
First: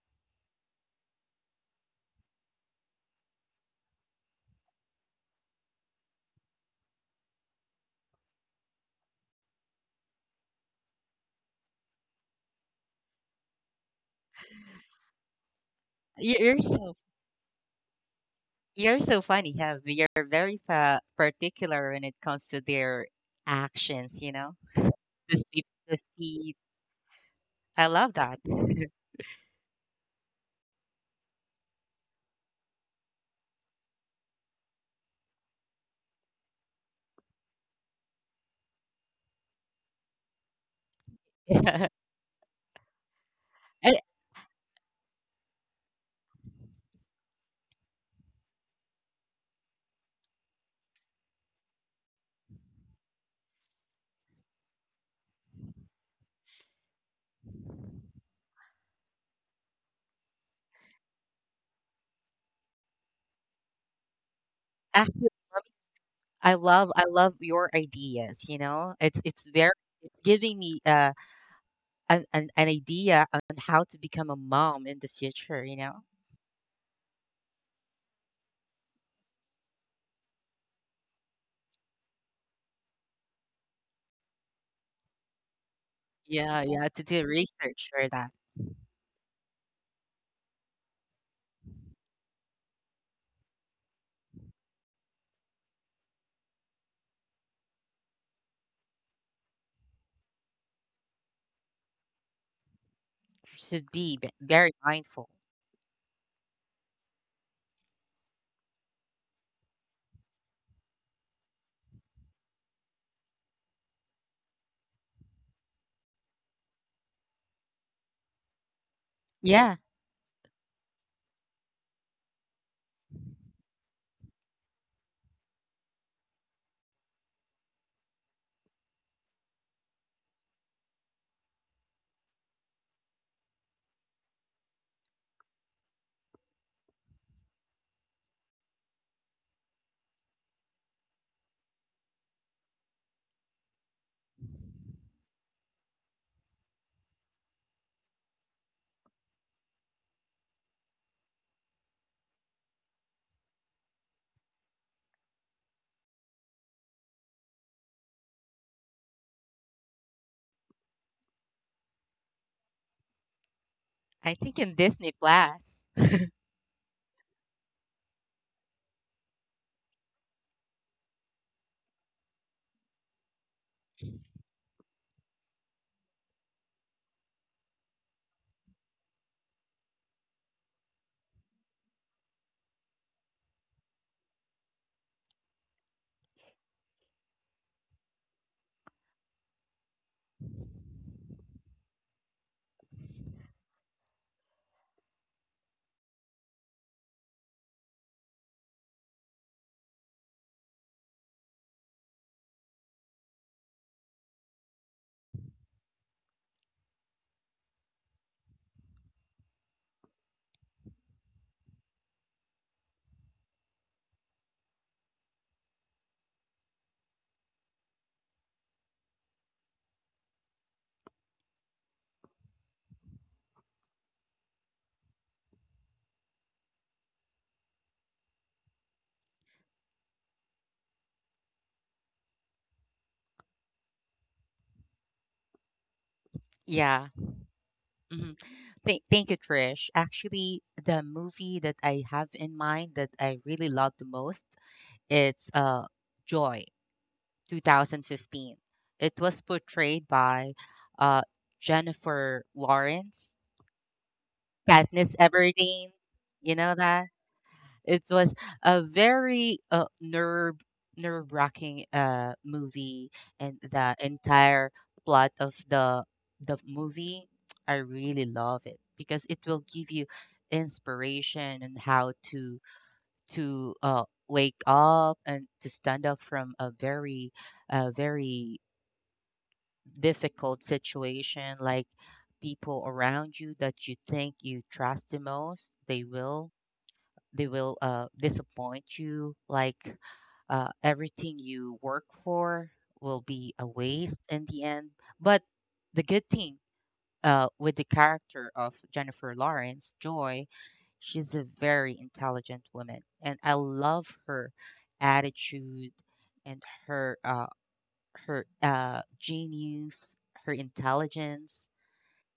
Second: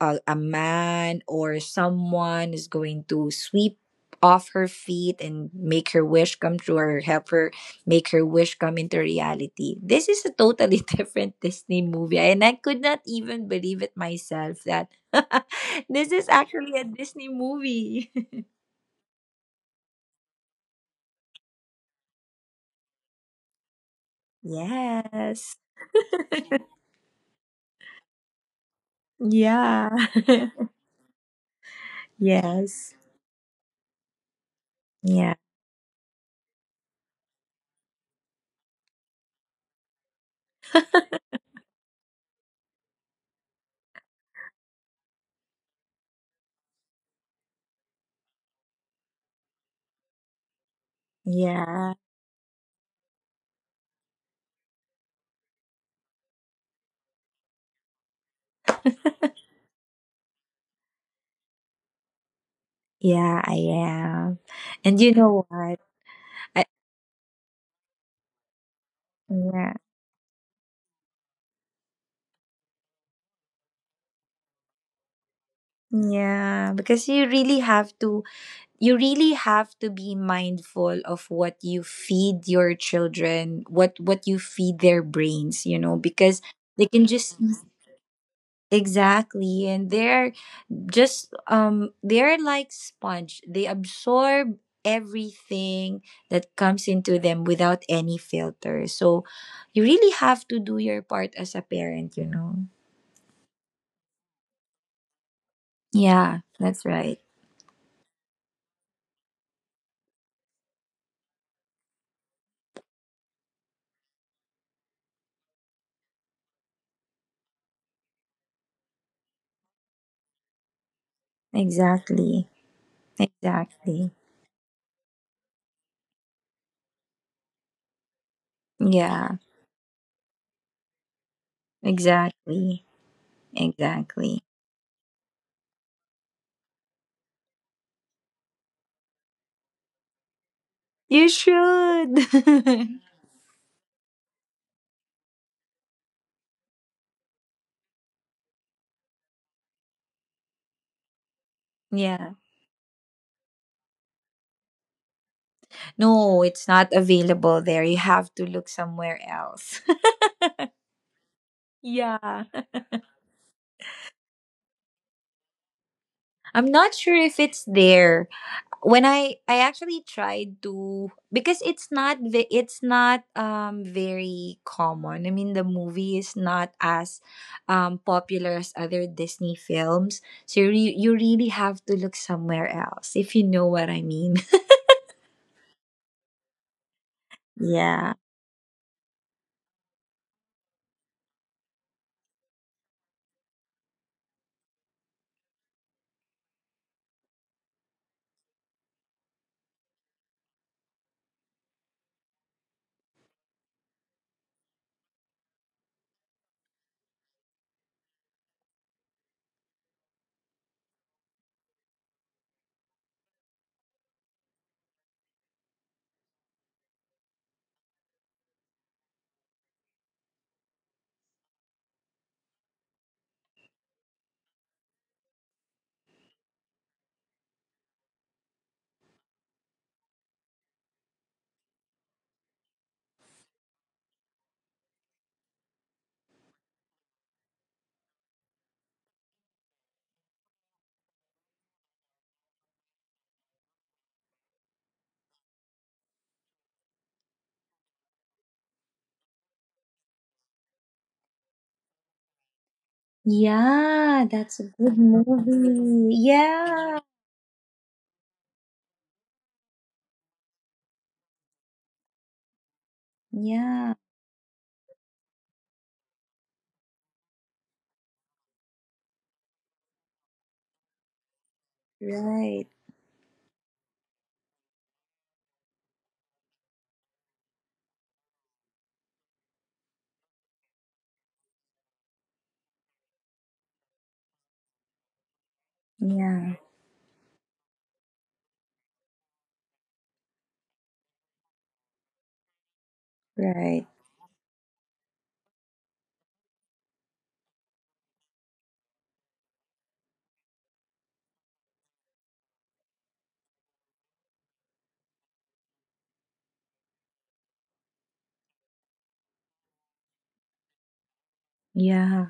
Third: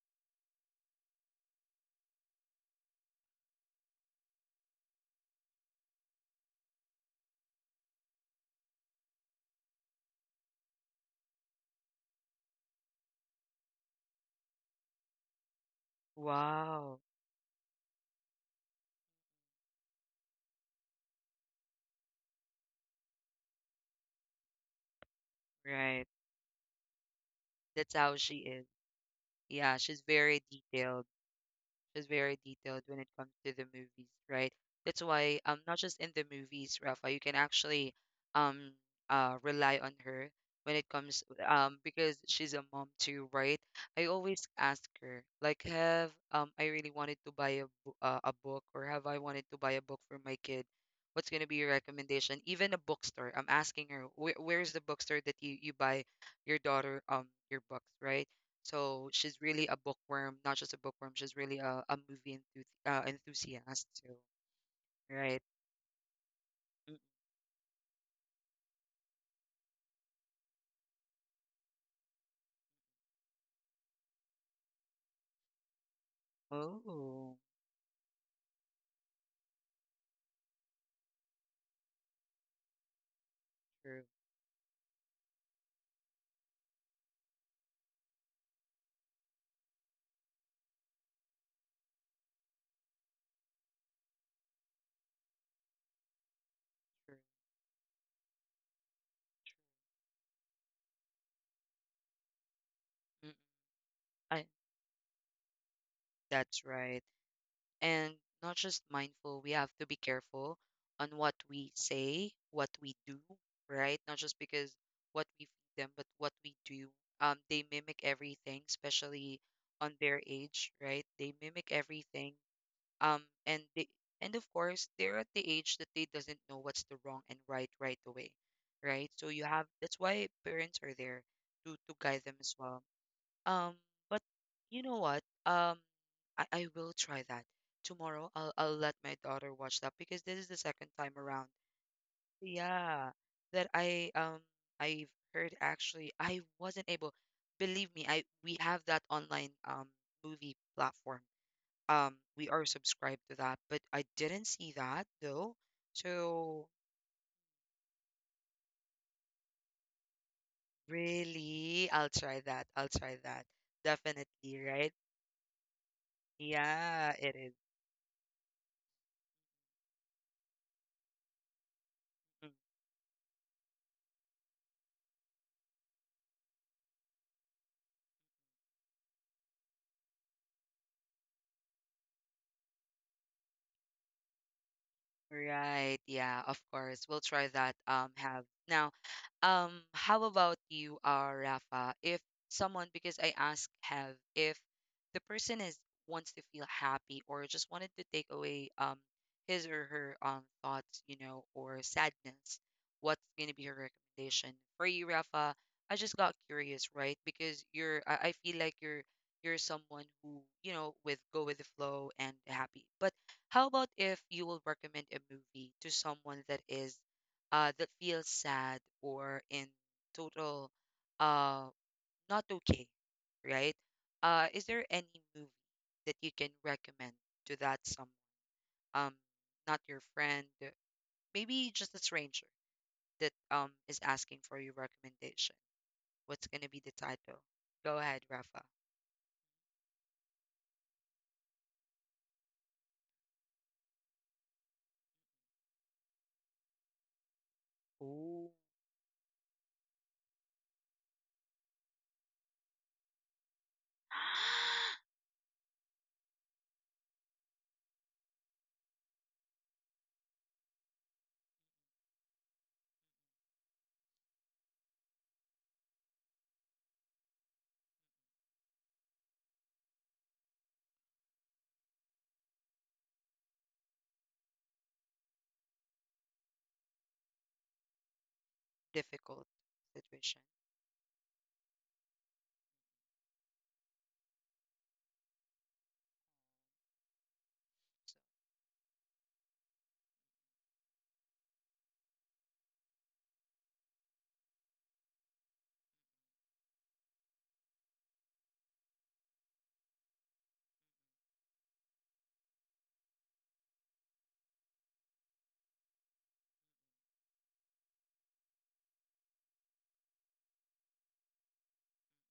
S3: a, a man or someone is going to sweep off her feet and make her wish come true, or help her make her wish come into reality. This is a totally different Disney movie, and I could not even believe it myself that this is
S2: You- You're
S3: actually a
S2: so,
S1: Wow.
S3: Disney movie.
S2: you're so funny, Have. You're very fa particular when it comes to their actions, you know? The
S3: Yes.
S2: sweep the
S1: Right.
S2: feet. I
S1: That's
S2: love
S1: how she
S2: that.
S1: is. Yeah,
S3: Yeah.
S1: she's very detailed. Is very detailed
S3: Yes.
S1: when it comes to the movies, right? That's
S3: Yeah.
S1: why, um not just in the movies, Rafa, you can actually um uh rely on her when it comes, um
S2: Yeah.
S1: because she's a mom too, right?
S2: And
S1: I always ask her, like, have, um I really wanted to buy a bo- uh, a book. Or have, I wanted to buy a book for my kid? What's gonna be your
S3: Yeah.
S1: recommendation? Even a bookstore, I'm asking her, where where's the bookstore that you you buy your daughter, um your books, right? So she's really a bookworm, not just a bookworm. She's really a, a movie enthusi- uh,
S3: Yeah, I
S1: enthusiast, too,
S3: am. And you
S2: actually,
S1: right.
S3: know
S2: let me
S3: what?
S2: s- I
S3: I,
S2: love
S1: Mm,
S2: I love your ideas. You know, it's it's very
S3: yeah.
S2: it's giving me uh an, an an idea on how to become a mom in the future. You know,
S3: Yeah, because you
S1: Oh,
S3: really have to, you really have to be mindful of what you feed your children, what
S1: true,
S3: what you feed their brains, you know, because
S2: yeah, yeah,
S3: they
S2: to
S3: can
S2: do
S3: just mhm.
S2: research for that
S3: Exactly, and they're just um they're like sponge. They absorb everything that comes
S1: true.
S3: into them without any filter. So you really have to do your part as a parent, you know.
S1: Mm,
S2: should be b-
S1: I,
S2: very mindful.
S3: Yeah,
S1: that's
S3: that's
S1: right.
S3: right.
S1: And not just mindful. We have to be careful on what we say, what we do, right? Not just because what we feed them, but what we do. Um, they mimic everything, especially
S2: Yeah,
S1: on their age, right? They mimic everything,
S3: Exactly.
S1: um and they,
S3: Exactly.
S1: and of course they're at the age that they doesn't know what's the wrong and right right away, right? So
S3: Yeah,
S1: you have, that's why parents are there to to guide them as well.
S3: exactly.
S1: um but
S3: Exactly.
S1: you know what, um i, I will try that tomorrow. I'll, I'll let my daughter watch that because this is the second time
S3: You
S1: around,
S3: should.
S1: yeah, that i um i've heard. Actually, I wasn't able, believe me, I, we have that online um movie platform, um
S3: Yeah.
S1: we are subscribed to that, but I didn't see that though.
S3: No, it's
S1: So
S3: not available there. You have to look somewhere else.
S1: really, I'll try
S3: Yeah.
S1: that, I'll try that,
S2: I think
S1: definitely,
S2: in
S1: right?
S2: Disney Plus.
S3: I'm not
S1: Yeah,
S3: sure
S1: it
S3: if
S1: is.
S3: it's there. When I I actually tried to because it's not ve- it's not um very common. I mean, the movie is not as um popular as other Disney films. So you re- you really have to look somewhere else, if you know what I mean.
S1: Right. Yeah, of course. We'll try that, um,
S3: Yeah.
S1: have. Now, um, how about you, uh, Rafa? If someone, because I asked have, if the person is wants to feel happy or just wanted to take away um his or her um thoughts, you know, or sadness, what's gonna be your recommendation? For you, Rafa, I just got curious, right? Because you're I, I feel like you're you're someone who, you know, with go with the flow and happy. But how about if you will recommend a movie to someone that is uh that feels sad or in total uh not okay, right? Uh, is there any movie that you can recommend to that someone? Um, not your friend, maybe just a stranger that um is asking for your recommendation. What's going to be the
S2: Yeah.
S1: title? Go ahead,
S2: Mhm.
S1: Rafa.
S2: Thank, thank you, Trish. Actually, the movie that I have in mind that I really love the most, it's uh, Joy,
S1: Ooh,
S2: twenty fifteen. It was portrayed by uh, Jennifer Lawrence,
S3: Yeah, that's a good
S2: Katniss Everdeen.
S3: movie.
S2: You know
S3: Yeah.
S2: that? It was a very uh, nerve nerve wracking uh movie, and the
S3: Yeah.
S2: entire plot of the the movie, I really love it because it will give you inspiration and how to
S3: Right.
S2: to uh wake up and to stand up from a very uh very
S1: difficult situation.
S2: difficult situation, like people around you that you think you trust the most, they will
S3: Yeah.
S2: they will uh, disappoint you, like uh, everything you work for will be a
S3: Right.
S2: waste in the end. But the good thing uh, with the character of Jennifer Lawrence, Joy, she's a very intelligent woman, and I love her attitude and her uh, her uh, genius, her intelligence,
S3: Yeah.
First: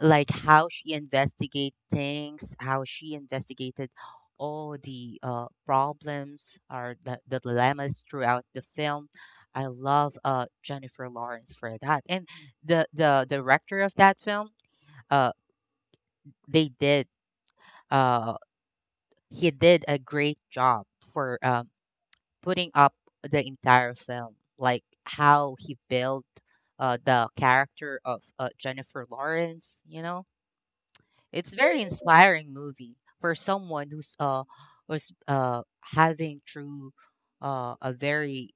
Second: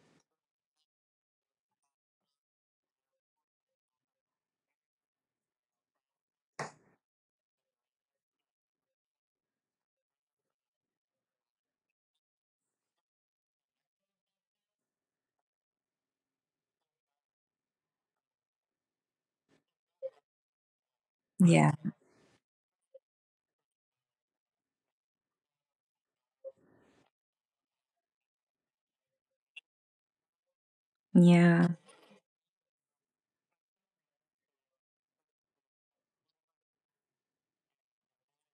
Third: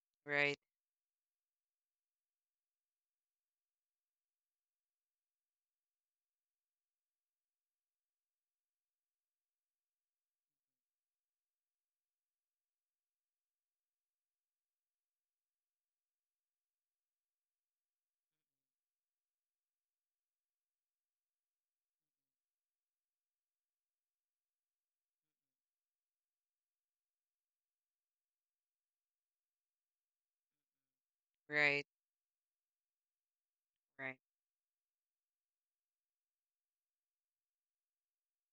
S2: like
S1: Right,
S2: how she investigate things, how she investigated all the uh, problems or the, the dilemmas throughout the film. I love uh, Jennifer Lawrence for that, and the the director of that film. Uh, they did. Uh, he did a great job for um,
S3: Yeah.
S2: putting up the entire film, like how he built uh, the character of uh, Jennifer Lawrence. You know it's
S3: Yeah.
S2: very
S1: right,
S2: inspiring movie for someone who's
S1: right.
S2: uh was uh having through uh a very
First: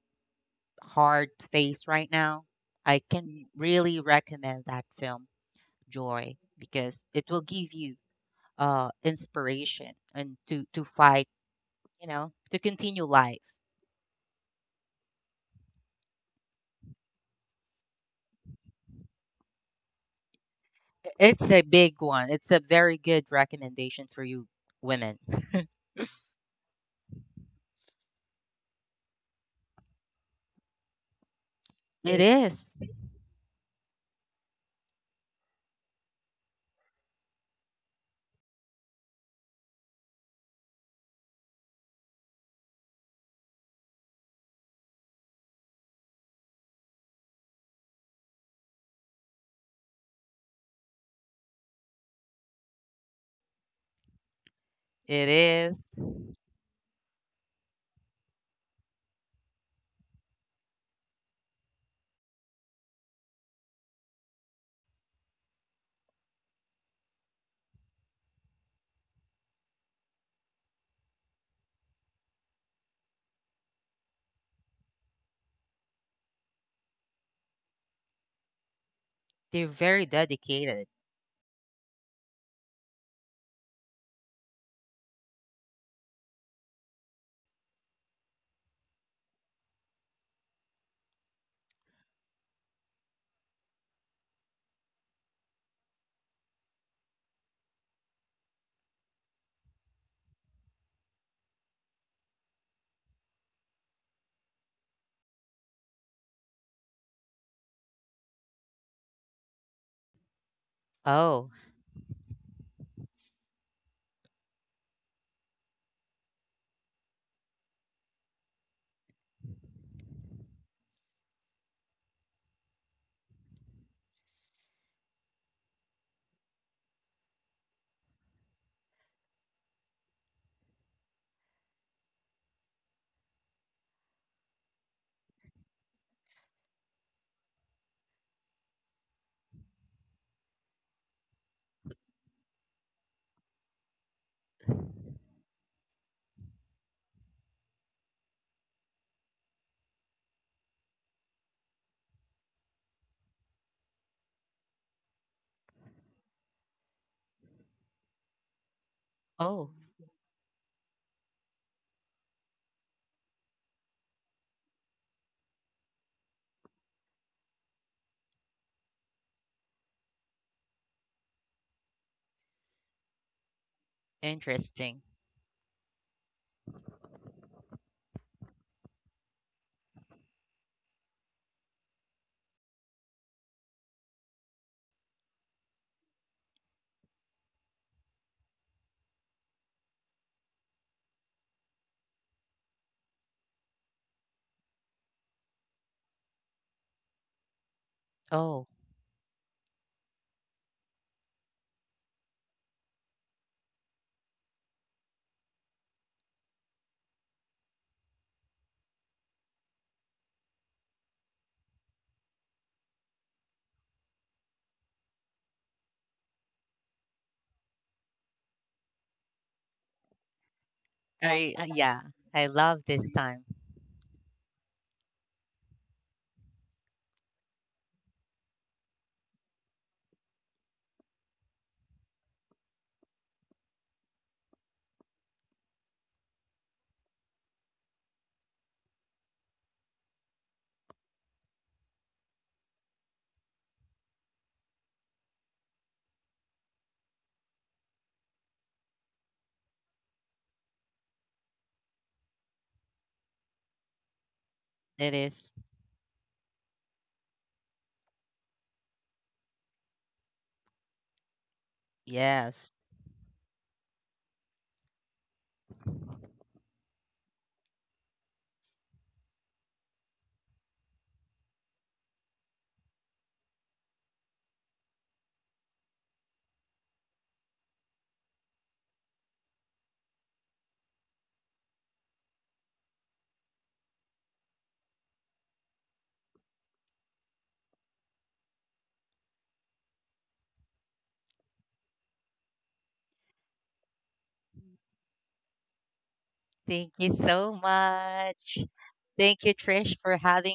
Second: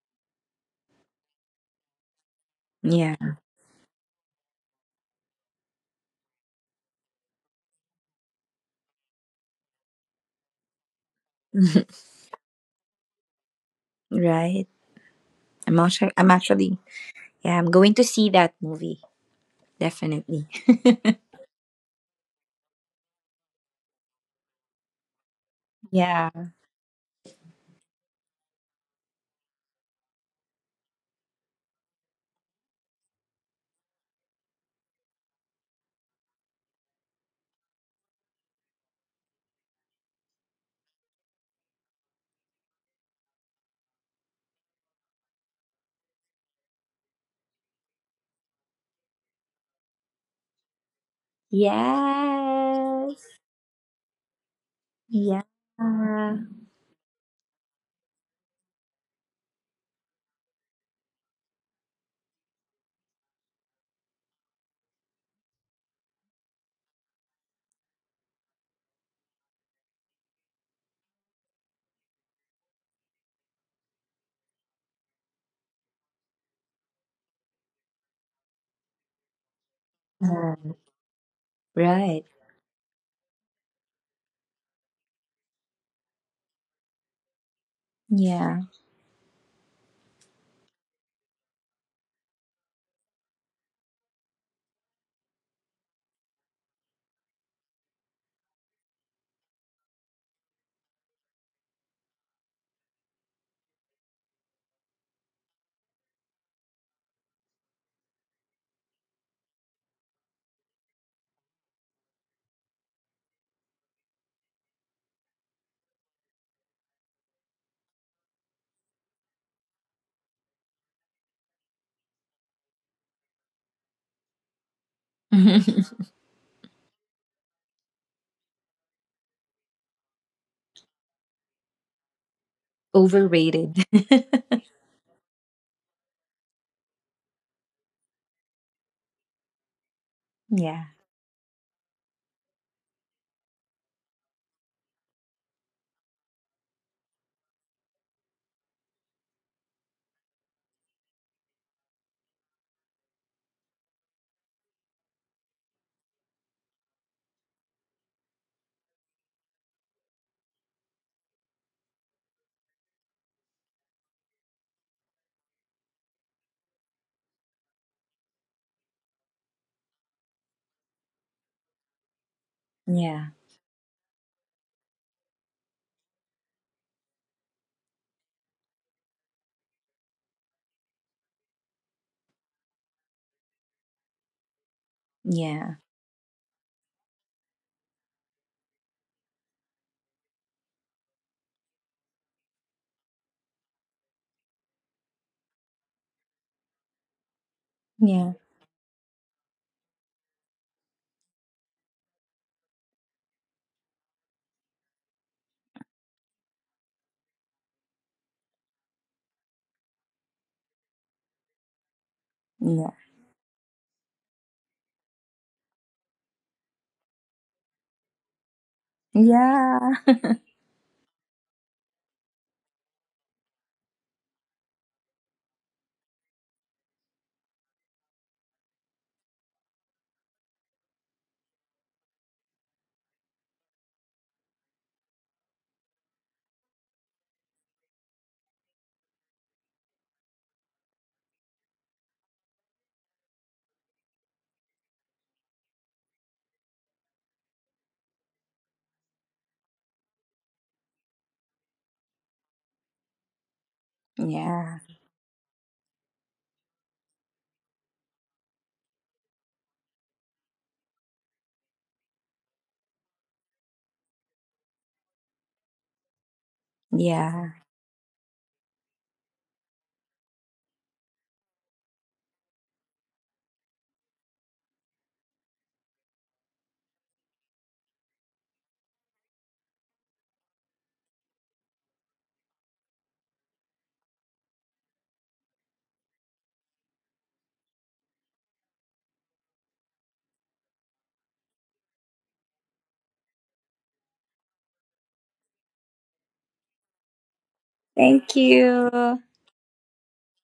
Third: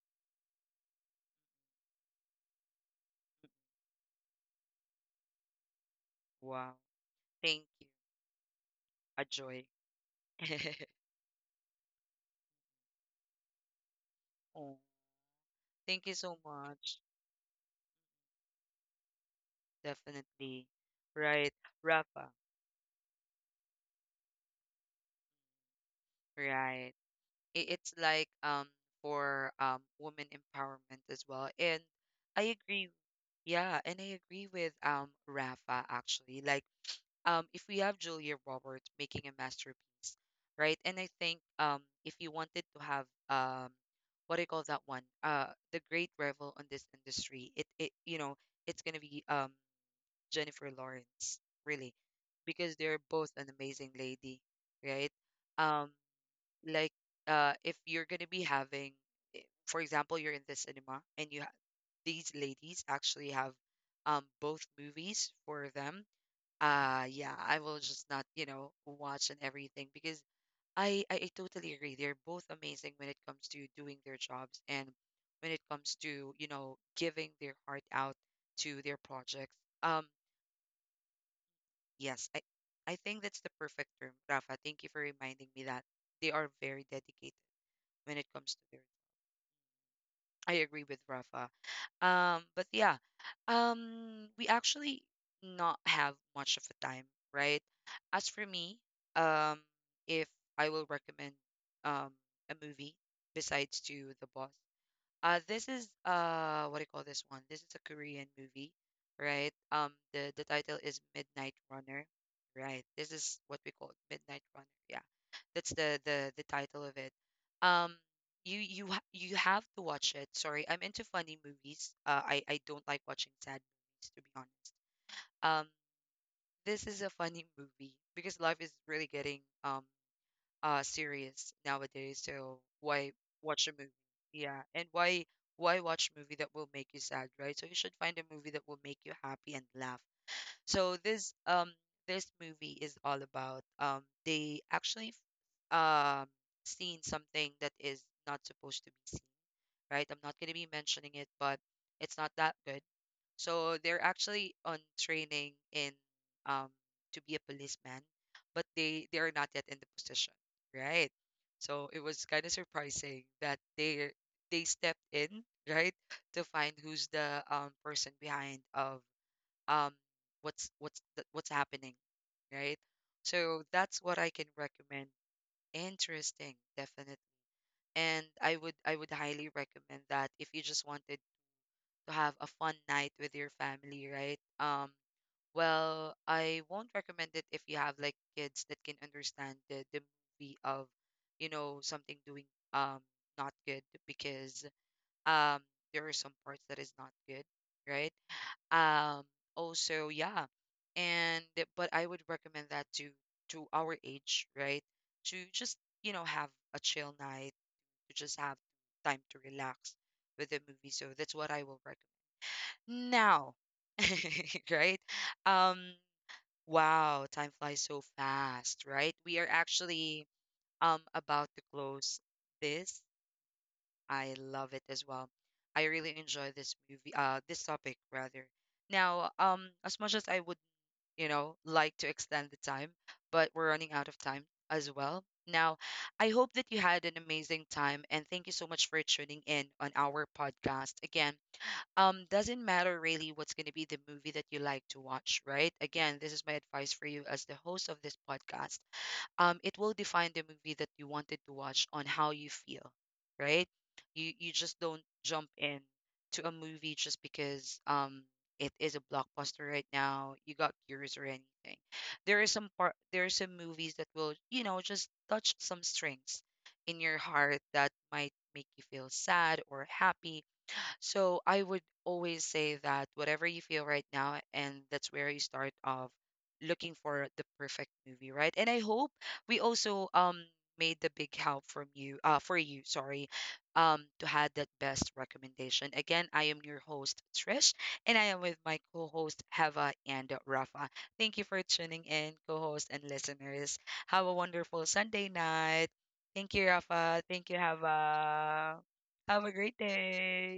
S2: hard phase right now. I
S3: Yeah.
S2: can really recommend that film, Joy,
S1: Wow.
S2: because it will
S1: Thank
S2: give
S1: you.
S2: you uh
S1: A joy.
S2: inspiration and to to fight, you know, to continue life.
S3: Right.
S1: Oh,
S3: I'm
S1: thank
S3: actually,
S1: you
S3: I'm
S1: so
S3: actually,
S1: much.
S3: yeah, I'm going to see that movie. Definitely.
S1: Definitely.
S2: I-
S1: Right.
S2: It's a big
S1: Rafa.
S2: one. It's a very good recommendation for you women.
S3: Yeah.
S1: Right. I- It's like, um for um women empowerment as well. And
S2: It
S1: I
S2: is.
S1: agree. Yeah, and I agree with um Rafa actually. Like, um if we have Julia Roberts making a masterpiece, right? And I think, um if you wanted to have, um what do you call that one? Uh, the great revel on this industry, it it you know, it's gonna be, um Jennifer Lawrence, really, because they're
S3: Yes.
S1: both an amazing lady, right?
S2: It
S3: Yeah.
S2: is.
S1: Um, like, uh, if you're gonna be having, eh, for example, you're in the cinema and you ha, these ladies actually have um both movies for them. Uh, yeah, I will just not, you know, watch and everything because I, I I totally agree. They're both amazing when it comes to doing their jobs and when it comes to, you know, giving their heart out to their projects.
S2: They're
S1: Um,
S2: very
S3: Yeah.
S2: dedicated.
S3: Right.
S1: Yes, I, I think that's the perfect term, Rafa. Thank you for reminding me that they are very dedicated when it comes
S3: Yeah.
S1: to their. I agree with Rafa. Um, but yeah, um, we actually not have much of a time, right? As for me, um, if I will recommend um a movie besides to The Boss, uh, this is, uh, what do you call this one? This is a Korean movie, right? Um, the the title is Midnight
S2: Oh,
S1: Runner, right? This is what we call it, Midnight Runner. Yeah, that's the the the title of it. Um, you you ha- you have to watch it. Sorry, I'm into funny movies. Uh, I I don't like watching sad movies, to be honest. Um, this is a funny movie because life is really getting, um uh series nowadays. So why watch a
S3: Overrated.
S1: movie? Yeah, and why why watch movie that will make you sad, right? So you should find a movie that will make you happy and laugh.
S3: Yeah.
S1: So this, um this movie is all about, um they actually, um seen something that is not supposed to be seen, right? I'm not gonna be mentioning it, but it's not that good. So they're actually on training in, um to be a policeman, but they they are not yet
S2: oh,
S1: in the position, right? So it was kind of surprising that they they stepped in, right, to find who's the, um person behind of, um what's what's the, what's happening, right?
S3: Yeah.
S1: So that's what I can
S2: interesting.
S1: recommend. Interesting, definitely. And I would I would highly recommend that if you just wanted to have a fun night with your family, right? Um,
S3: Yeah.
S1: well, I won't recommend it if you have like kids that can understand the, the movie of, you know, something doing, um not good because, um there are some parts that is not good, right?
S3: Yeah.
S2: Oh,
S1: Um, also, yeah. And but I would recommend that to to our age, right? To just, you know, have a chill night, to just have time to relax with the movie. So that's what I will
S3: Yeah.
S1: recommend. Now, right? Um, wow, time flies so fast, right? We are
S3: Yeah.
S1: actually, um about
S2: I
S1: to
S2: uh, yeah,
S1: close
S2: I love
S1: this.
S2: this time.
S1: I love it as well. I really enjoy this movie, uh, this topic rather. Now, um, as much as I would, you know, like to extend the time, but we're running out of time as well. Now, I hope that you had an amazing time and thank you so much for tuning in on our podcast. Again, um doesn't matter really what's going to be the movie that you like to watch, right? Again, this is my advice for you as the host of this podcast. Um, it will define the movie that you wanted to watch on how you feel, right? You you just
S3: Yeah.
S1: don't
S2: It
S1: jump
S2: is.
S1: in to a movie just because, um it is a blockbuster right now, you got curious or anything. There is some
S2: Yes.
S1: part, there are some movies that will, you know, just touch some strings in your
S3: Yeah.
S1: heart that might make you feel sad or happy. So I would always say that whatever you feel right now, and that's where you start off looking for the perfect movie, right? And I hope we also, um made the big help from you, uh, for you, sorry, um, to have that best recommendation. Again, I am your host Trish, and I am with my co-host Heva and Rafa. Thank you for tuning in, co-host and listeners. Have a wonderful Sunday night. Thank you,
S2: Thank you
S1: Rafa. Thank you,
S2: so
S3: Thank
S2: much.
S1: Heva.
S3: you.
S1: Have
S2: Thank
S1: a
S2: you,
S1: great
S2: Trish, for having
S1: day.